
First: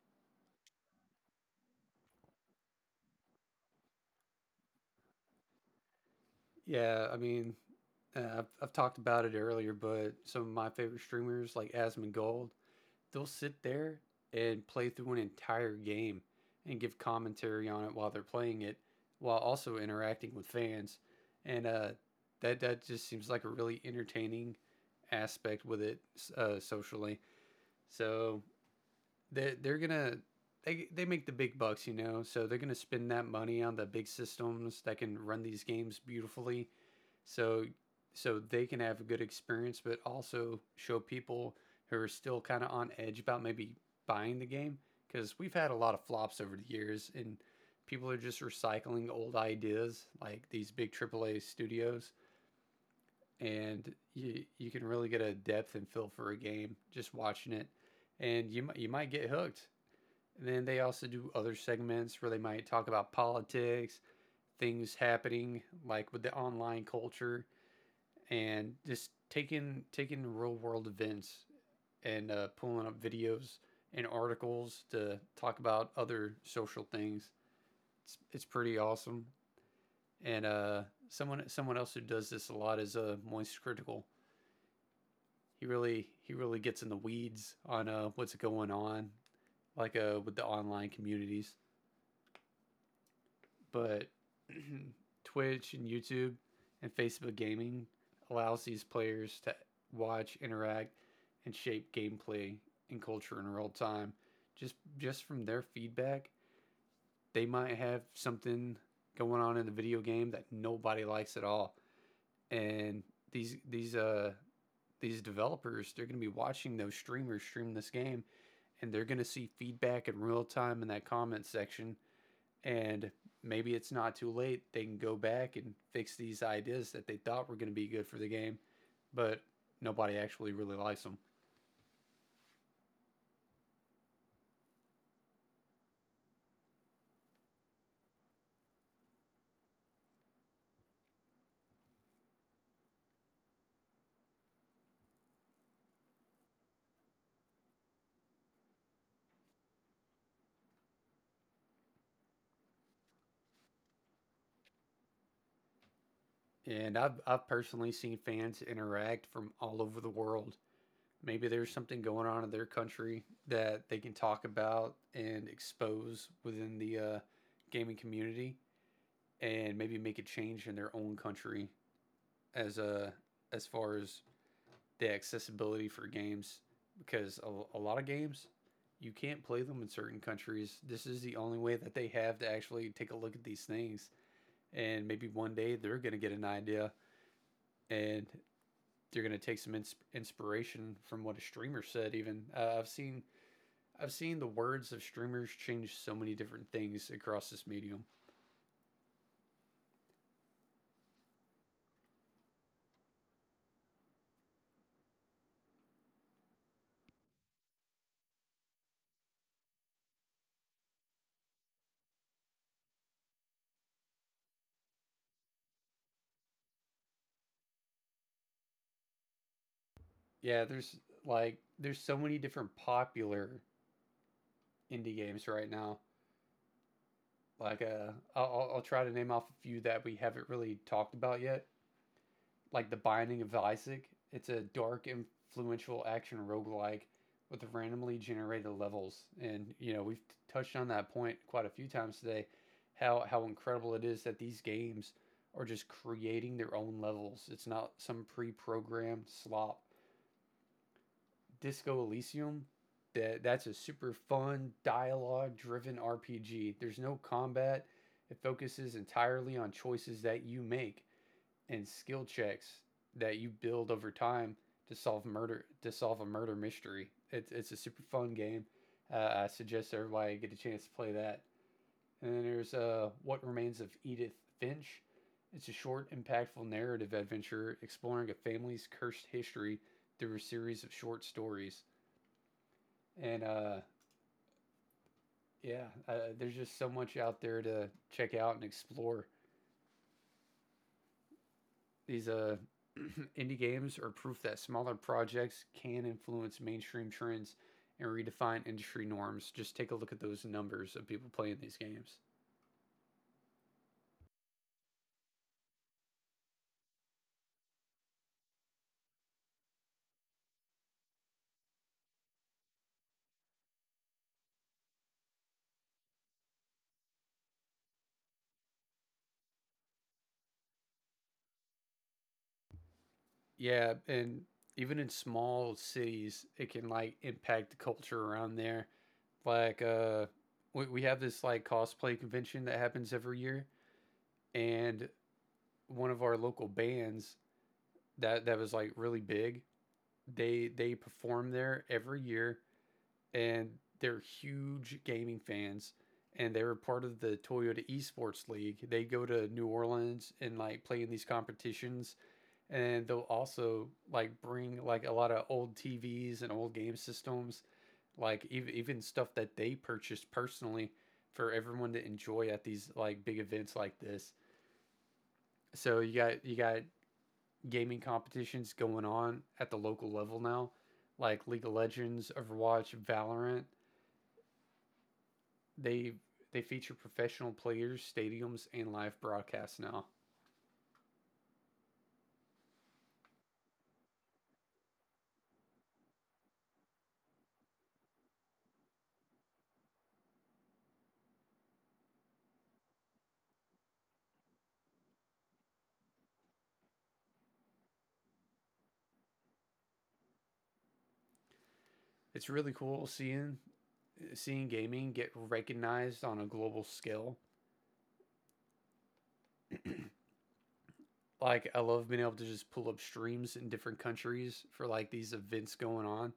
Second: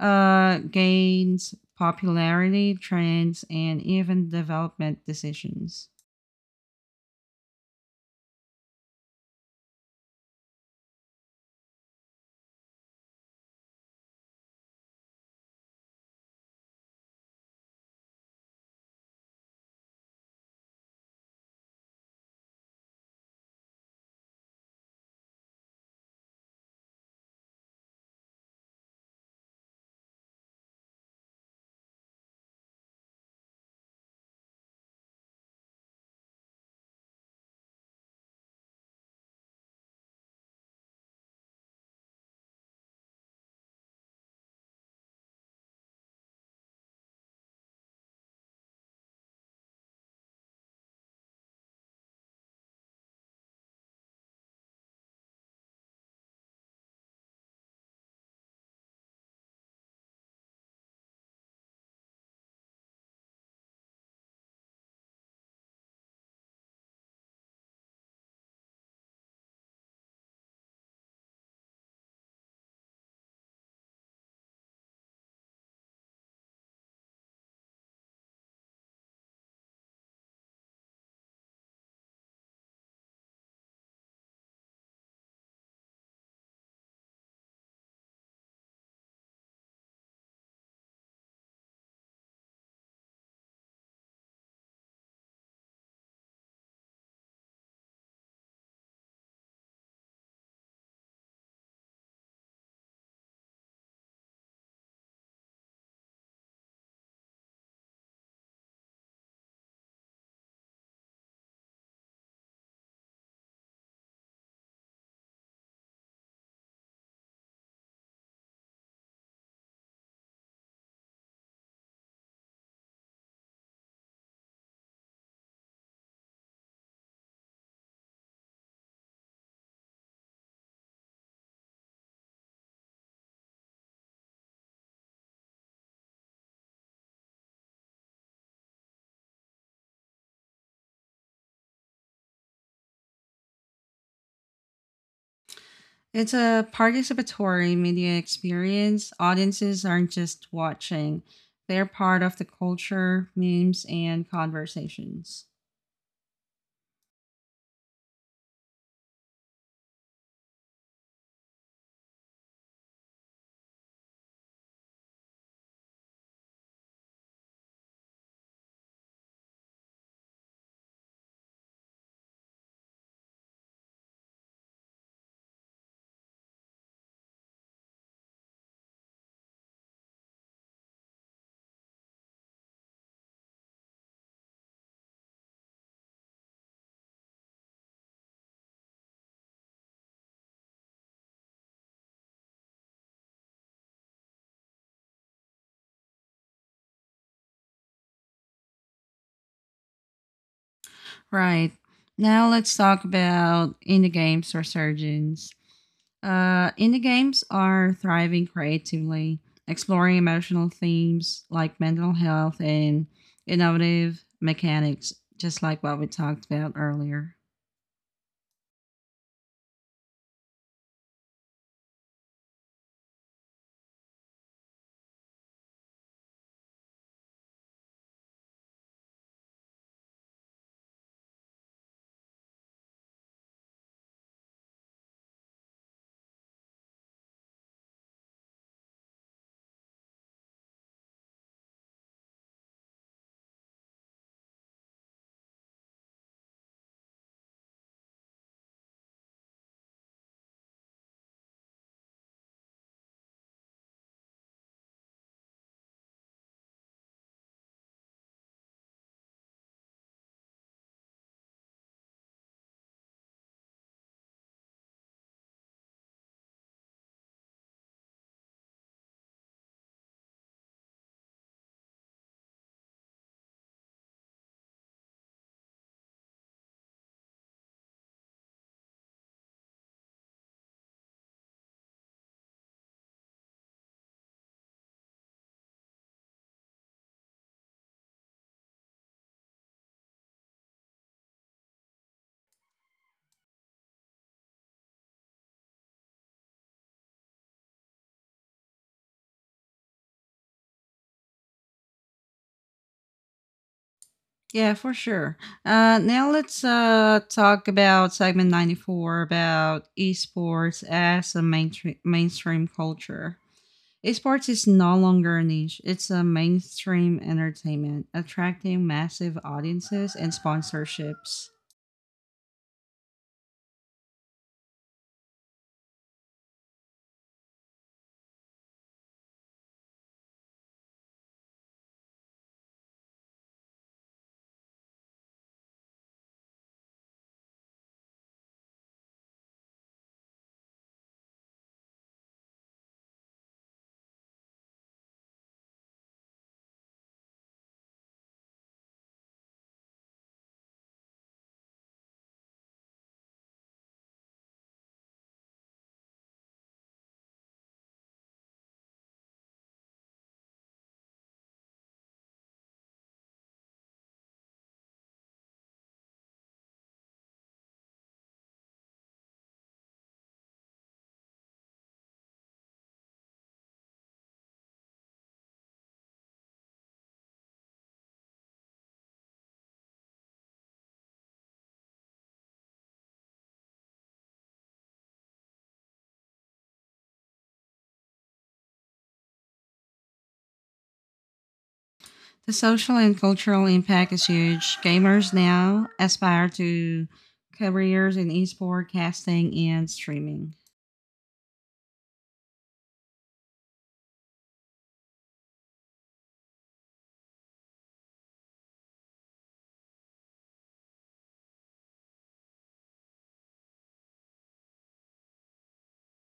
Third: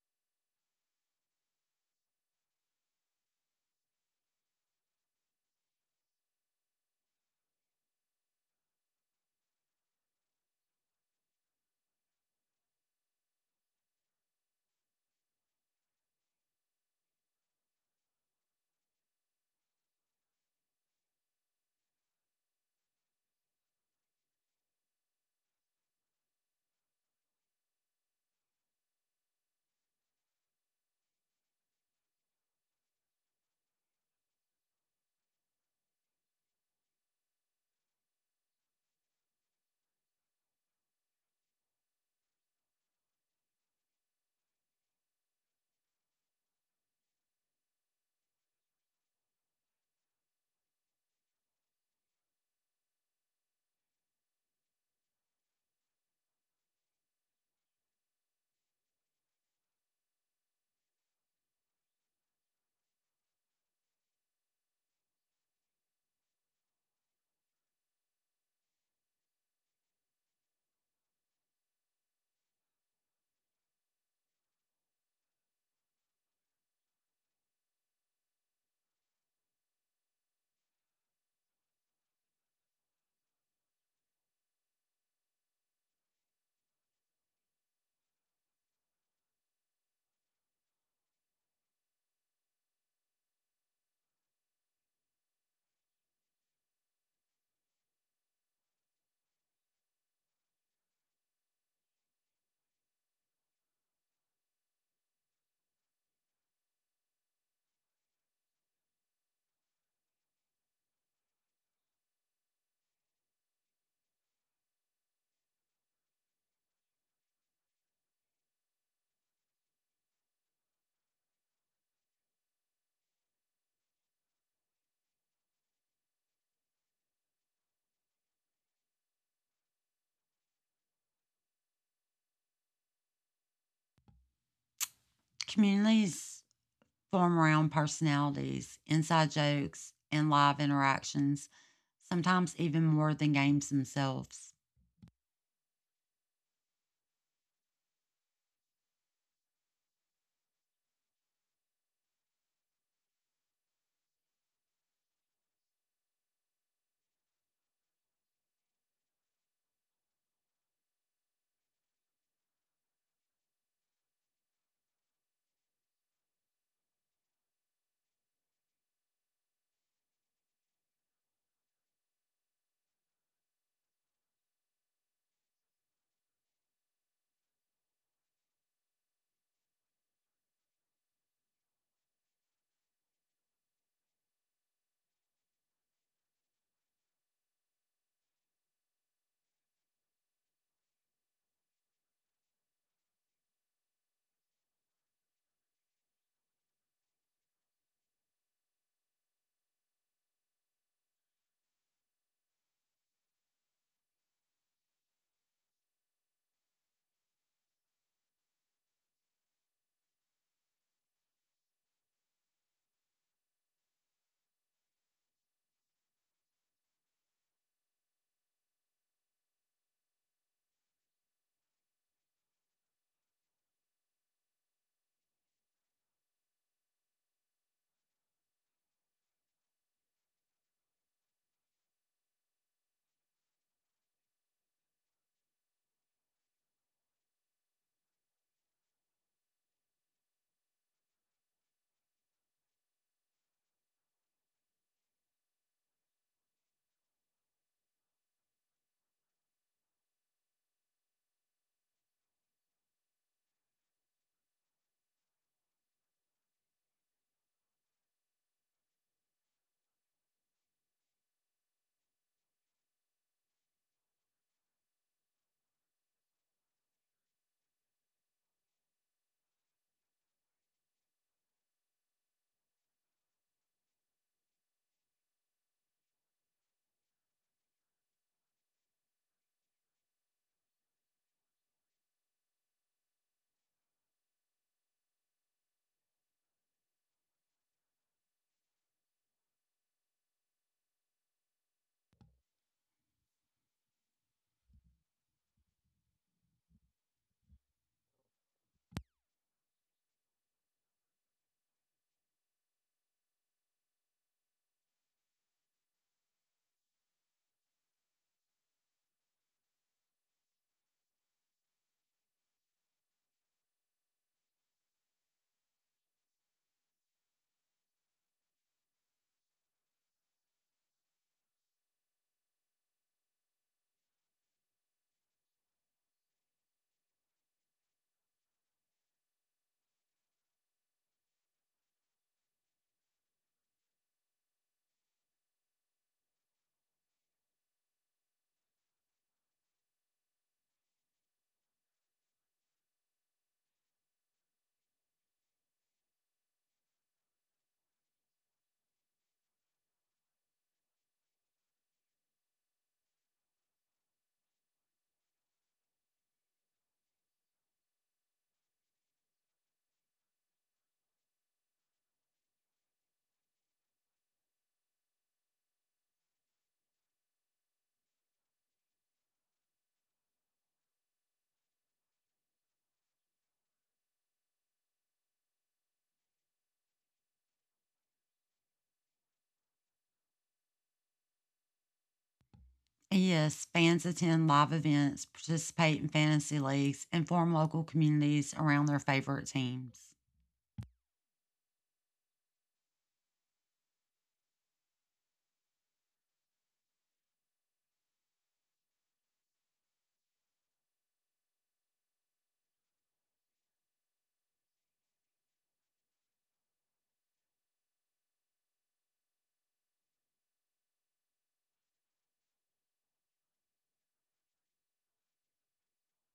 Speaker 1: gains, popularity, trends, and even development decisions.
Speaker 2: Yeah, I mean, I've talked about it earlier, but some of my favorite streamers like Asmongold, they'll sit there and play through an entire game and give commentary on it while they're playing it, while also interacting with fans, and that just seems like a really entertaining aspect with it socially. So they they're gonna they make the big bucks, you know. So they're gonna spend that money on the big systems that can run these games beautifully, so so they can have a good experience but also show people who are still kind of on edge about maybe buying the game because we've had a lot of flops over the years, and people are just recycling old ideas like these big AAA studios. And you can really get a depth and feel for a game just watching it, and you might get hooked. And then they also do other segments where they might talk about politics, things happening like with the online culture, and just taking real world events and pulling up videos and articles to talk about other social things. It's pretty awesome. And someone someone else who does this a lot is Moist Critical. He really gets in the weeds on what's going on, like with the online communities. But Twitch and YouTube and Facebook gaming allows these players to watch, interact, and shape gameplay and culture in real time. Just from their feedback, they might have something going on in the video game that nobody likes at all. And these these uh these developers, they're going to be watching those streamers stream this game, and they're going to see feedback in real time in that comment section, and maybe it's not too late. They can go back and fix these ideas that they thought were going to be good for the game, but nobody actually really likes them.
Speaker 3: Communities form around personalities, inside jokes, and live interactions, sometimes even more than games themselves.
Speaker 1: It's a participatory media experience. Audiences aren't just watching, they're part of the culture, memes, and conversations.
Speaker 2: And I've personally seen fans interact from all over the world. Maybe there's something going on in their country that they can talk about and expose within the gaming community, and maybe make a change in their own country as a as far as the accessibility for games, because a lot of games you can't play them in certain countries. This is the only way that they have to actually take a look at these things. And maybe one day they're going to get an idea, and they're going to take some inspiration from what a streamer said. Even I've seen the words of streamers change so many different things across this medium.
Speaker 1: Right. Now let's talk about indie games resurgence. Indie games are thriving creatively, exploring emotional themes like mental health and innovative mechanics, just like what we talked about earlier.
Speaker 2: Yeah, there's like there's so many different popular indie games right now. Like, I'll try to name off a few that we haven't really talked about yet. Like The Binding of Isaac. It's a dark, influential action roguelike with randomly generated levels. And, you know, we've touched on that point quite a few times today, how incredible it is that these games are just creating their own levels. It's not some pre programmed slop. Disco Elysium. That's a super fun dialogue-driven RPG. There's no combat. It focuses entirely on choices that you make and skill checks that you build over time to solve a murder mystery. It's a super fun game. I suggest everybody get a chance to play that. And then there's What Remains of Edith Finch. It's a short, impactful narrative adventure exploring a family's cursed history through a series of short stories, and yeah, uh, there's just so much out there to check out and explore. These indie games are proof that smaller projects can influence mainstream trends and redefine industry norms. Just take a look at those numbers of people playing these games.
Speaker 1: Yeah, for sure. Now let's talk about segment 94 about esports as a mainstream culture. Esports is no longer a niche, it's a mainstream entertainment, attracting massive audiences and sponsorships.
Speaker 2: Yeah, and even in small cities, it can like impact the culture around there. Like we have this like cosplay convention that happens every year, and one of our local bands that was like really big. They perform there every year, and they're huge gaming fans. And they were part of the Toyota Esports League. They go to New Orleans and like play in these competitions, and they'll also like bring like a lot of old TVs and old game systems, like even stuff that they purchased personally for everyone to enjoy at these like big events like this. So you got gaming competitions going on at the local level now, like League of Legends, Overwatch, Valorant. They they feature professional players, stadiums, and live broadcasts now.
Speaker 3: And yes, fans attend live events, participate in fantasy leagues, and form local communities around their favorite teams.
Speaker 1: The social and cultural impact is huge. Gamers now aspire to careers in esports, casting, and streaming.
Speaker 2: It's really cool seeing gaming get recognized on a global scale. Like I love being able to just pull up streams in different countries for like these events going on,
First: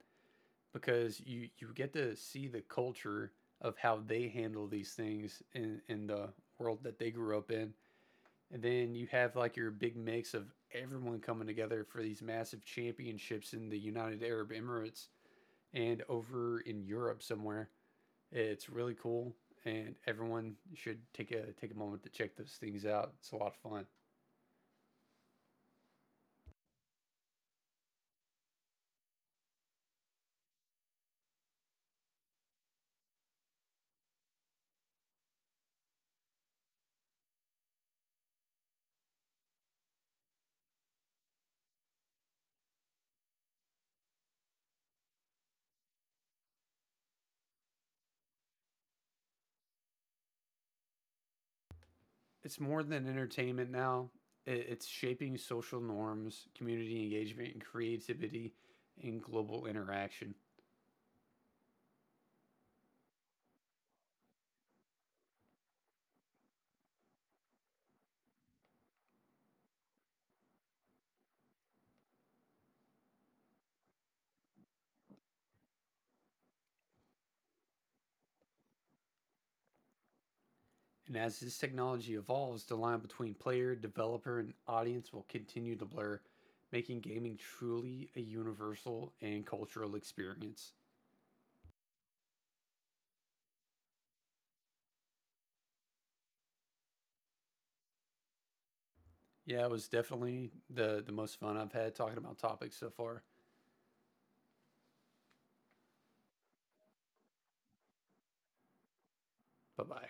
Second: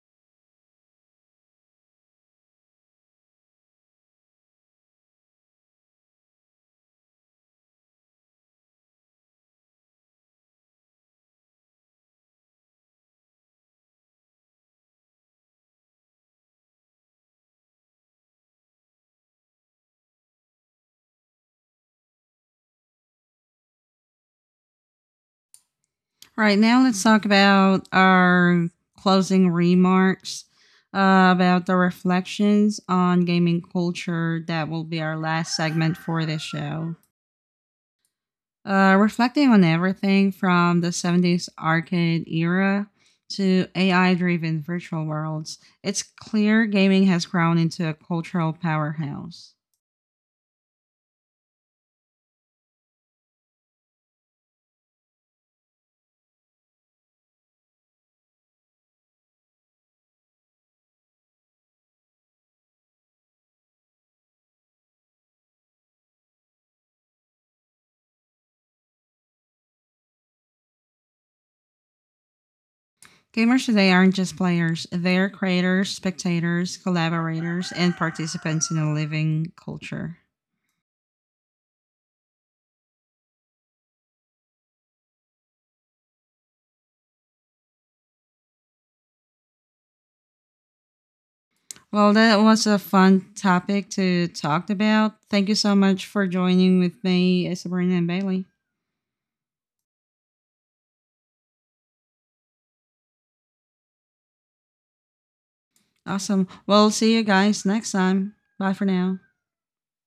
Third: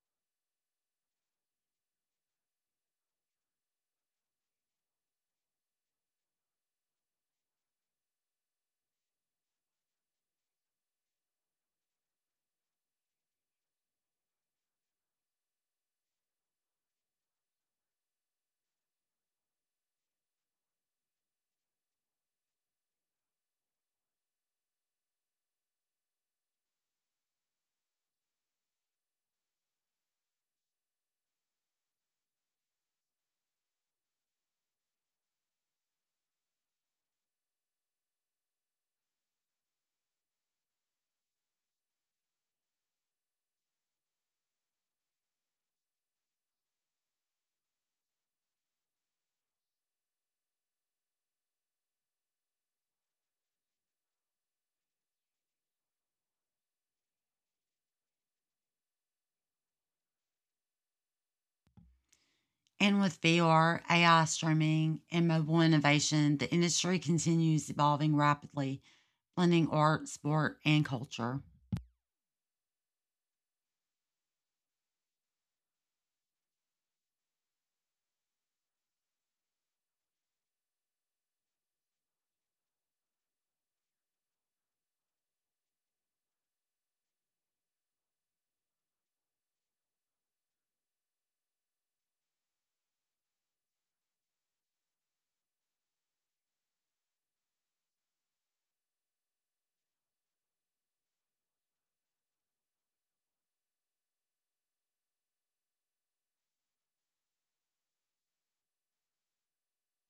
Speaker 2: because you get to see the culture of how they handle these things in the world that they grew up in. And then you have like your big mix of everyone coming together for these massive championships in the United Arab Emirates and over in Europe somewhere. It's really cool, and everyone should take a moment to check those things out. It's a lot of fun.
Speaker 1: All right, now let's talk about our closing remarks about the reflections on gaming culture. That will be our last segment for this show. Reflecting on everything from the 70s arcade era to AI driven virtual worlds, it's clear gaming has grown into a cultural powerhouse.
Speaker 2: It's more than entertainment now. It's shaping social norms, community engagement, and creativity and global interaction.
Speaker 3: And with VR, AI streaming, and mobile innovation, the industry continues evolving rapidly, blending art, sport, and culture.
Speaker 1: Gamers today aren't just players, they're creators, spectators, collaborators, and participants in a living culture.
Speaker 2: And as this technology evolves, the line between player, developer, and audience will continue to blur, making gaming truly a universal and cultural experience.
Speaker 1: Well, that was a fun topic to talk about. Thank you so much for joining with me, Sabrina and Bailey.
Speaker 2: Yeah, it was definitely the most fun I've had talking about topics so far.
Speaker 1: Awesome. Well, see you guys next time. Bye for now.
Speaker 2: Bye bye.